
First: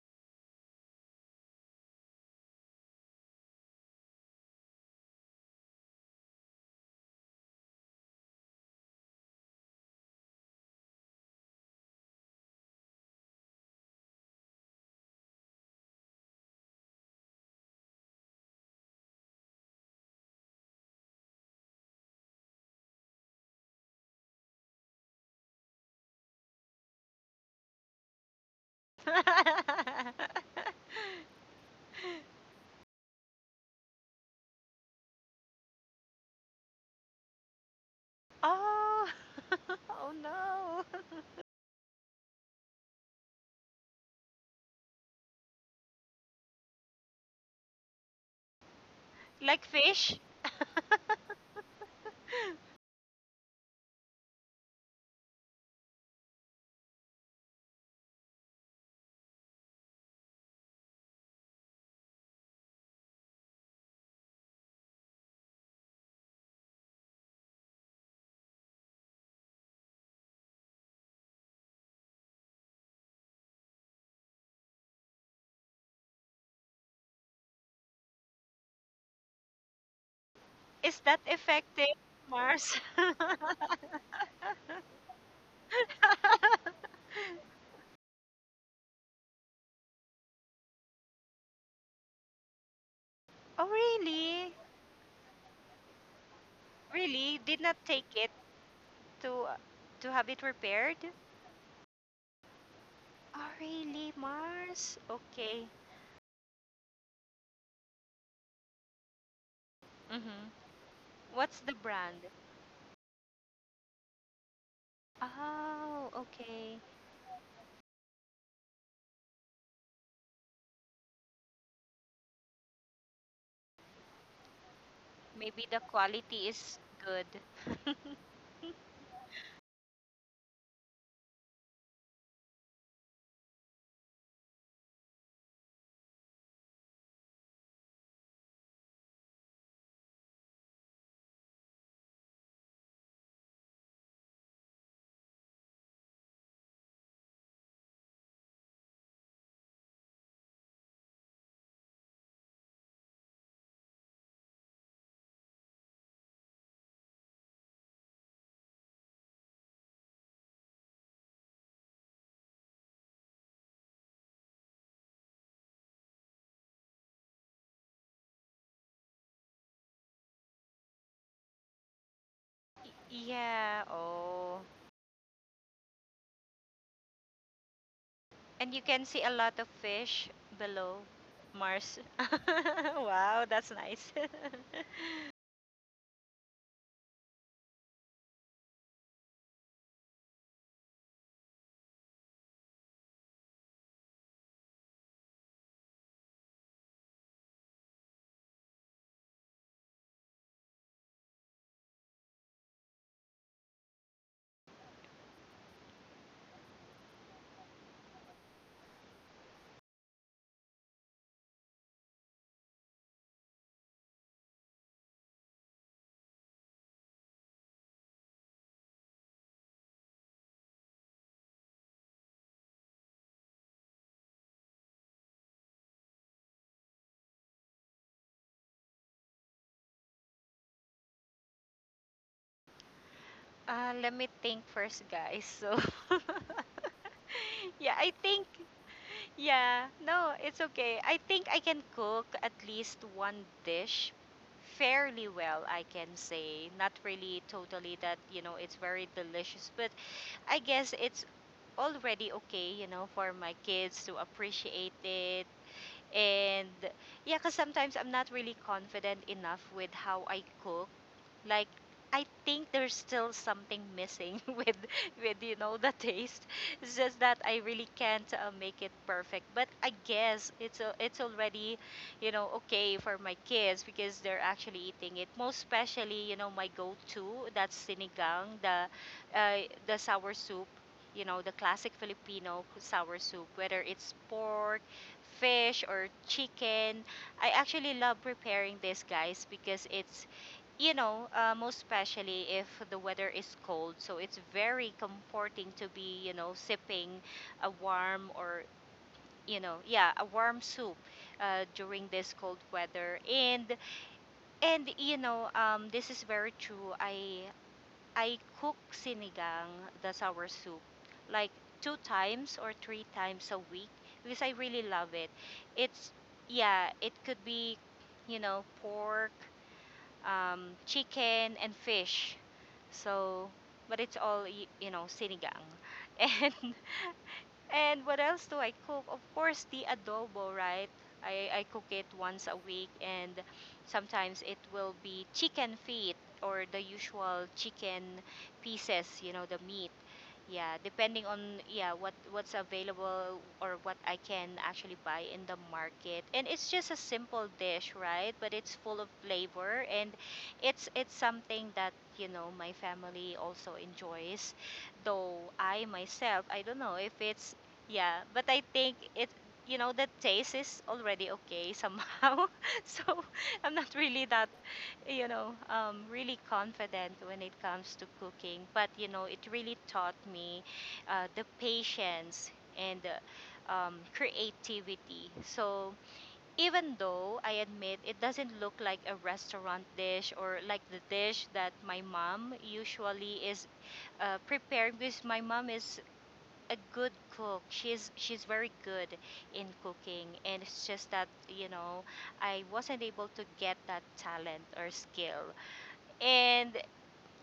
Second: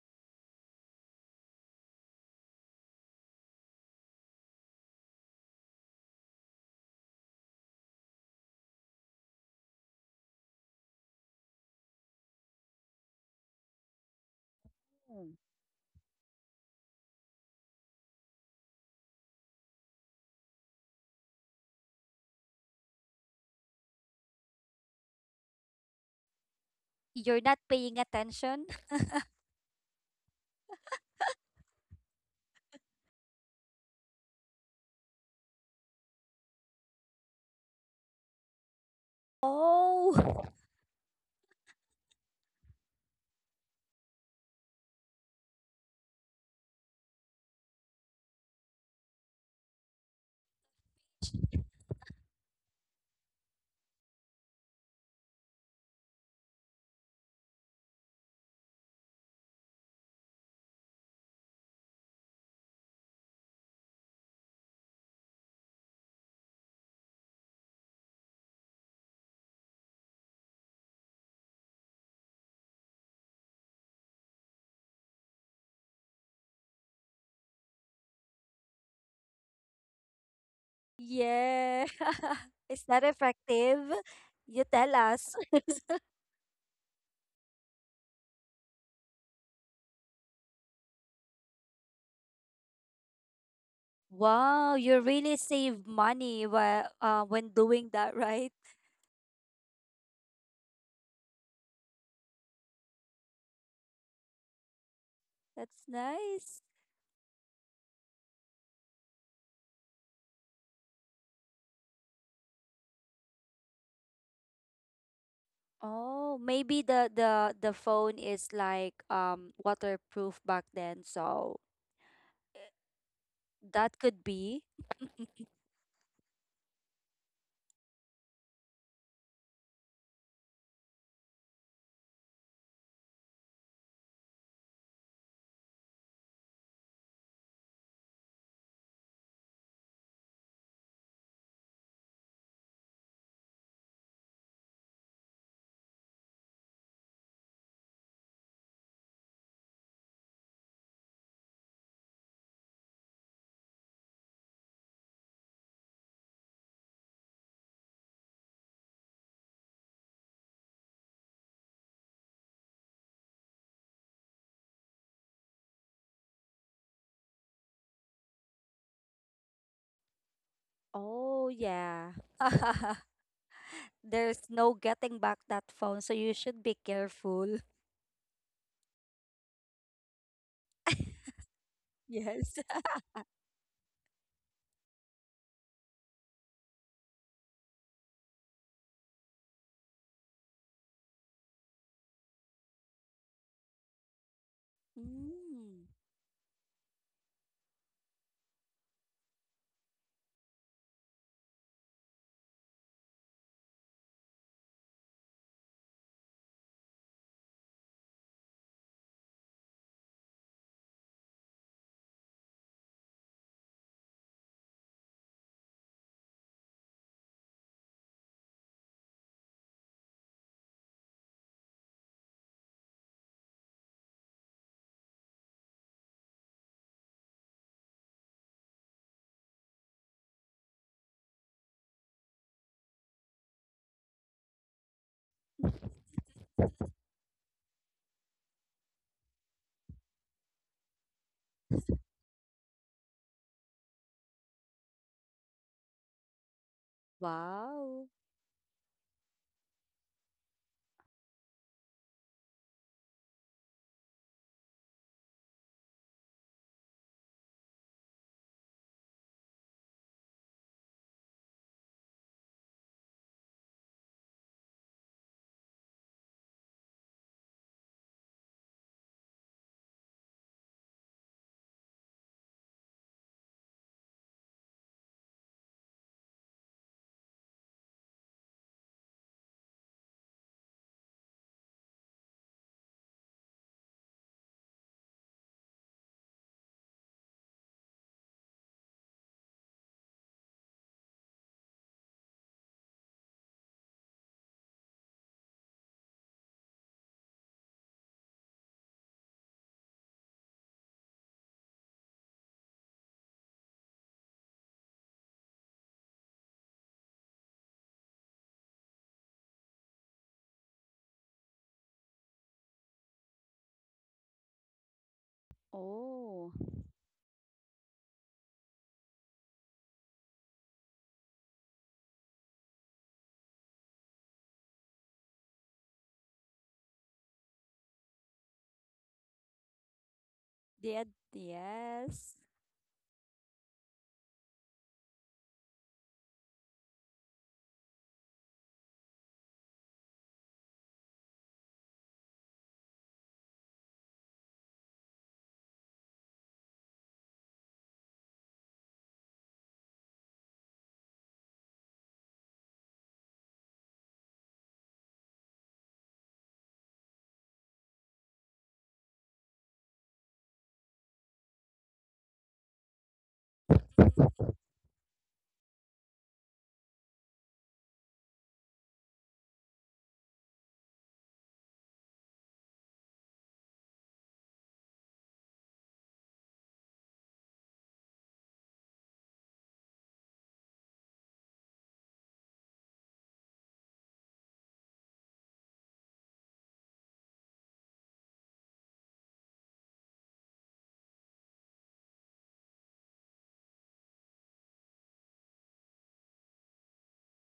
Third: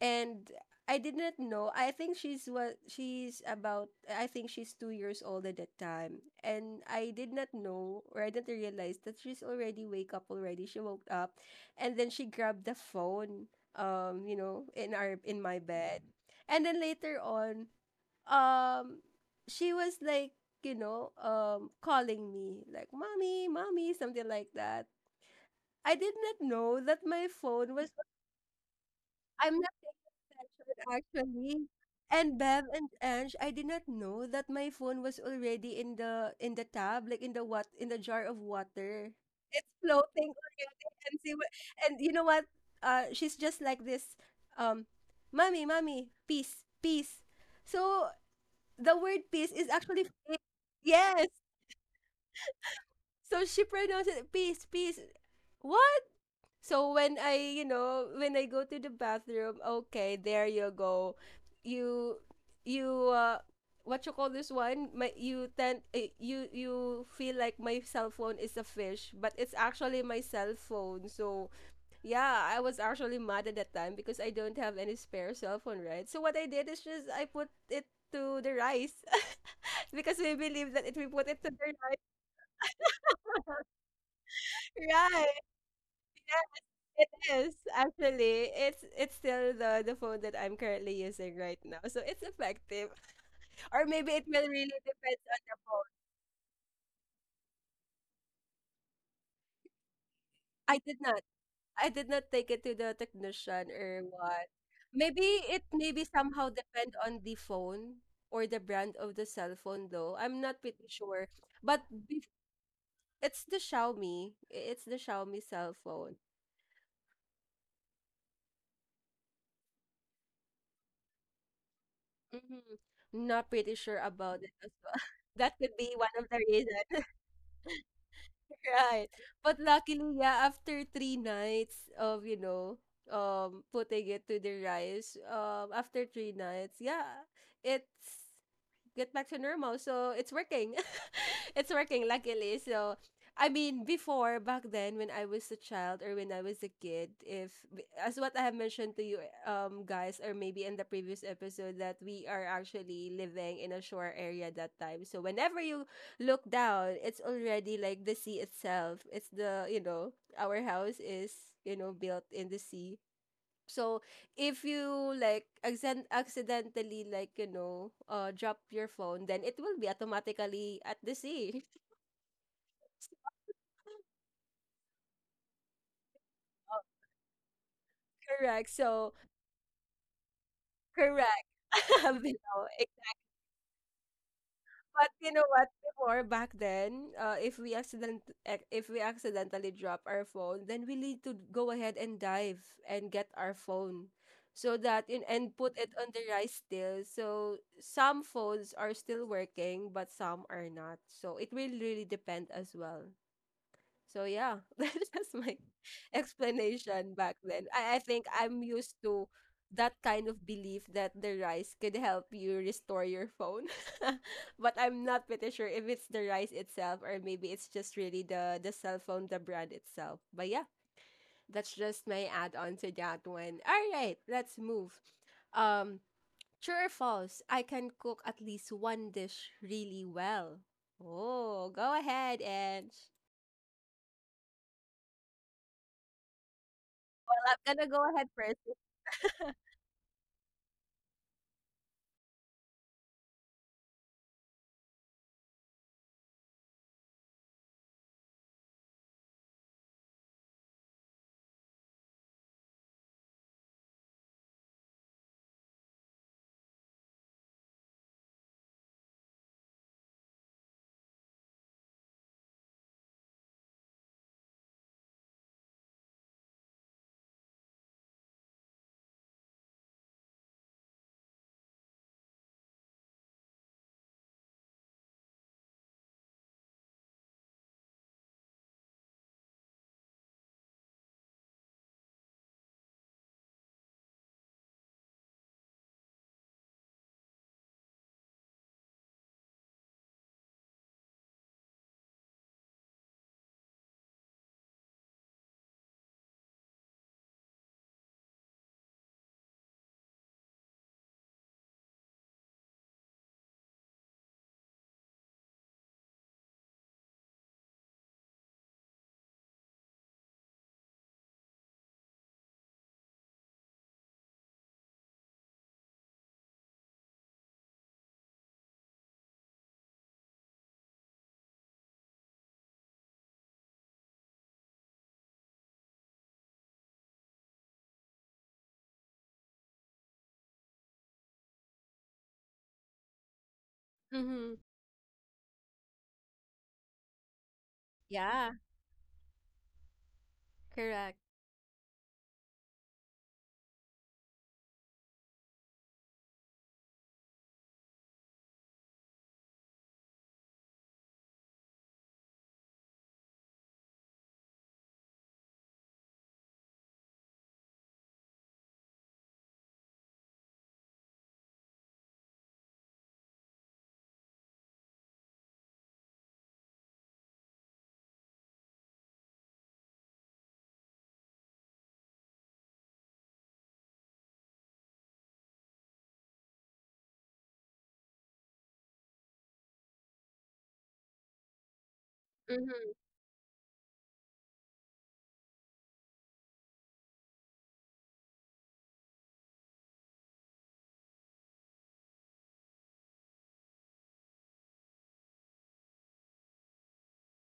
and I did not know. I think she's what she's about. I think she's 2 years old at that time, and I did not know or I didn't realize that she's already wake up already. She woke up, and then she grabbed the phone. You know, in our in my bed, and then later on, um, she was like, you know, calling me like, "Mommy, mommy," something like that. I did not know that my
You're not
phone was.
paying attention.
I'm not Actually, and Bev and Ange, I did not know that my phone was already in the tab, like in the what in the jar of
Oh.
water. It's
Oh
floating
Oh.
already,
no.
and see what, and you know what? She's just like this. Um, mommy, mommy, peace, peace. So the word peace
Like
is actually
fish?
fake. Yes. So she pronounced it peace, peace. What? So when I, you know, when I go to the bathroom, okay, there you go. You you what you call this one? My you tend you you feel like my cell phone is a fish, but it's actually my cell phone. So yeah, I was actually mad at that time because I don't have any spare cell phone, right? So what I did is just I put it to the rice because we believe that if
Is
we
that
put it to the
Yeah.
effective,
rice,
Mars?
Is that effective? You tell
right?
us.
It is actually it's still the phone that I'm currently using right now, so it's effective.
Oh
Or maybe it will
really?
Wow,
really
you
depends
really
on the phone.
save money while,
Really?
when
Did not
doing
take
that,
it
right?
to to have it
I did
repaired?
not I did not take it to the
Oh
technician or
really,
what.
Mars?
Maybe it
Okay.
That's
maybe somehow
nice.
depend on the phone or the brand of the cell phone though. I'm
Mm-hmm.
not pretty sure,
What's the
but
brand?
it's the Xiaomi. It's the Xiaomi cell
Oh,
phone.
Oh,
okay.
maybe the phone is like waterproof back then, so
Hmm. Not pretty sure
that could
about it
be.
as well. That
Maybe
could
the
be one of the
quality is
reasons.
good.
Right. But luckily, yeah, after three nights of, you know, putting it to the rice, after three nights, yeah, it's get back to normal. So it's working. It's working, luckily. So, I mean, before, back then, when I was a child or when I was a kid, if, as what I have mentioned to you, guys, or maybe in the previous episode, that we are actually living in a shore area that time. So, whenever you look down, it's already like the sea itself. It's the, you know, our house is, you know, built in the sea. So, if you like accent accidentally like, you know, drop your phone, then it will be automatically at the
Oh,
sea.
yeah.
So,
Yeah,
There's
oh.
no getting back that phone, so you should be careful.
correct.
And you can
So,
see a lot of fish below
correct.
Mars.
Yes.
Below.
Wow, that's nice.
But you know what? Before back then, if we if we accidentally drop our phone, then we need to go ahead and dive and get our phone, so that in and put
Mm.
it on the rice still. So some phones are still working, but some are not. So it will really depend as well. So yeah, that's my explanation back then. I think I'm used to that kind of belief that the rice could help you restore your phone. But I'm not pretty sure if it's the rice itself or maybe it's just really the cell phone, the brand itself. But yeah, that's just my add-on to that one. All right, let's move. Um, true or false, I can cook at least one dish really well. Oh, go ahead, Ange.
Let me think first, guys. So,
Well, I'm gonna
yeah,
go
I
ahead
think
first.
yeah, no, it's okay. I think I can cook at least one dish fairly well, I can say. Not really totally
Wow.
that, you know, it's very delicious, but I guess it's already okay, you know, for my kids to appreciate it. And yeah, because sometimes I'm not really confident enough with how I cook. Like I think there's still something missing with, you know, the taste. It's just that I really can't make it perfect. But I guess it's a, it's already, you know, okay for my kids because they're actually eating it. Most especially, you know, my go-to, that's sinigang, uh, the sour soup. You know, the classic Filipino sour soup, whether it's pork, fish, or chicken. I actually love preparing this, guys, because it's, you know, most especially if the weather is cold. So it's very comforting to be, you know, sipping a warm or, you know, yeah, a warm soup during this cold weather. And you know, this is very true. I cook sinigang, the sour soup, like two times or three times a week because I really love it. It's
Oh.
yeah, it could be, you know, pork, chicken and fish. So, but it's all y- you know sinigang, and and what else do I cook? Of course, the adobo, right?
The
I cook it
yes.
once a week, and sometimes
Mm-hmm.
it will be chicken feet or the usual chicken
Yeah,
pieces, you know, the meat. Yeah,
correct.
depending on yeah what what's available or what I can actually buy in the market. And it's just a simple dish, right? But it's full of flavor and it's something that, you know, my family also enjoys, though I myself, I don't know if it's yeah, but I think it, you know, the taste is already okay somehow. So I'm not really that, you know, really confident when it comes to cooking. But, you know, it really taught me the patience and creativity. So even though I admit it doesn't look like a restaurant dish or like the dish that my mom
Mm-hmm.
usually is prepared, because my mom is a good cook. She's very good in cooking, and it's just that you know I wasn't able to get that talent or skill. And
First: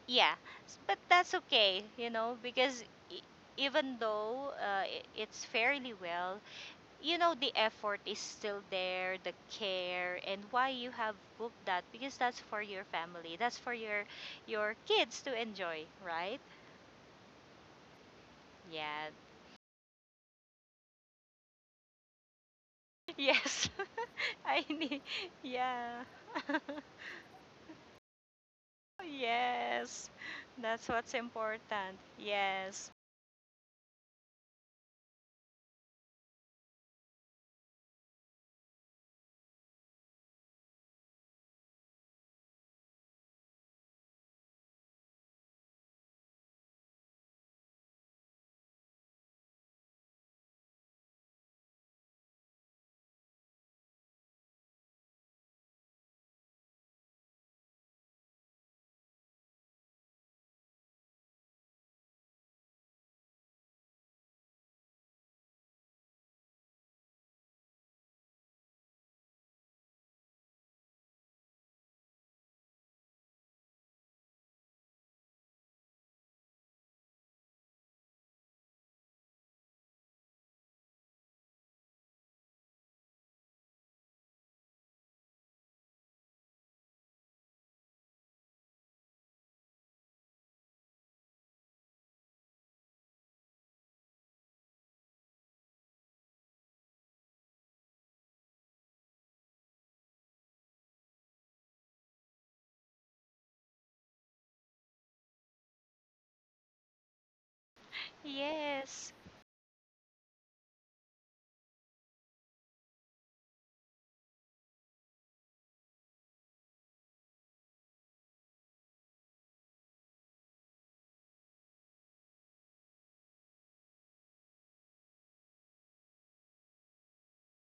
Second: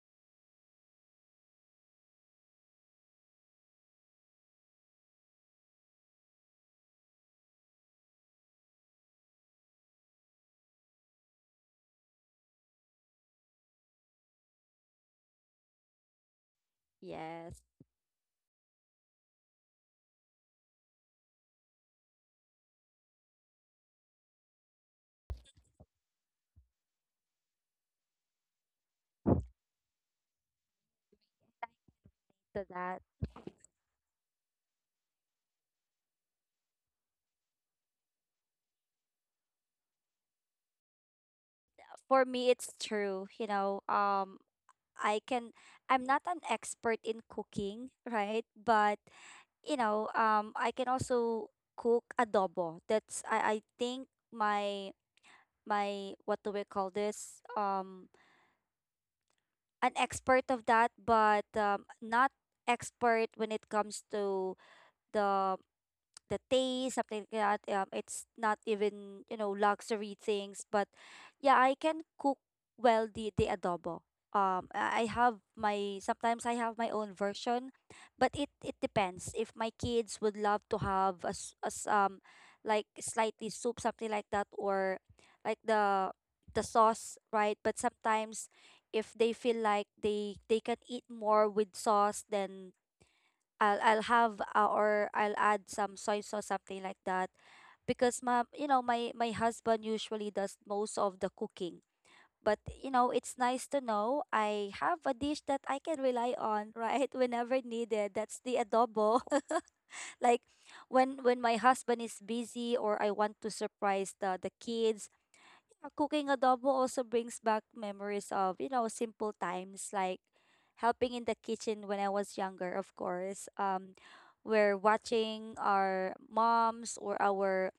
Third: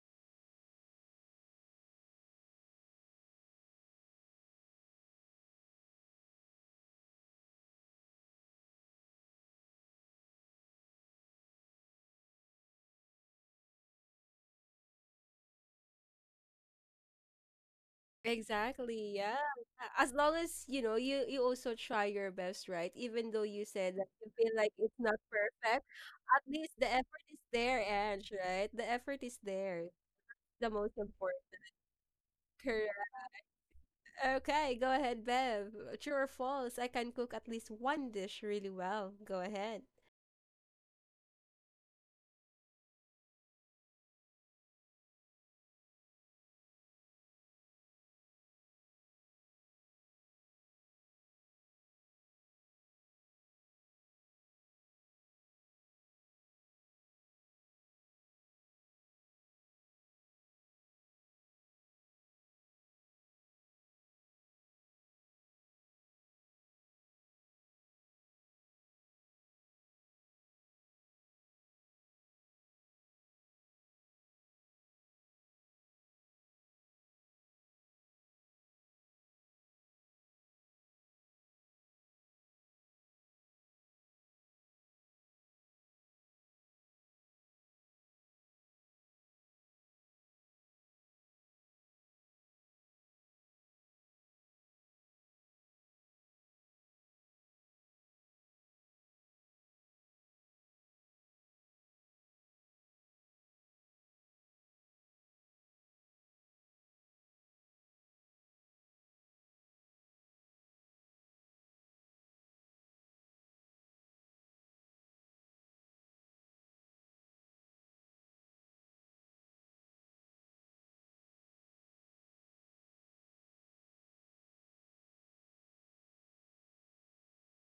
yeah, but that's okay, you know, because e- even though it's fairly well, you know, the effort is still there, the care, and why you have booked that, because that's for your family, that's for your kids to enjoy, right?
Yes,
Yeah,
Exactly. Yeah. A- As long as, you know, you also try your best, right? Even though you
yes.
said that you feel
I
like it's
need,
not perfect,
yeah.
at least the effort is there, Ange, right? The effort is there.
Yes.
The
That's
most
what's
important.
important.
to
Yes.
that.
Correct. Okay, go ahead, Bev. True or false? I can cook at least one dish really well. Go ahead.
For me, it's true. You know, I can, I'm not an expert in cooking, right? But, you know, I can also cook adobo. That's, I think my, my, what do we call this? An expert of that, but not expert when it comes to the the taste, something like that. It's not even, you know, luxury things. But yeah, I can cook well the adobo. I have my, sometimes I have my own version, but it depends. If my kids would love to have like slightly soup, something like that, or like the sauce, right? But sometimes if they feel like they can eat more with sauce, then I'll have or I'll add some soy sauce, something like that, because my, you know, my husband usually does most of the cooking. But you know, it's nice to know I have a dish that I can rely on, right, whenever needed. That's the
Yes.
adobo. Like when my husband is busy or I want to surprise the kids. Uh, cooking adobo also brings back memories of, you know, simple times, like helping in the kitchen when I was younger, of course. We're watching our moms or our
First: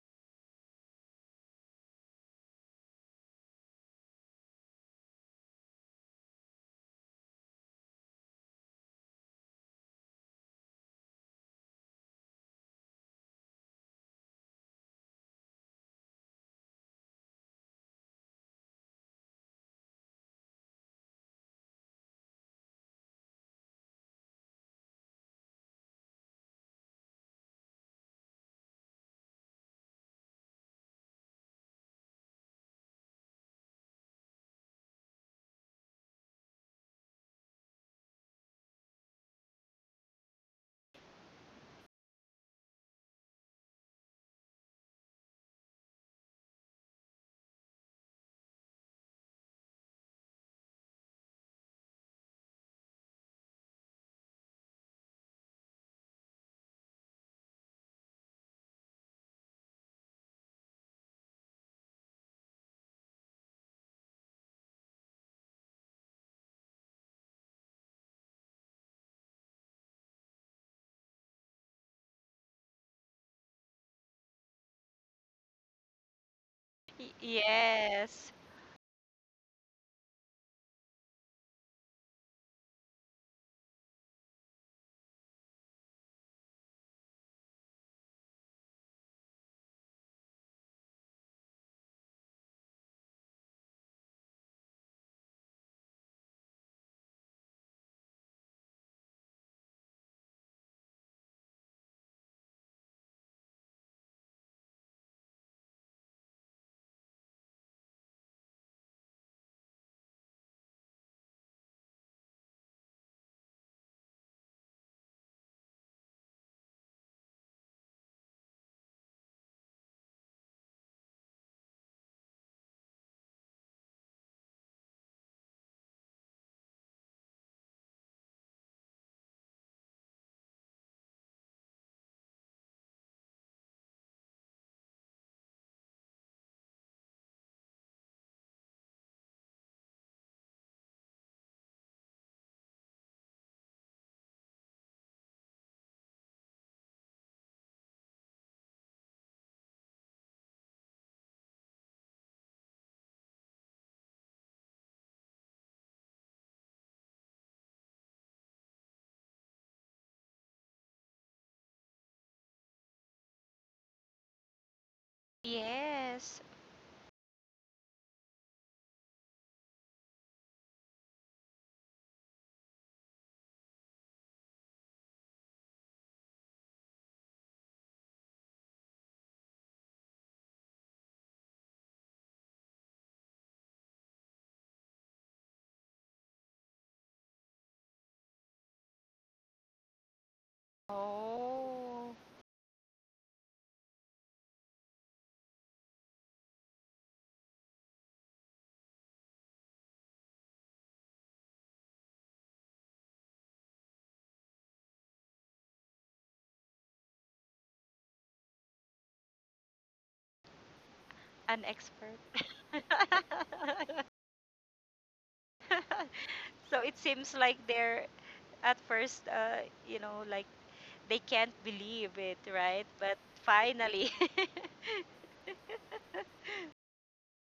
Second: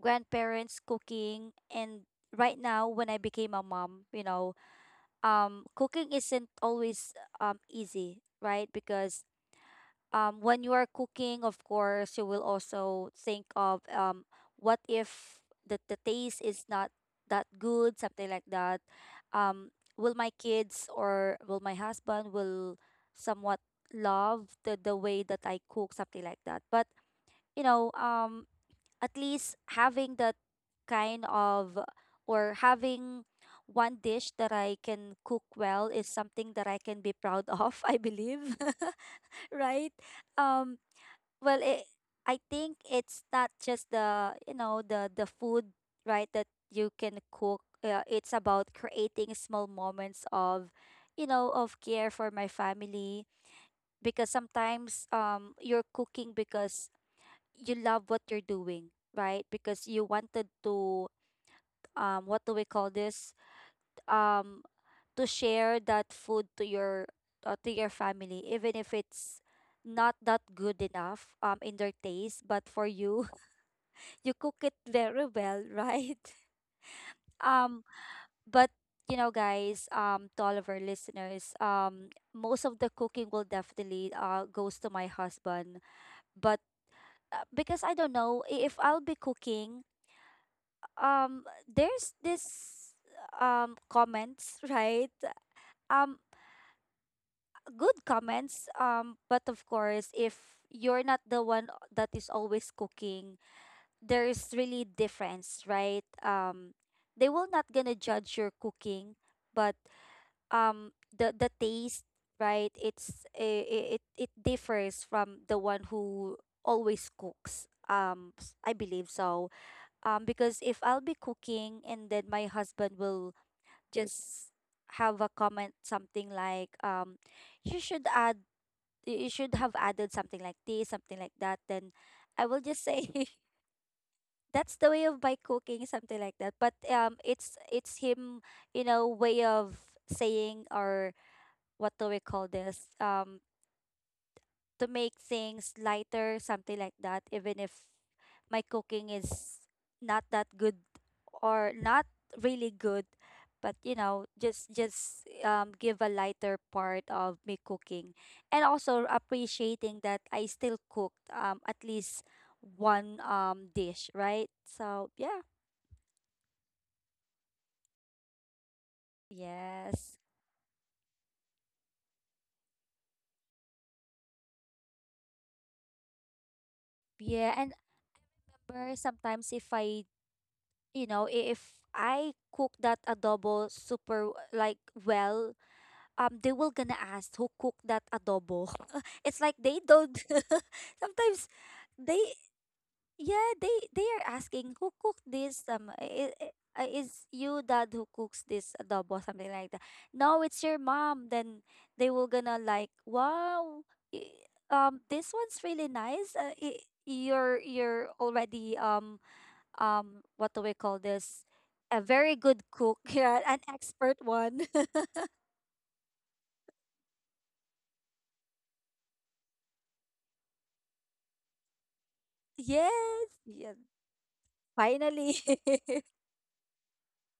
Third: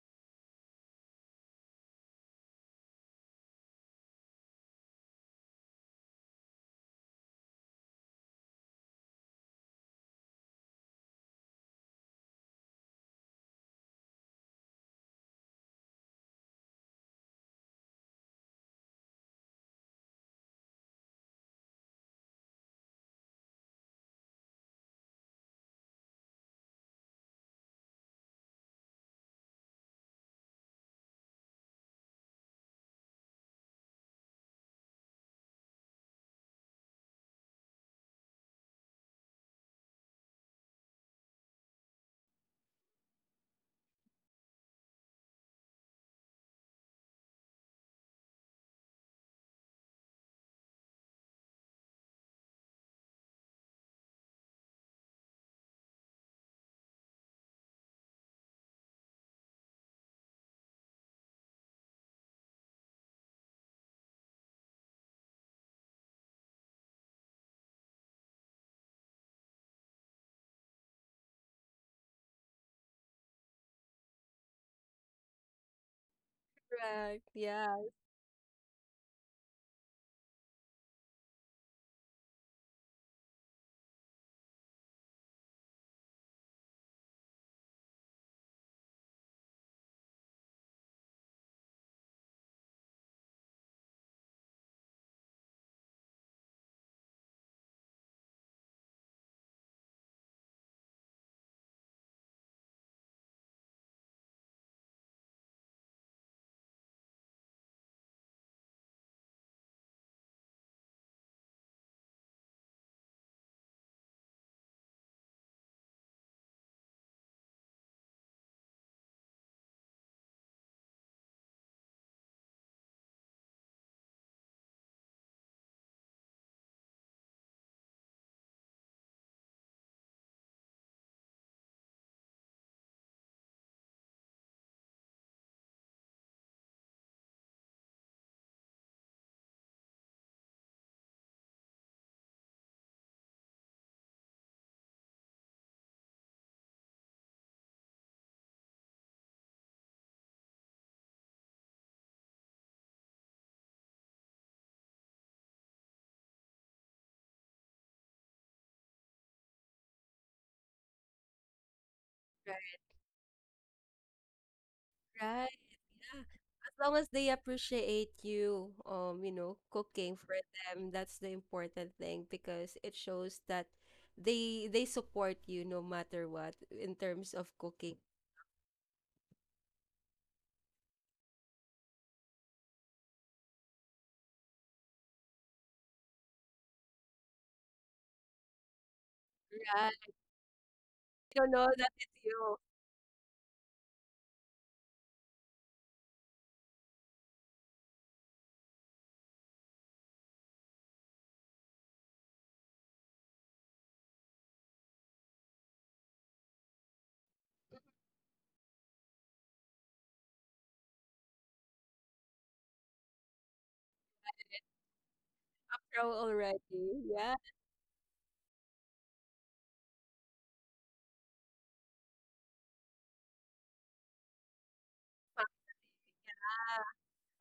grandparents cooking. And right now, when I became a mom, you know, cooking isn't always easy, right? Because when you are cooking, of course, you will also think of what if the, the taste is not that good, something like that. Um, will my kids or will my husband will somewhat love the way that I cook, something like that. But you know, at least having that kind of or having one dish that I can cook well is something that I can be proud of, I believe, right? um. Well, it, I think it's not just the, you know, the food, right, that you can cook. It's about creating small moments of, you know, of care for my family because sometimes you're cooking because you love what you're doing, right? Because you wanted to what do we call this? Um to share that food to your, to your family, even if it's not that good enough in their taste, but for you, you cook it very well, right?
Y-
Correct. Yeah.
Um,
yes.
but you know, guys, to all of our listeners, most of the cooking will definitely goes to my husband, but because I don't know if I'll be cooking, there's this comments, right? Um, good comments, but of course, if you're not the one that is always cooking, there is really difference, right? They will not gonna judge your cooking, but the taste, right? It's it differs from the one who always cooks. I believe so. Because if I'll be cooking and then my husband will just have a comment something like you should add, you should have added something like this, something like that, then I will just say. That's the way of my cooking, something like that, but it's him, you know, way of saying or what do we call this, to make things lighter, something like that, even if my cooking is not that good, or not really good, but you know, just give a lighter part of me cooking, and also appreciating that I still cooked at least
Right.
one dish, right? So
Right.
yeah.
Yes.
Long as they appreciate you, you know, cooking
Yes.
for them, that's the important thing because it shows that they support you no matter what in terms of
Yeah, and
cooking.
amber sometimes if I, you know, if I cook that adobo super like well, they will gonna ask who cooked that adobo. It's like they
Right.
don't
I
sometimes
don't know that it's
Oh,
they.
you
Yeah, they are asking who cooked this. Is you dad who cooks this adobo, something like that. No, it's your mom. Then they will gonna like, wow, i- this one's really nice. I you're already what do we call this?
an
A
expert.
very good cook. Yeah, an expert one.
Row already.
So it seems
Yeah.
like they're at first, you know, like they can't believe it, right?
yes.
But
Yeah.
finally,
Finally.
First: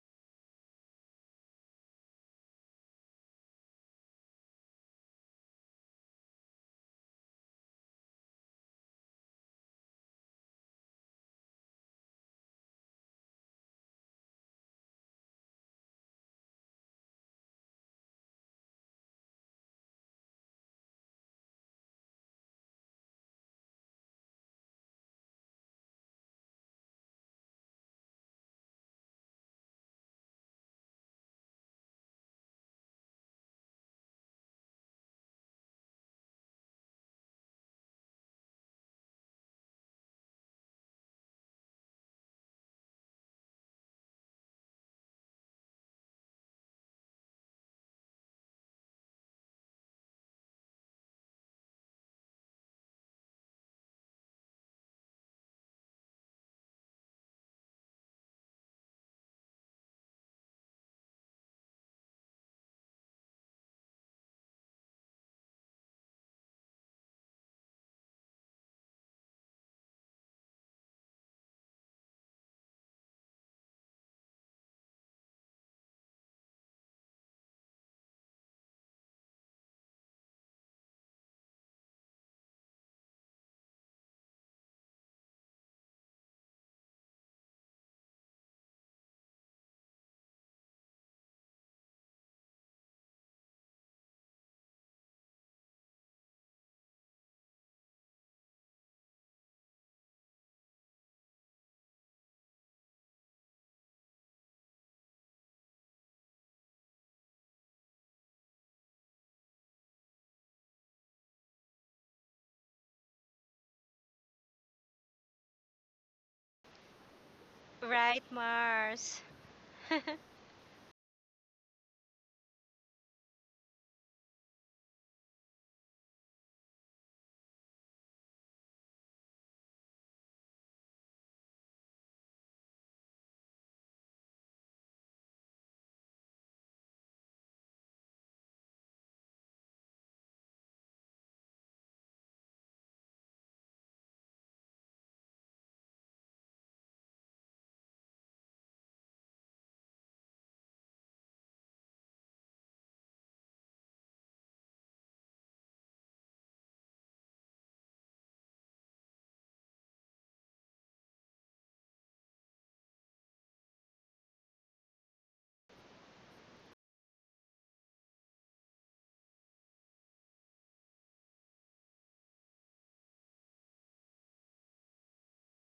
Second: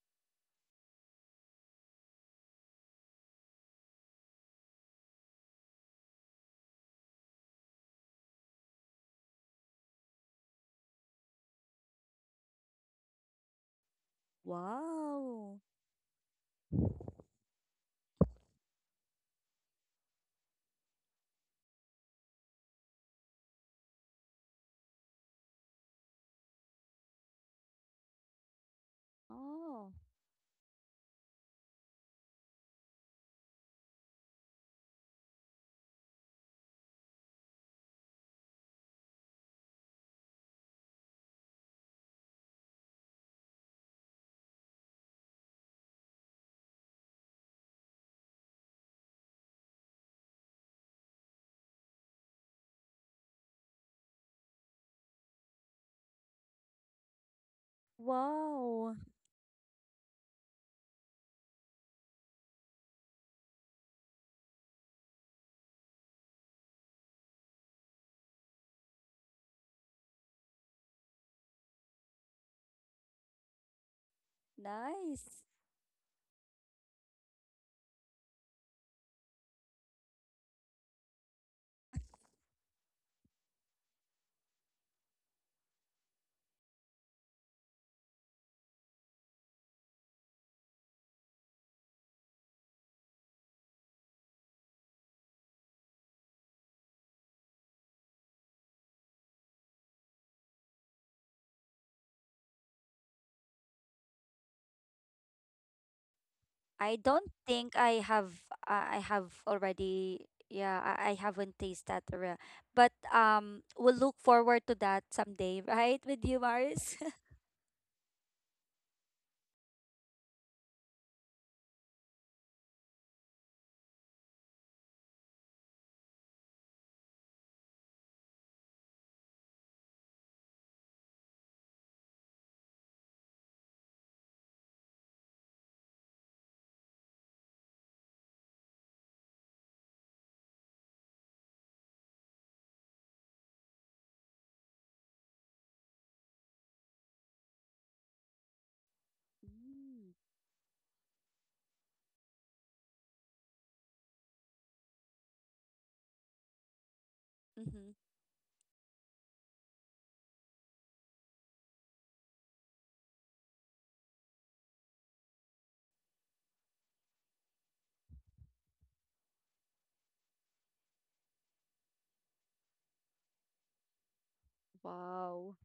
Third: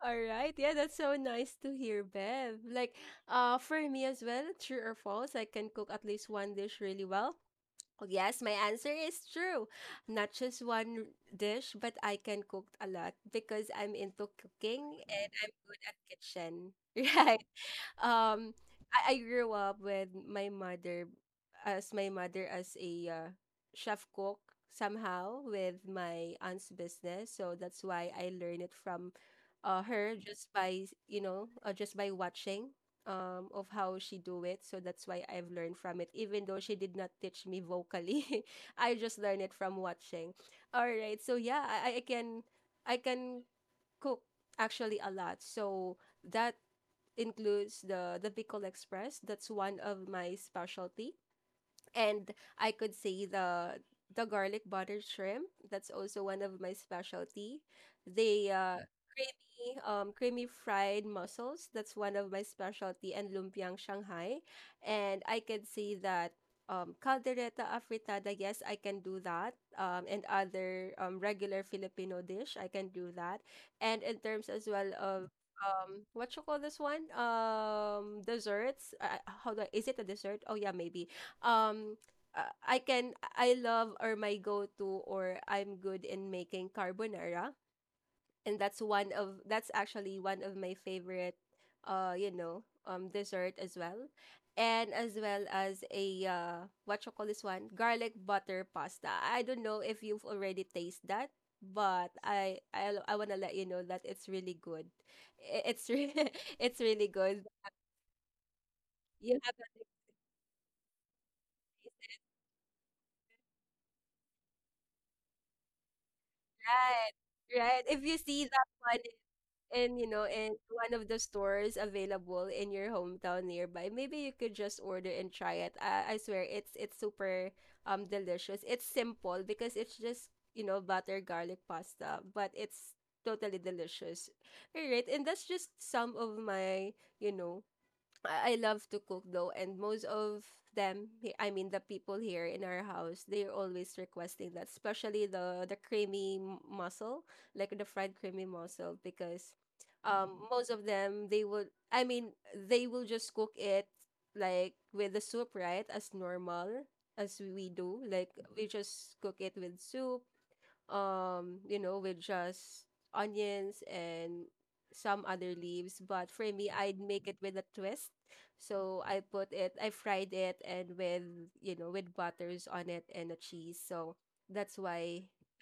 All right. Yeah, that's so nice to hear, Bev. Like, for me as well, true or false, I can cook at least one dish really well. Oh, yes, my answer is true. Not just one dish, but I can cook a lot because I'm into cooking and I'm
Wow.
good at kitchen. Right um I grew up with my mother as a chef cook somehow with my aunt's business so that's why I learned it from
Oh,
her just by you know just by watching of how she do it so that's why I've learned from it even though she did not teach me vocally I just learned it from watching all right so yeah I can cook actually a lot so that includes the Bicol Express. That's one of my specialty. And I could say the garlic butter shrimp. That's also one of my specialty. The
wow.
creamy creamy fried mussels. That's one of my specialty. And lumpiang Shanghai. And I can say that caldereta afritada. Yes, I can do that. And other regular Filipino dish. I can do that. And in terms as well of
Nice.
what you call this one? Desserts. How do I, is it a dessert? Oh yeah, maybe. Um I love or my go-to or I'm good in making carbonara and that's actually one of my favorite dessert as well, and as well as a what you call this one, garlic butter pasta. I don't know if you've already tasted that, but I want to let you know that it's really good I- it's re- it's
I
really
don't
good.
think I have, I
You
have
have it.
already, yeah, I haven't tasted that real, but we'll look forward to that someday right, with you Maris.
Right, right, if you
right,
see that,
Mars.
and you know, in one of the stores available in your hometown nearby, maybe you could just order and try it. I swear it's super delicious. It's simple because it's just, you know, butter garlic pasta, but it's totally delicious. All right, and that's just some of my, you know I love to cook though, and most of them, I mean the people here in our house, they're always requesting that, especially the creamy mussel, like the fried creamy mussel, because
Mm,
most of them they would, I mean they will just cook it like with the soup, right, as normal as we
mm-hmm.
do, like we just cook it with soup, you know, with just onions and some other leaves. But for me, I'd make it with a twist. So I put it, I fried it, and with, you know, with butters on it and a cheese. So that's why
Wow.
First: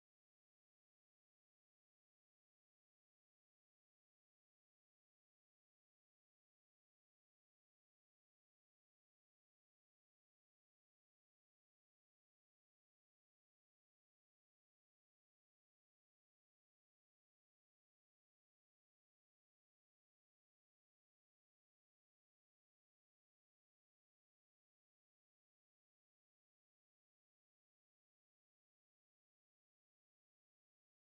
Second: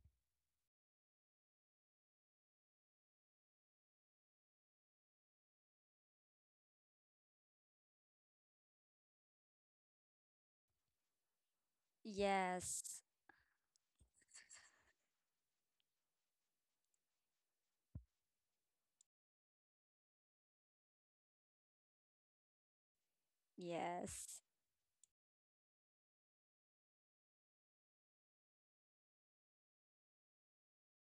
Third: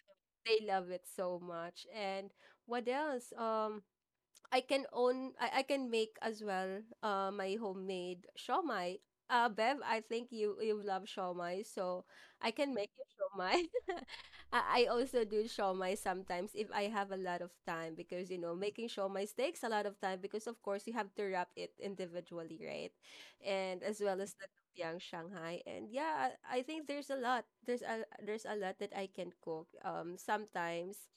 they love it so much. And what else? I can make as well my homemade shawmai. Bev, I think you love shawmai, so I can make
Yes,
you shawmai. I also do shawmai sometimes if I have a lot of time, because you know, making shawmai takes a lot of time because of course you have to wrap it individually, right? And as well as
yes,
the lumpiang Shanghai. And yeah, I think there's a lot. There's a lot that I can cook. Sometimes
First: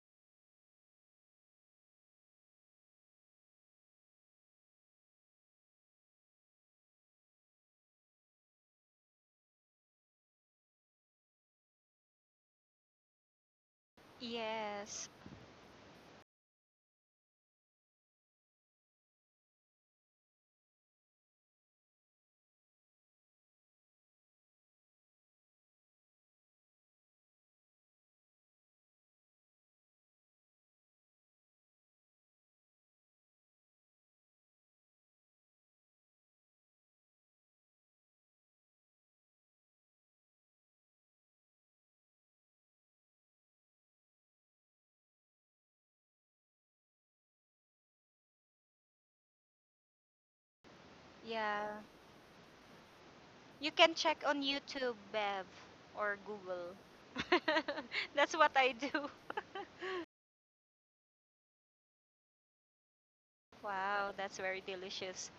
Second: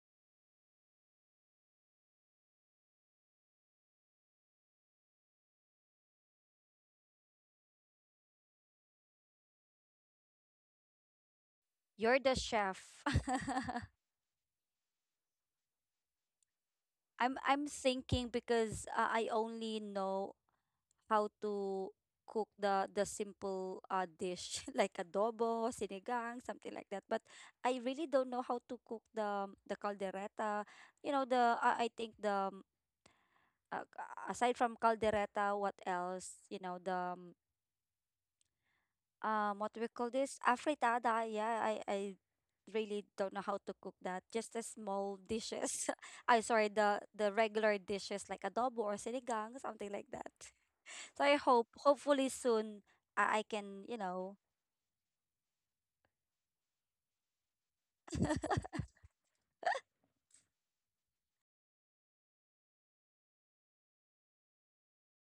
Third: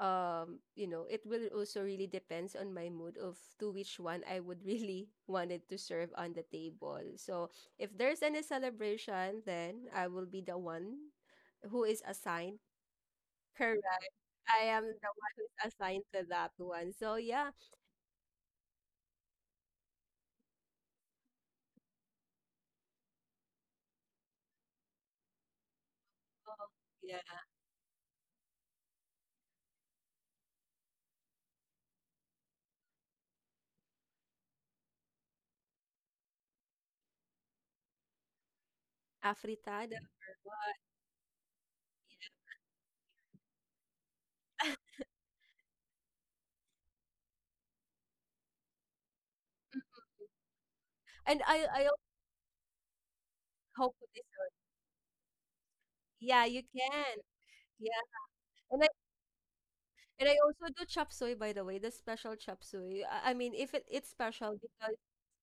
you know, it will also really depends on my mood of to which one I would really wanted to serve on the table. So if there's any celebration, then I will be the one who is
you're the
assigned.
chef.
Correct, I am
Yes.
the one who's assigned to that one, so
I'm
yeah.
I'm thinking because I only know how to cook the simple dish like adobo, sinigang,
Oh,
something like that. But
yeah.
I really don't know how to cook the caldereta. You know, the I think the uh, aside from caldereta, what else? You know, the what do we
Afritada
call
or
this?
what?
Afritada. Yeah, I really don't know how to cook that. Just the small dishes. I sorry, the regular dishes like adobo or sinigang, something like that. So I
And i
Yeah.
hope,
i also
hopefully soon, I
You
can,
hope
can
you
for this.
check
know.
on YouTube, Bev, or
Yeah, you
Google.
can. Yeah.
That's what I
and i
do.
and I also do chop suey, by the way, the special chop suey. I mean, if it's
Wow, that's
special
very
because,
delicious.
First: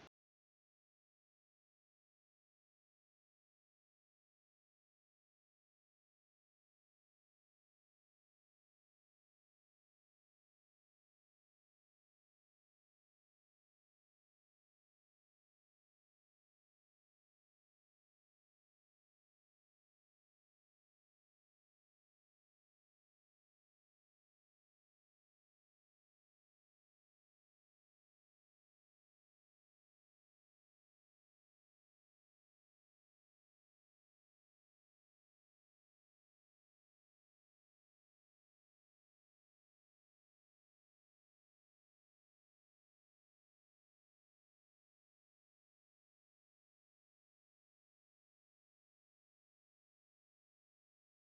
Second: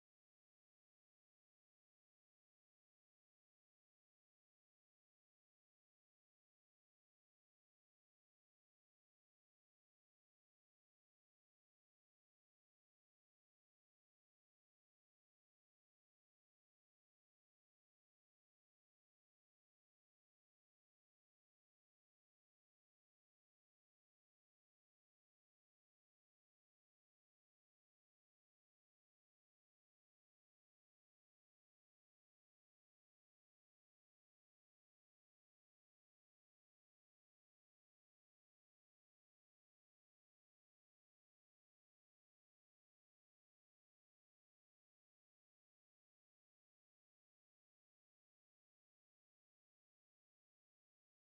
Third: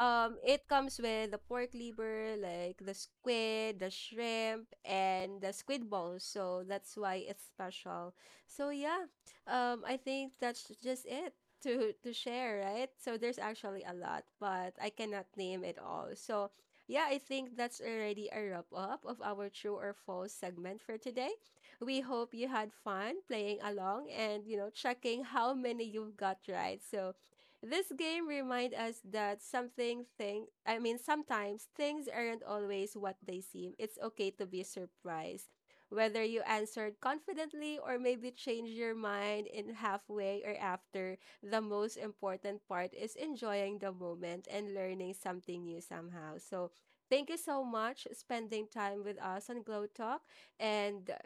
um, it comes with the pork liver, like the squid, the shrimp, and the squid balls. So that's why it's special. So yeah, I think that's just it, to share, right? So there's actually a lot, but I cannot name it all. So yeah, I think that's already a wrap up of our true or false segment for today. We hope you had fun playing along and you know checking how many you've got right. So this game reminds us that something thing, I mean sometimes things aren't always what they seem. It's okay to be surprised. Whether you answered confidently or maybe changed your mind in halfway or after, the most important part is enjoying the moment and learning something new somehow. So thank you so much spending time with us on Glow Talk. And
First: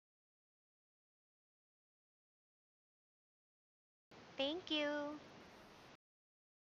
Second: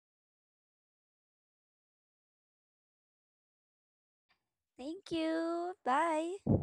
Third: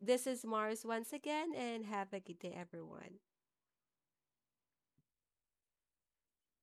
this is Mars once again, and have a good day everyone.
Thank
Thank
you.
you. Bye.